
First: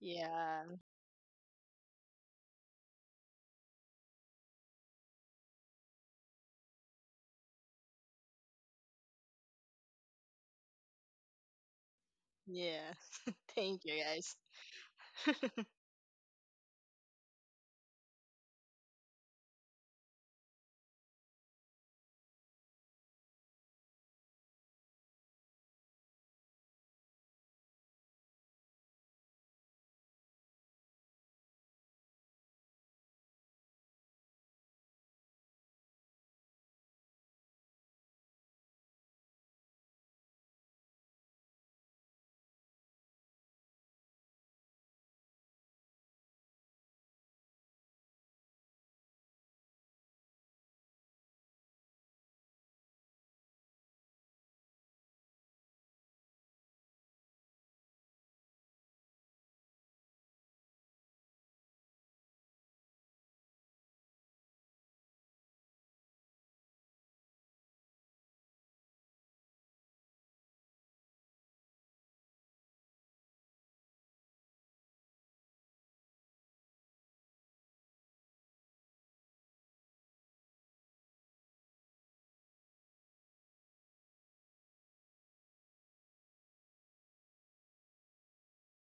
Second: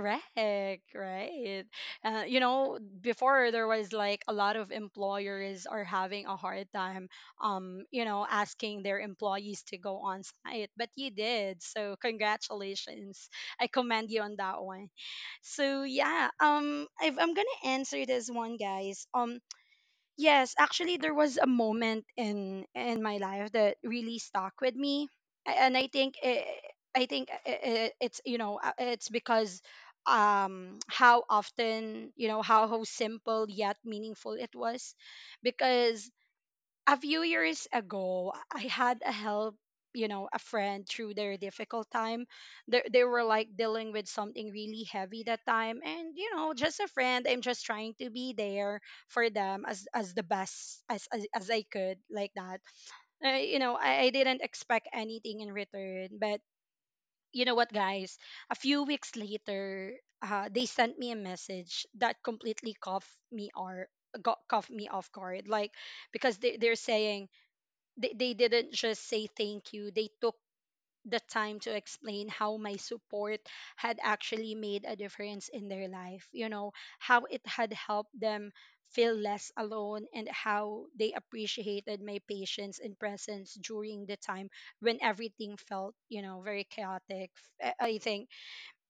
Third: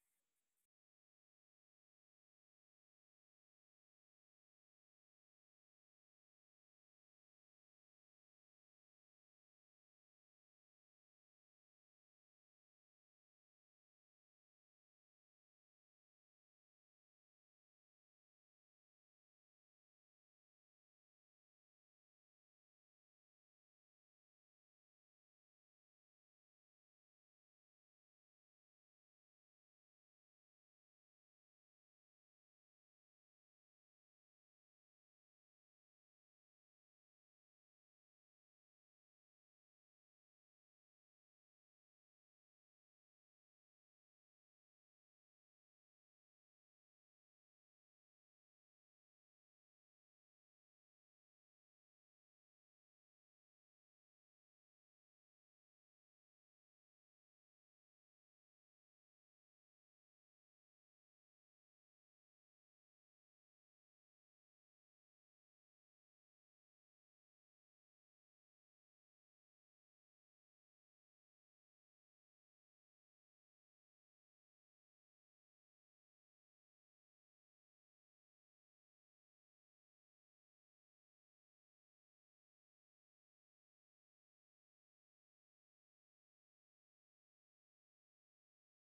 C: *laughs* Yeah.
A: right? Uh, you know, before there was like a lot of employers are having a hard time, um, you know, asking their employees to go on site, but you did. So
C: Yeah.
A: congratulations,
C: *laughs*
A: I
C: Thank you
A: commend you
C: guys.
A: on that one.
C: *laughs*
A: So yeah, um, I've, I'm gonna answer this one, guys. Um, yes, actually, there was a moment in in my life that really stuck with me. A- and I think it, I think i i- it's, you know, uh, it's because, um how often, you know, how how simple yet meaningful it was. Because a few years ago, I had a help, you know, a friend through their difficult time. They, they were like dealing with something really heavy that time. And, you know, just a friend, I'm just trying to be there for them as, as the best as, as, as I could, like that. Uh, you know, I, I didn't expect anything in return. But you know what, guys? A few weeks later, uh, they sent me a message that completely cough me or got cough me off guard, like, because they, they're saying they, they didn't just say thank you. They took the time to explain how my support had actually made a difference in their life, you know, how it had helped them feel less alone, and how they appreciated my patience and presence during the time when everything felt, you know, very chaotic. F- i I think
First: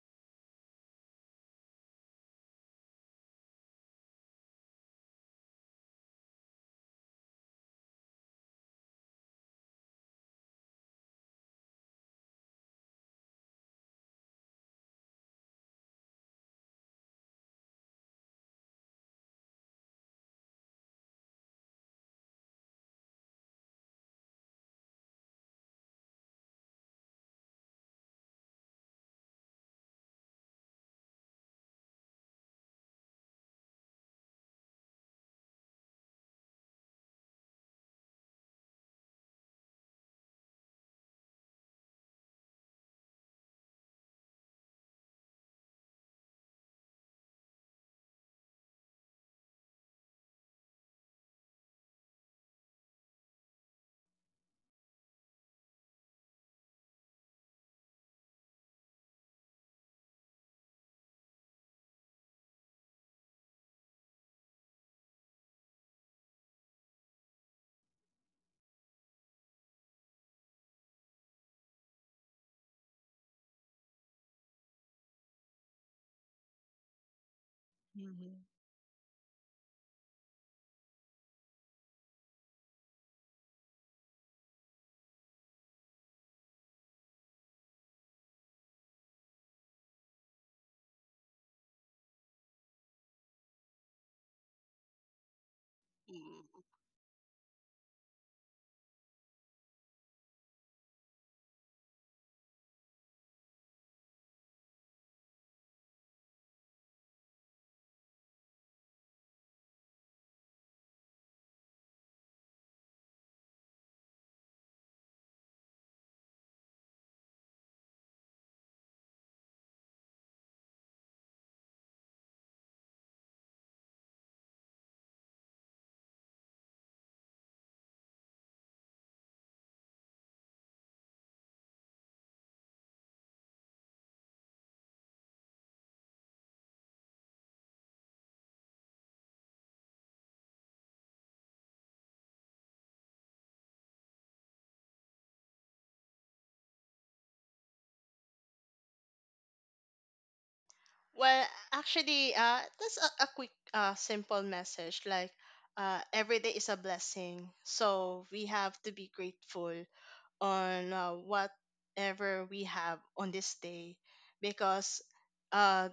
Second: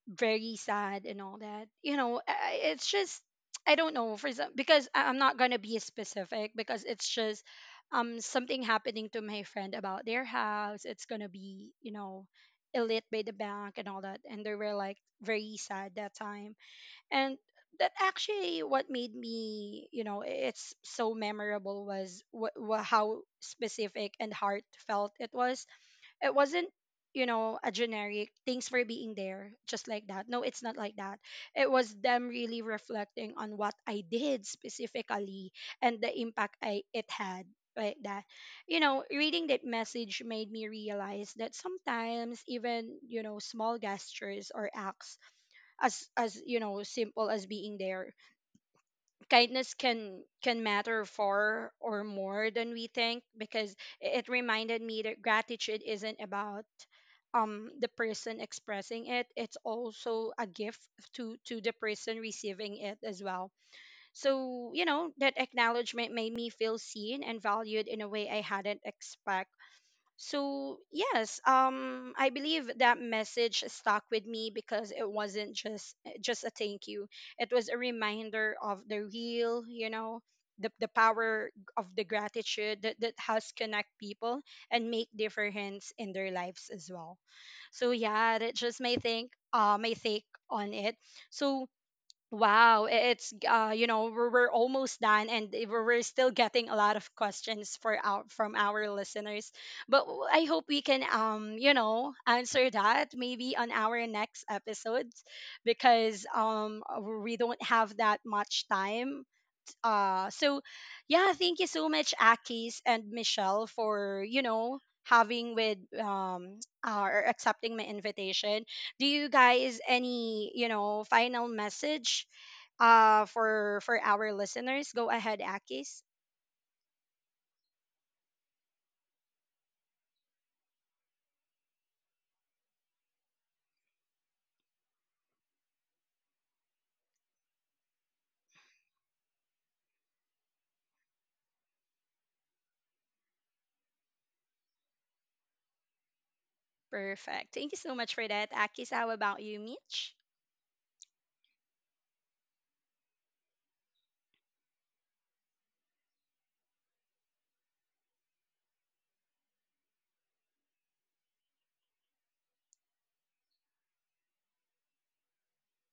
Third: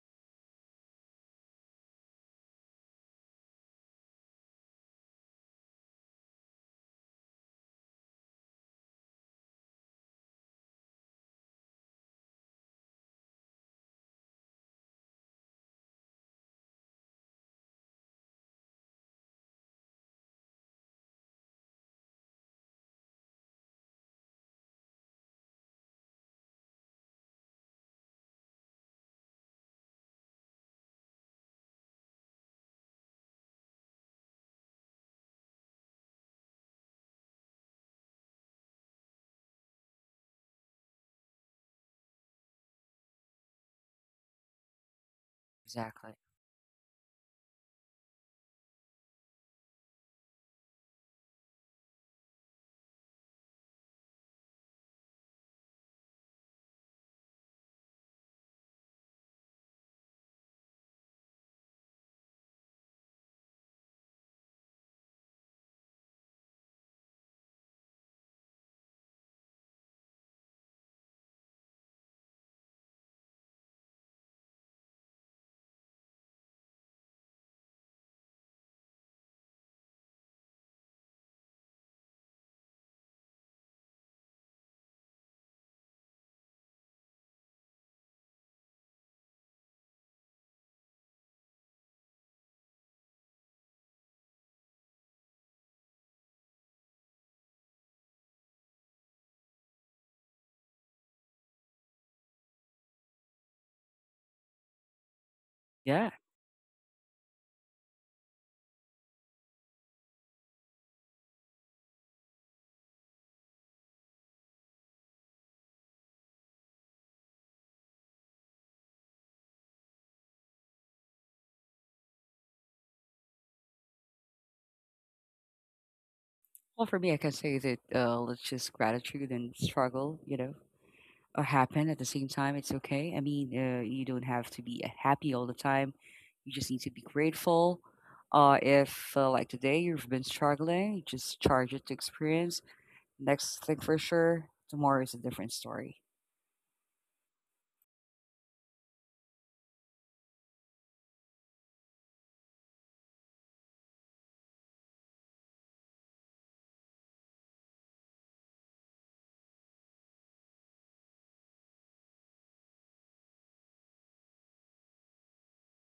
A: very sad and all that. You know, I- I- it's just, I don't know, for some because I- I'm not gonna be specific because it's just, um something happening to my friend about their house. It's gonna be, you know, elite by the bank and all that, and they were like very sad that time. And that actually what made me, you know, i- it's so memorable was wh- wh- how specific and heartfelt it was. It wasn't, you know, a generic thanks for being there, just like that. No, it's not like that. It was them really reflecting on what I did specifically and the impact I it had, like that. You know, reading that message made me realize that sometimes even, you know, small gestures or acts as,
B: Exactly.
A: as you know, simple as being there, kindness can can matter far or more than we think. Because i- it reminded me that gratitude isn't about, um the person expressing it. It's also a gift to to the person receiving it as well. So you know, that acknowledgement made me feel seen and valued in a way I hadn't expect. So, yes, um, I believe that message stuck with me because it wasn't just eh, just a thank you. It was a
C: Mhm.
A: reminder of the real, you know, the, the power of the gratitude that, that has connect people and make difference in their lives as well. So yeah, that's just my think uh my take on it. So, wow, i- it's uh, you know, we're, we're almost done, and i- we're we're still
C: Mm.
A: getting a lot of questions for our from our listeners. But w- I hope we can, um you know, answer that maybe on our next episodes
B: Yeah.
A: because, um uh, we don't have that much time. Uh, so yeah, thank you so much, Akis and Michelle, for, you know, having with, um uh, or accepting my invitation. Do you guys any, you know, final message, uh for for our listeners. Go ahead, Akis.
B: Well, for me, I can say that uh, let's just gratitude and struggle, you know, uh, happen at the same time. It's okay. I mean, uh, you don't have to be uh, happy all the time. You just need to be grateful. Uh, if uh, like today you've been struggling, just charge it to experience. Next thing for sure, tomorrow is a different story.
A: Perfect. Thank you so much for that, Akis. How about you, Mitch?
C: Well, actually, uh, that's a, a quick, uh, simple message. Like, uh, every day is a blessing, so we have to be grateful on uh, whatever we have on this day, because uh,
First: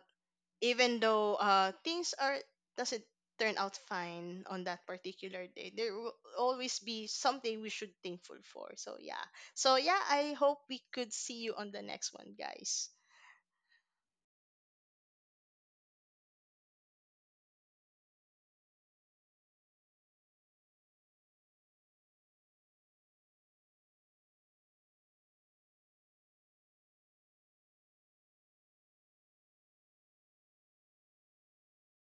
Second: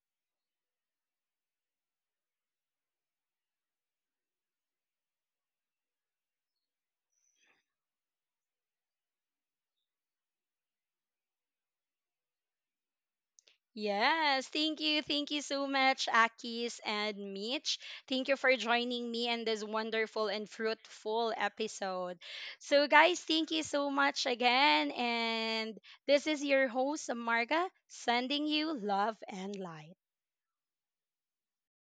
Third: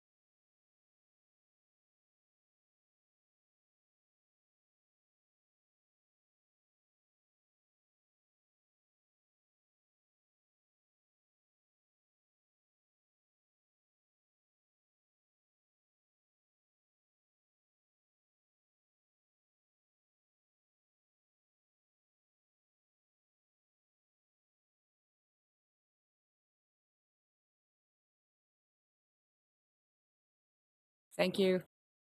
C: even though uh, things are doesn't turn out fine on that particular day, there will always be something we should thankful for. So yeah, so yeah, I hope we could see you on the next one, guys.
A: Yes, thank you. Thank you so much, Akis and Mitch. Thank you for joining me in this wonderful and fruitful episode. So, guys, thank you so much again. And this is your host, Marga, sending you love and light.
B: Thank you.